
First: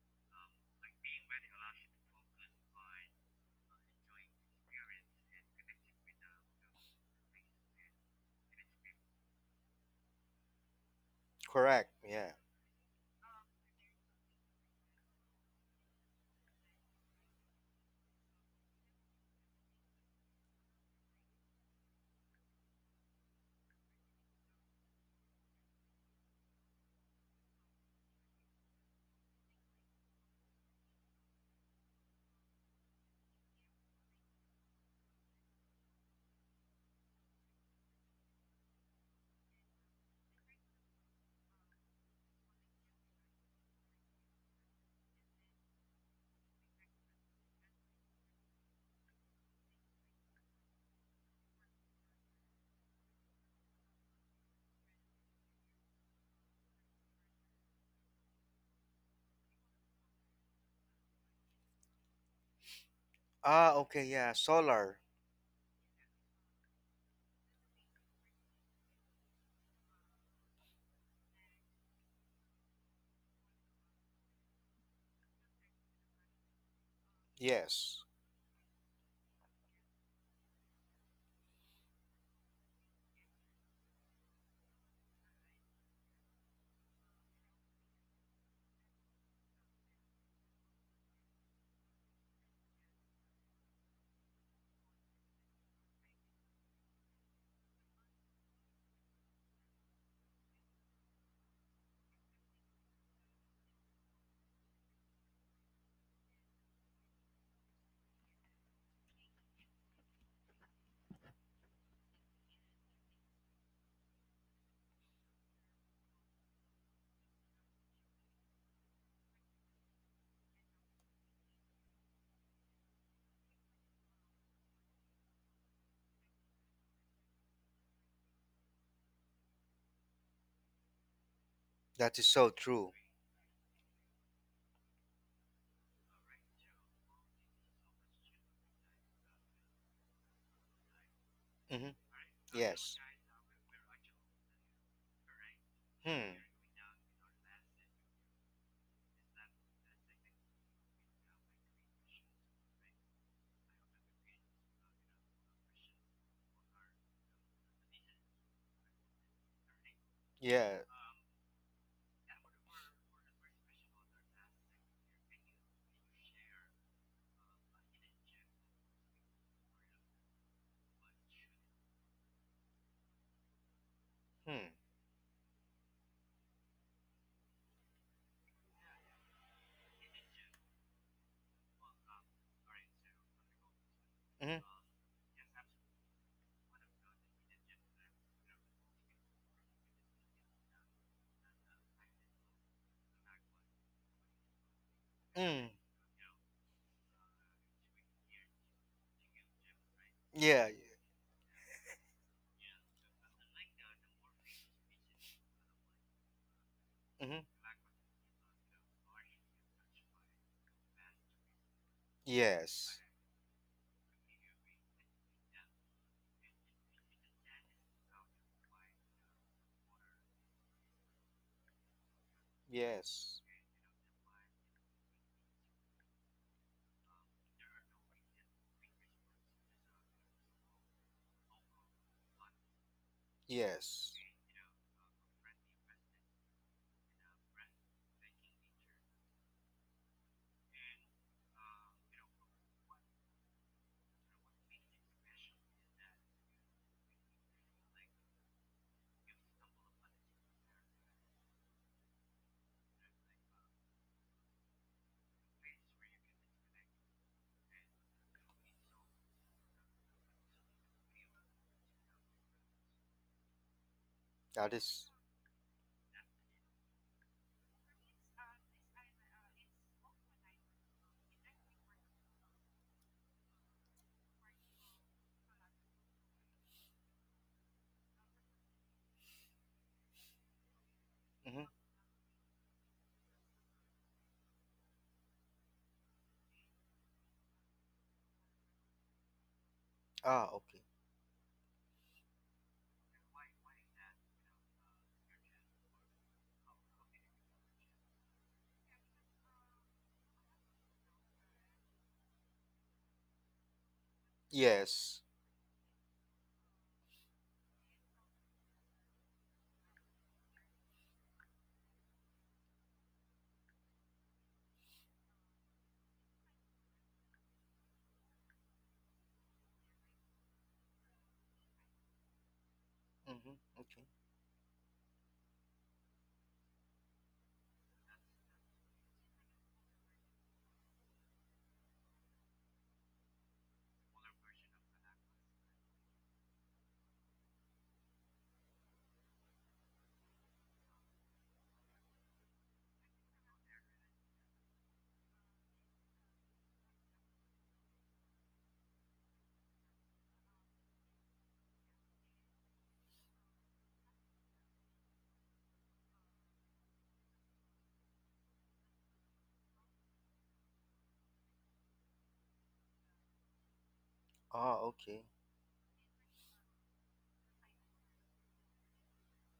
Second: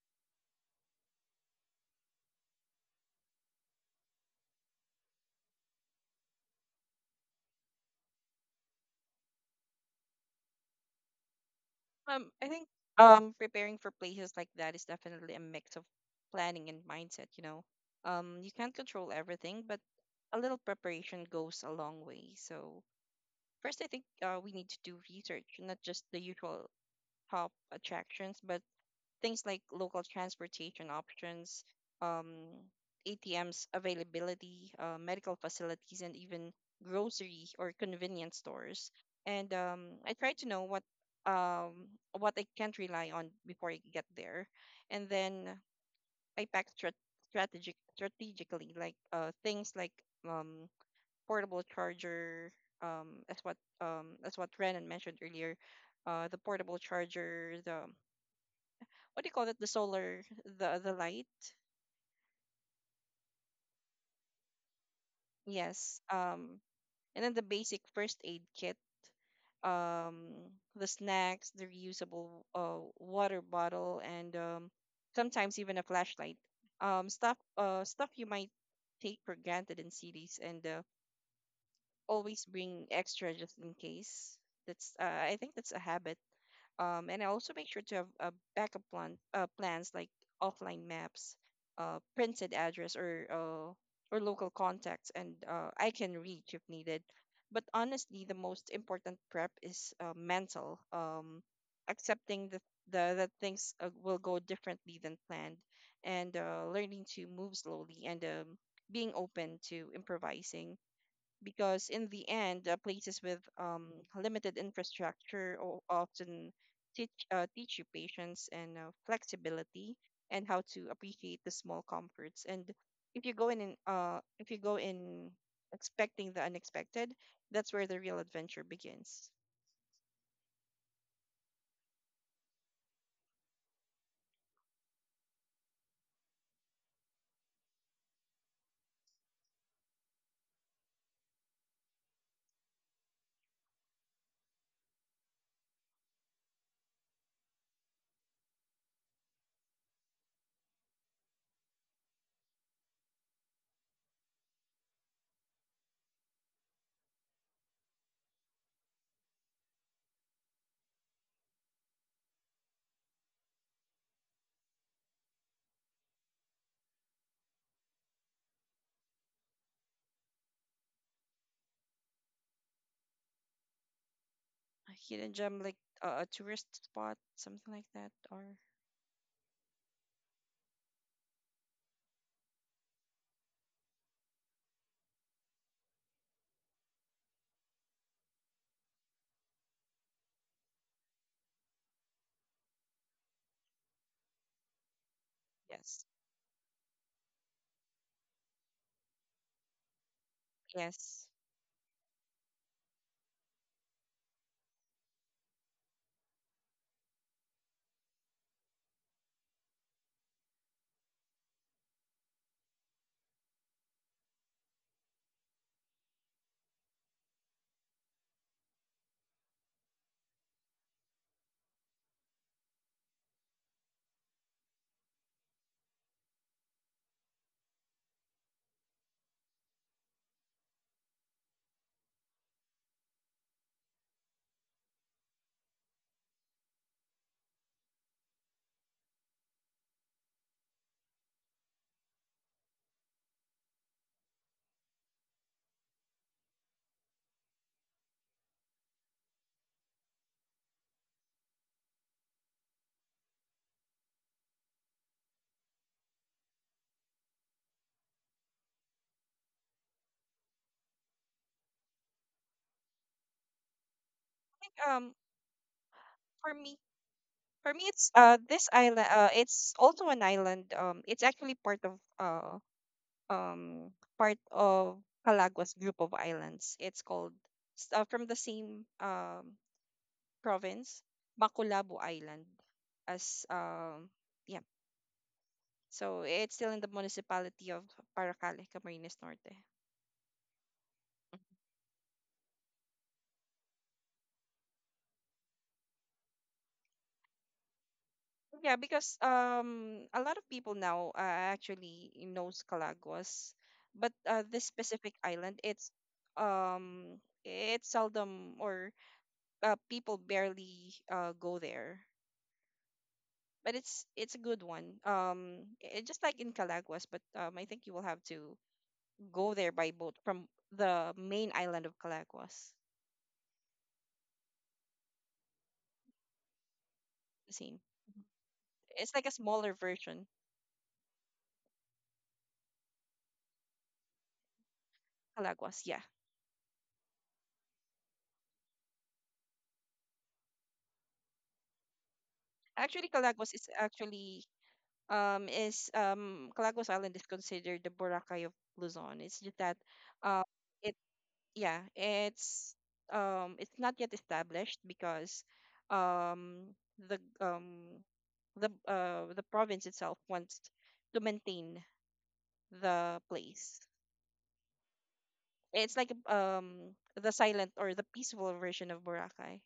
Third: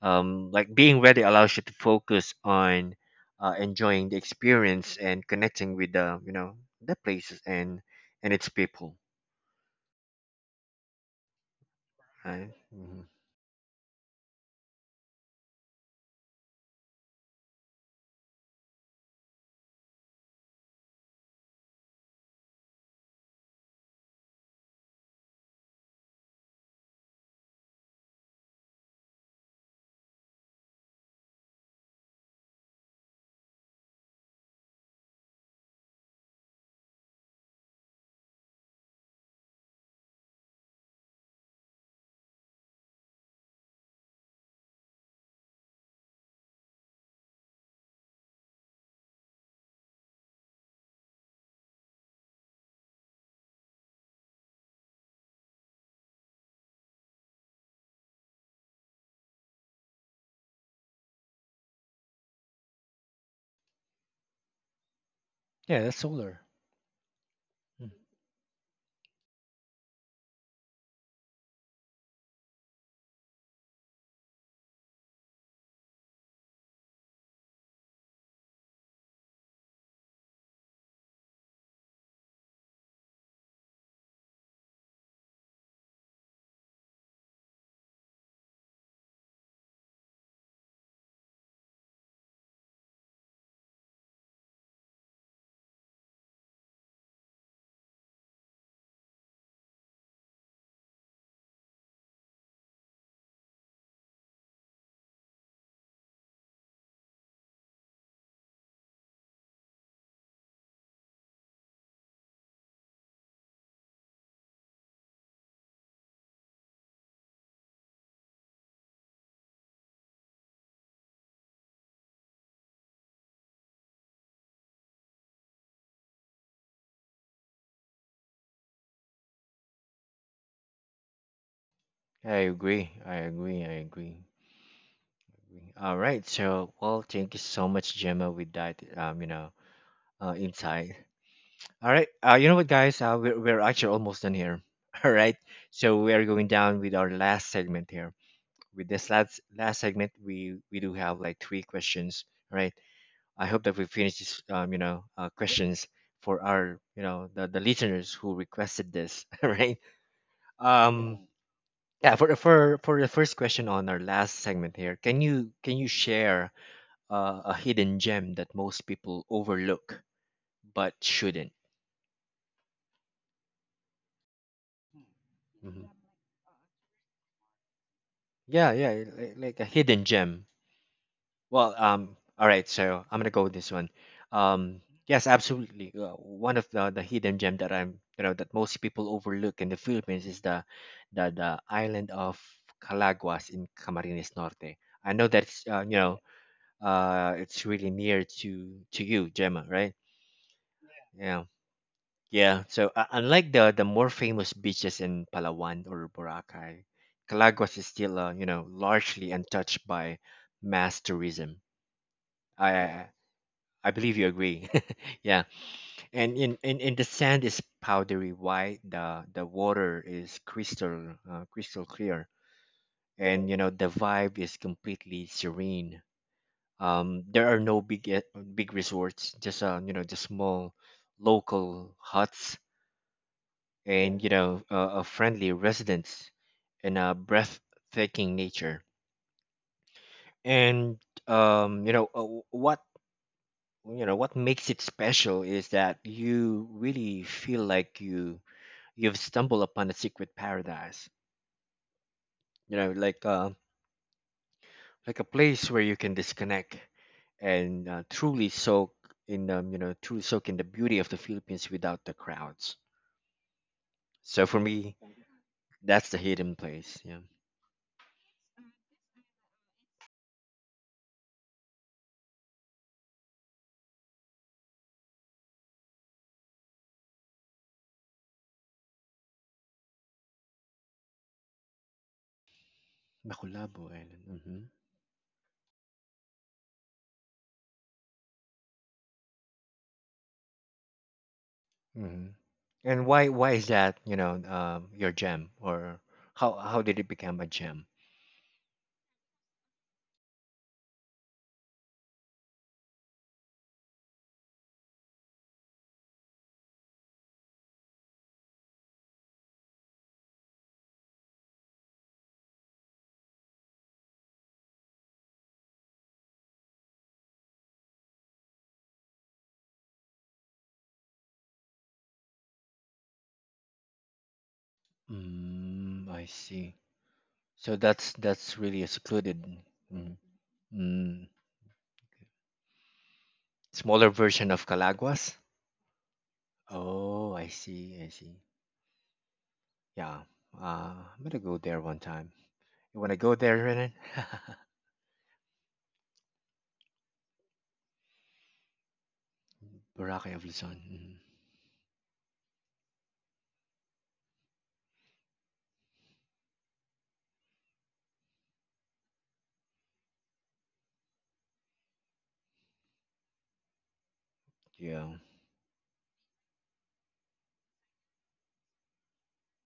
Like being ready allows you to focus on enjoying the experience and connecting with the you know the places and its people. Correct. Yeah. I Right? think hmm preparing for places like that is definitely a mix of planning and mindset, you know. You can't control everything, but a little preparation goes a long way. So first, I think we need to do research, not just the usual top attractions, but things like local transportation options, um, ATMs availability, medical facilities, and even grocery or convenience stores. And I try to know what um, I can't rely on before I get there, and then I strategic strategically, like things like um, portable charger. That's what Renan mentioned earlier the portable charger, the what do you call it the solar the light Ah. Okay. Yeah. Solar. Yeah, that's yes solar. And then the basic Mm. first aid kit um the snacks the reusable water bottle and sometimes even a flashlight Yes. stuff you might take for granted in cities and always bring extra just in case that's I think that's a habit. And I also make sure to have a backup plans like offline maps, printed address, or local contacts, and I can reach if needed. But honestly, the most important prep is mental. Accepting the that things will go differently than planned, and learning to move slowly and being open to improvising because in the end, places with limited infrastructure often teach you patience and flexibility and how to appreciate the small comforts. And if you go in if you go in expecting the unexpected, that's where the real adventure begins. That is I so true. agree. I agree. I agree. agree. All right. Thank you so much, Gemma, with that. Inside. All Hmm. right. You know what, Yes. guys? We're actually almost done here. *laughs* All right. So we are Hmm. going down with our last segment here. With this last segment, we do have like three questions. All right. I hope that we finish this, questions for our, you know, the listeners who requested this. *laughs* All right. Yeah. Um. Yeah. For the first question on our last segment here, can you share a hidden gem that most people overlook but shouldn't? Hmm. A hidden gem, like a tourist spot, something like that, or Yeah, yeah, like a hidden gem. Well, all right, so I'm gonna go with this one. Hmm. Um, yes, absolutely. One of the hidden gem that I'm, you know, that most people overlook in the Philippines is the island of Calaguas in Camarines Norte. I know that's, Mm. You yes, know, it's really near to you, Gemma, right? Yeah. yes. Yeah. Yeah, so unlike the more famous beaches in Palawan or Boracay, Mm-hmm. Calaguas is still, you know, largely untouched by mass tourism. I Yes. I I believe you agree. *laughs* Yeah, and in the sand is powdery white. The water is crystal clear, Yes. and the vibe is completely serene. There are no big resorts, just just small local huts Yes. and a friendly residence and a breathtaking nature and what what makes it special is that you really feel like you've stumbled upon a secret paradise, you know, like a place where you can disconnect and truly soak in truly soak in the beauty of the Philippines without the crowds. So for I That think me, is. That's the hidden for me place. Yeah. For me, it's this island. It's also an island. It's actually part of Calaguas group of islands. It's called from the same province, Mm-hmm. Macolabo Island, as Macolabo Island. Mm-hmm. yeah. So it's still in the municipality of Paracale, Camarines Norte. Ah, okay. Mm-hmm. And why is that, you know, your gem? Or how did it become a gem? Yeah, because a lot of people now actually knows Calagos, but this specific Yes. island um it's seldom or people barely go there. But it's a good one. I- just like in Calaguas, but I think you will have to go there by boat from the main island of Calaguas. Mm-hmm. Okay. Mm, I see. So Same. That's really a It's like a secluded, smaller mm, version. mm, smaller version of Calaguas. Calaguas, yeah. Oh, I see, I see. Yeah. I'm gonna go there one time. You Actually, wanna go Calaguas there, is Renan? *laughs* actually is Calagos Island is considered the Boracay of Luzon. It's just that Boracay of uh Luzon. it Mm. yeah, it's not yet established because um the um the province itself wants to maintain the place. Ah, Yeah. okay. It's like the silent or the peaceful version of Boracay.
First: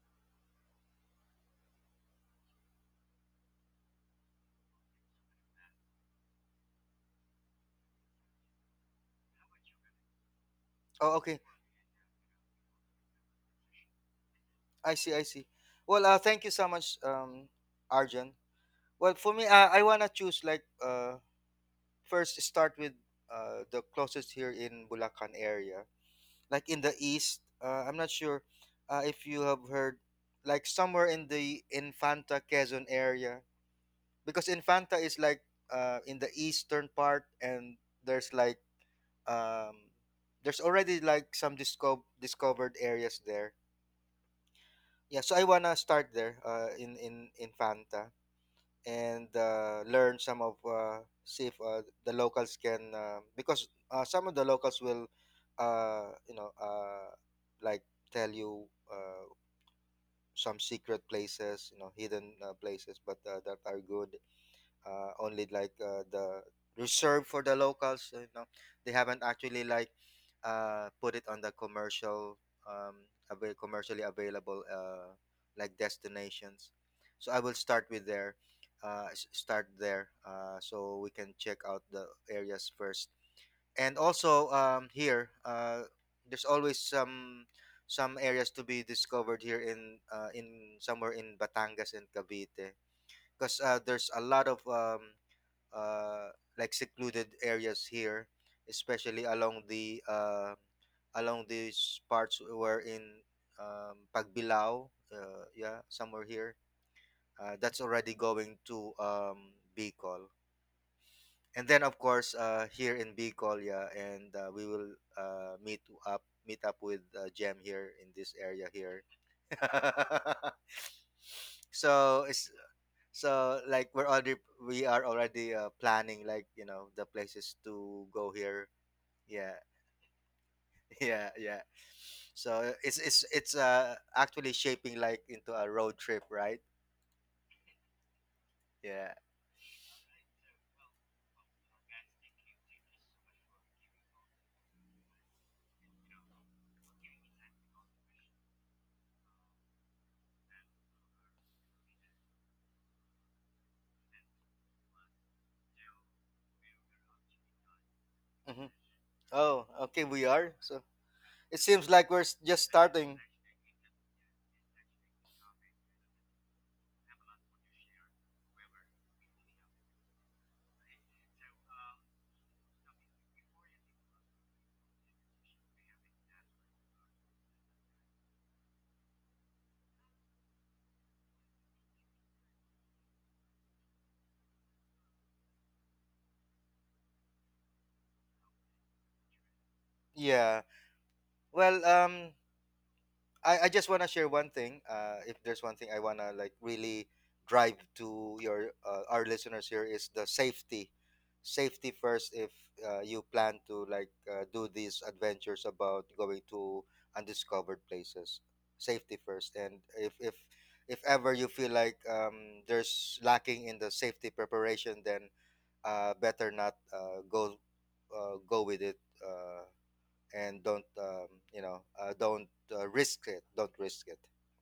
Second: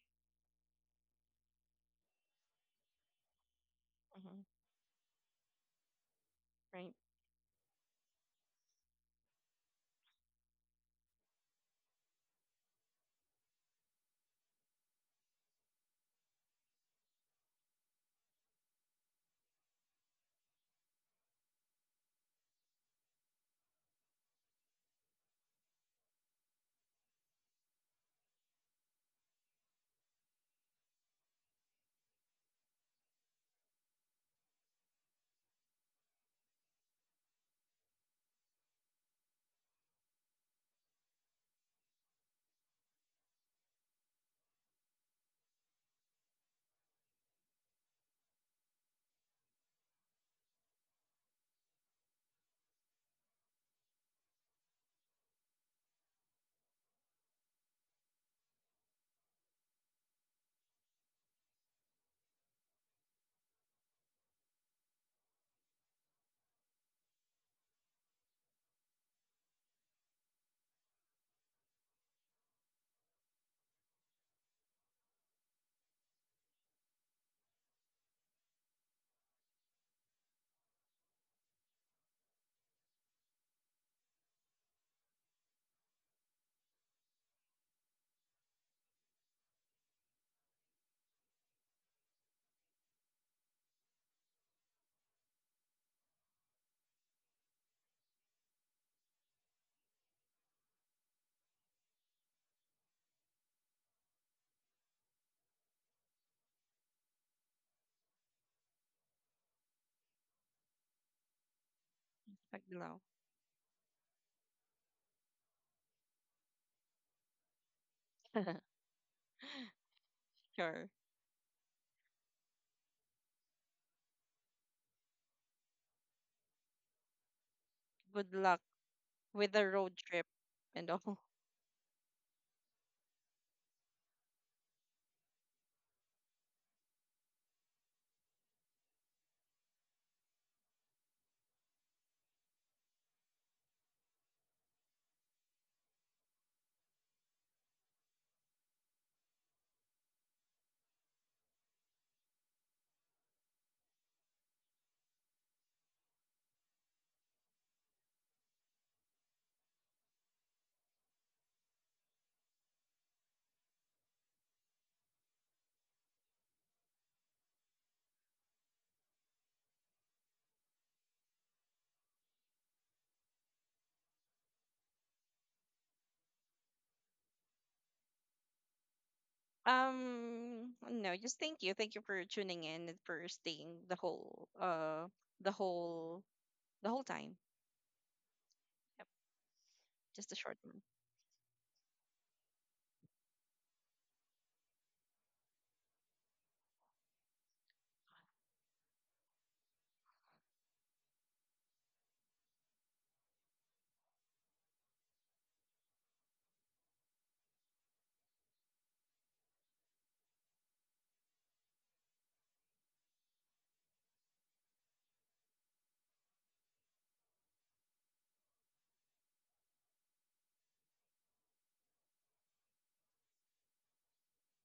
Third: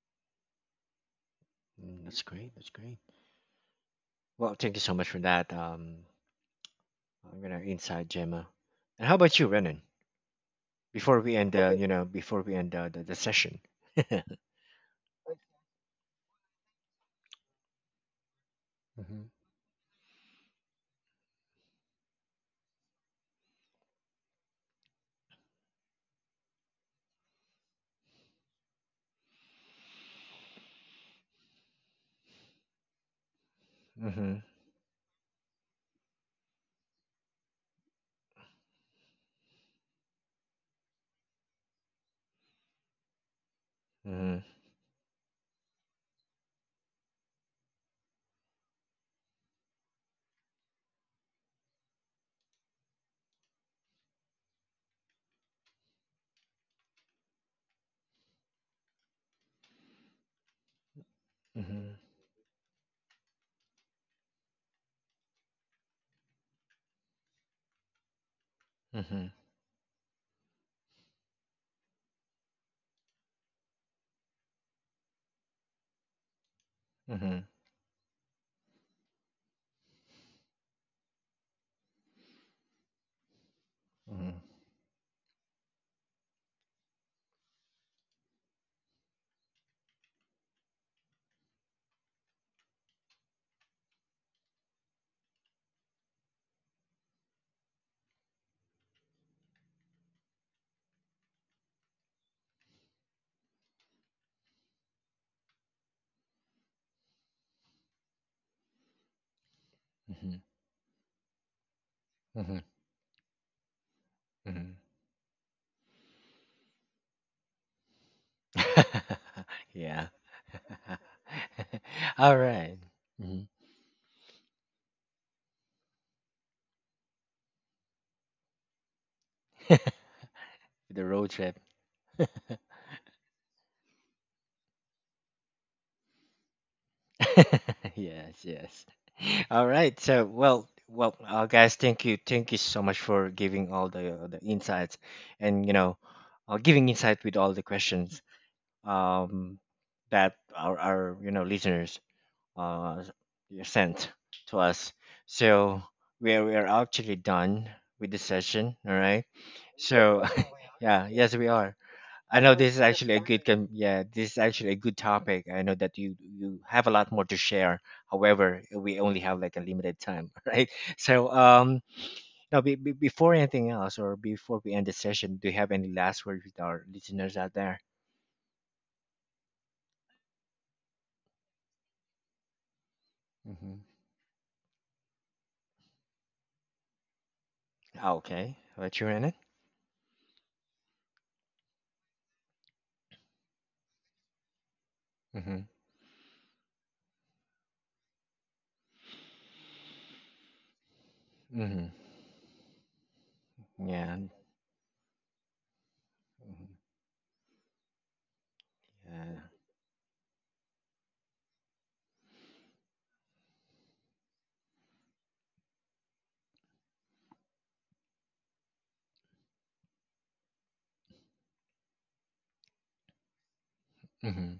Mm, that's great, that's great. Hmm. Well, thank you so much for that. Right. I'm gonna inside Gemma. And how about you, Renan? Oh, Before we okay. end before we end the session. I see. I see. Well, thank you so much, Arjun. Well, Mhm. for me, I wanna choose, like, first start with, the closest here in Bulacan area, like in the east. I'm not sure, if you have heard, like somewhere in the Infanta Quezon area, Mhm. because Infanta is like, in the eastern part, and there's like, um, there's already like some discovered areas there. Mhm. Yeah, so I wanna start there, in Infanta, and, learn some of see if, the locals can, because, some of the locals will, uh, you know uh, like tell you, some secret places, you know, Mhm. hidden, places, but, that are good, only, like, the reserved for the locals, you know they haven't Mhm. actually, like, put it on the commercial, um, commercially available, like destinations. So I Mhm. will start with there, start there, so we can check out the areas first. And Mhm. also, here, there's always some areas to be discovered here in, somewhere in Batangas and Cavite, because, there's a lot of, uh, like secluded areas here, especially along the along these parts where in, Pagbilao, yeah, somewhere here. That's already going to, Bicol, Mhm. and then, of course, Mhm. Like here Mindanao. in Bicol, yeah, and, we Mhm. will, uh, meet meet up with, Jam here in this area *laughs* here. *laughs* *laughs* Yeah. Sure. *laughs* So All it's, right. Mhm. so, like, we are already, planning, like, you know, the places to Good go luck here, with yeah. the road trip and *laughs* *laughs* The all. Yeah, road trip. yeah. *laughs* So it's actually shaping, like, into a road trip, right? Yes. Yes. Yeah. *laughs* All right. So well, guys, thank you so much for giving all the insights, and you know, giving insight with all the questions um, that our you know listeners uh, sent to us. So we are actually done with the Hmm. session. All right. Oh, okay, So we are *laughs* so yeah, yes, we it are. seems like we're I know just this is actually starting. a yeah, this is actually a good topic. I know that you have a lot more to share. However, we only have like a limited time, *laughs* right? So now before anything else or before we end the session, do you have any last words with our listeners out there? No, just thank you. Thank you for tuning in and for staying the whole the whole time. Okay, but Yep, you're in it. just a short Yeah, one. well, I just want to share one thing. If Mm-hmm. there's one thing I want to, like, really drive to, your our listeners here, is the safety. Mm-hmm. Safety first, if, you plan to, like, Yeah. Do these adventures about going Mhm. to undiscovered places. Safety Yeah. first, and if ever you feel like, there's lacking in the safety preparation, then, better not, go with it. Uh, and don't you know don't risk it, don't risk it. hmm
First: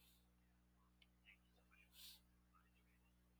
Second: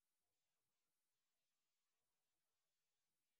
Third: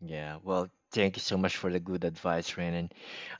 Yeah, well, thank you so much for the good advice, Renan.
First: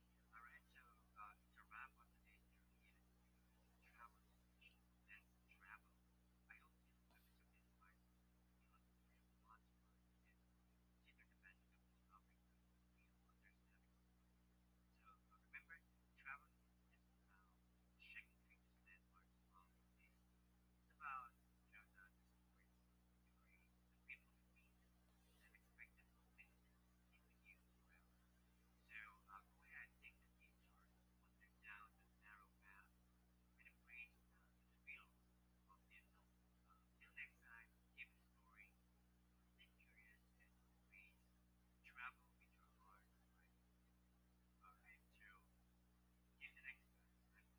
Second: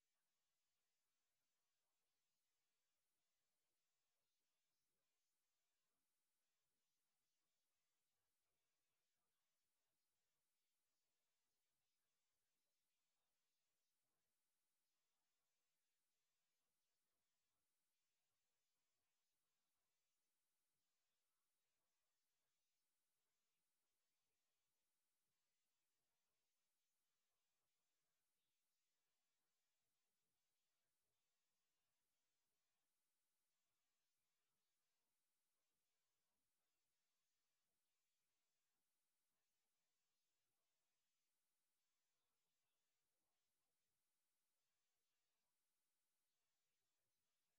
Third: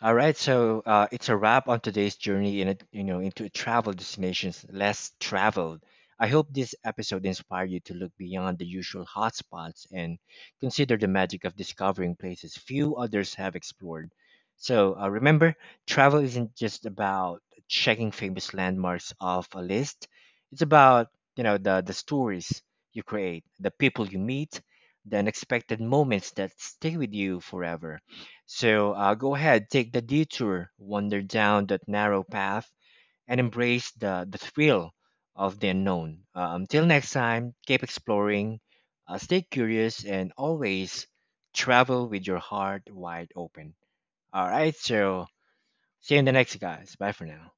All right, so it's a wrap on today's journey in a, you know, into travel destinations less traveled. I hope this episode inspired you to look beyond the usual hotspots and consider the magic of discovering places few others have explored. So remember, travel isn't just about checking famous landmarks off a list. It's about the stories you create, the people you meet, the unexpected moments that stay with you forever. So go ahead, take the detour, wander down that narrow path, and embrace the thrill of the unknown. Until next time, keep exploring, stay curious, and always travel with your heart wide open. All right, so see you in the next, guys. Bye for now.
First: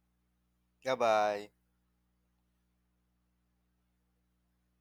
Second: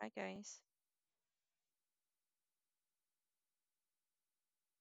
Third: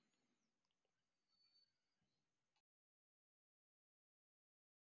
Bye guys. Goodbye.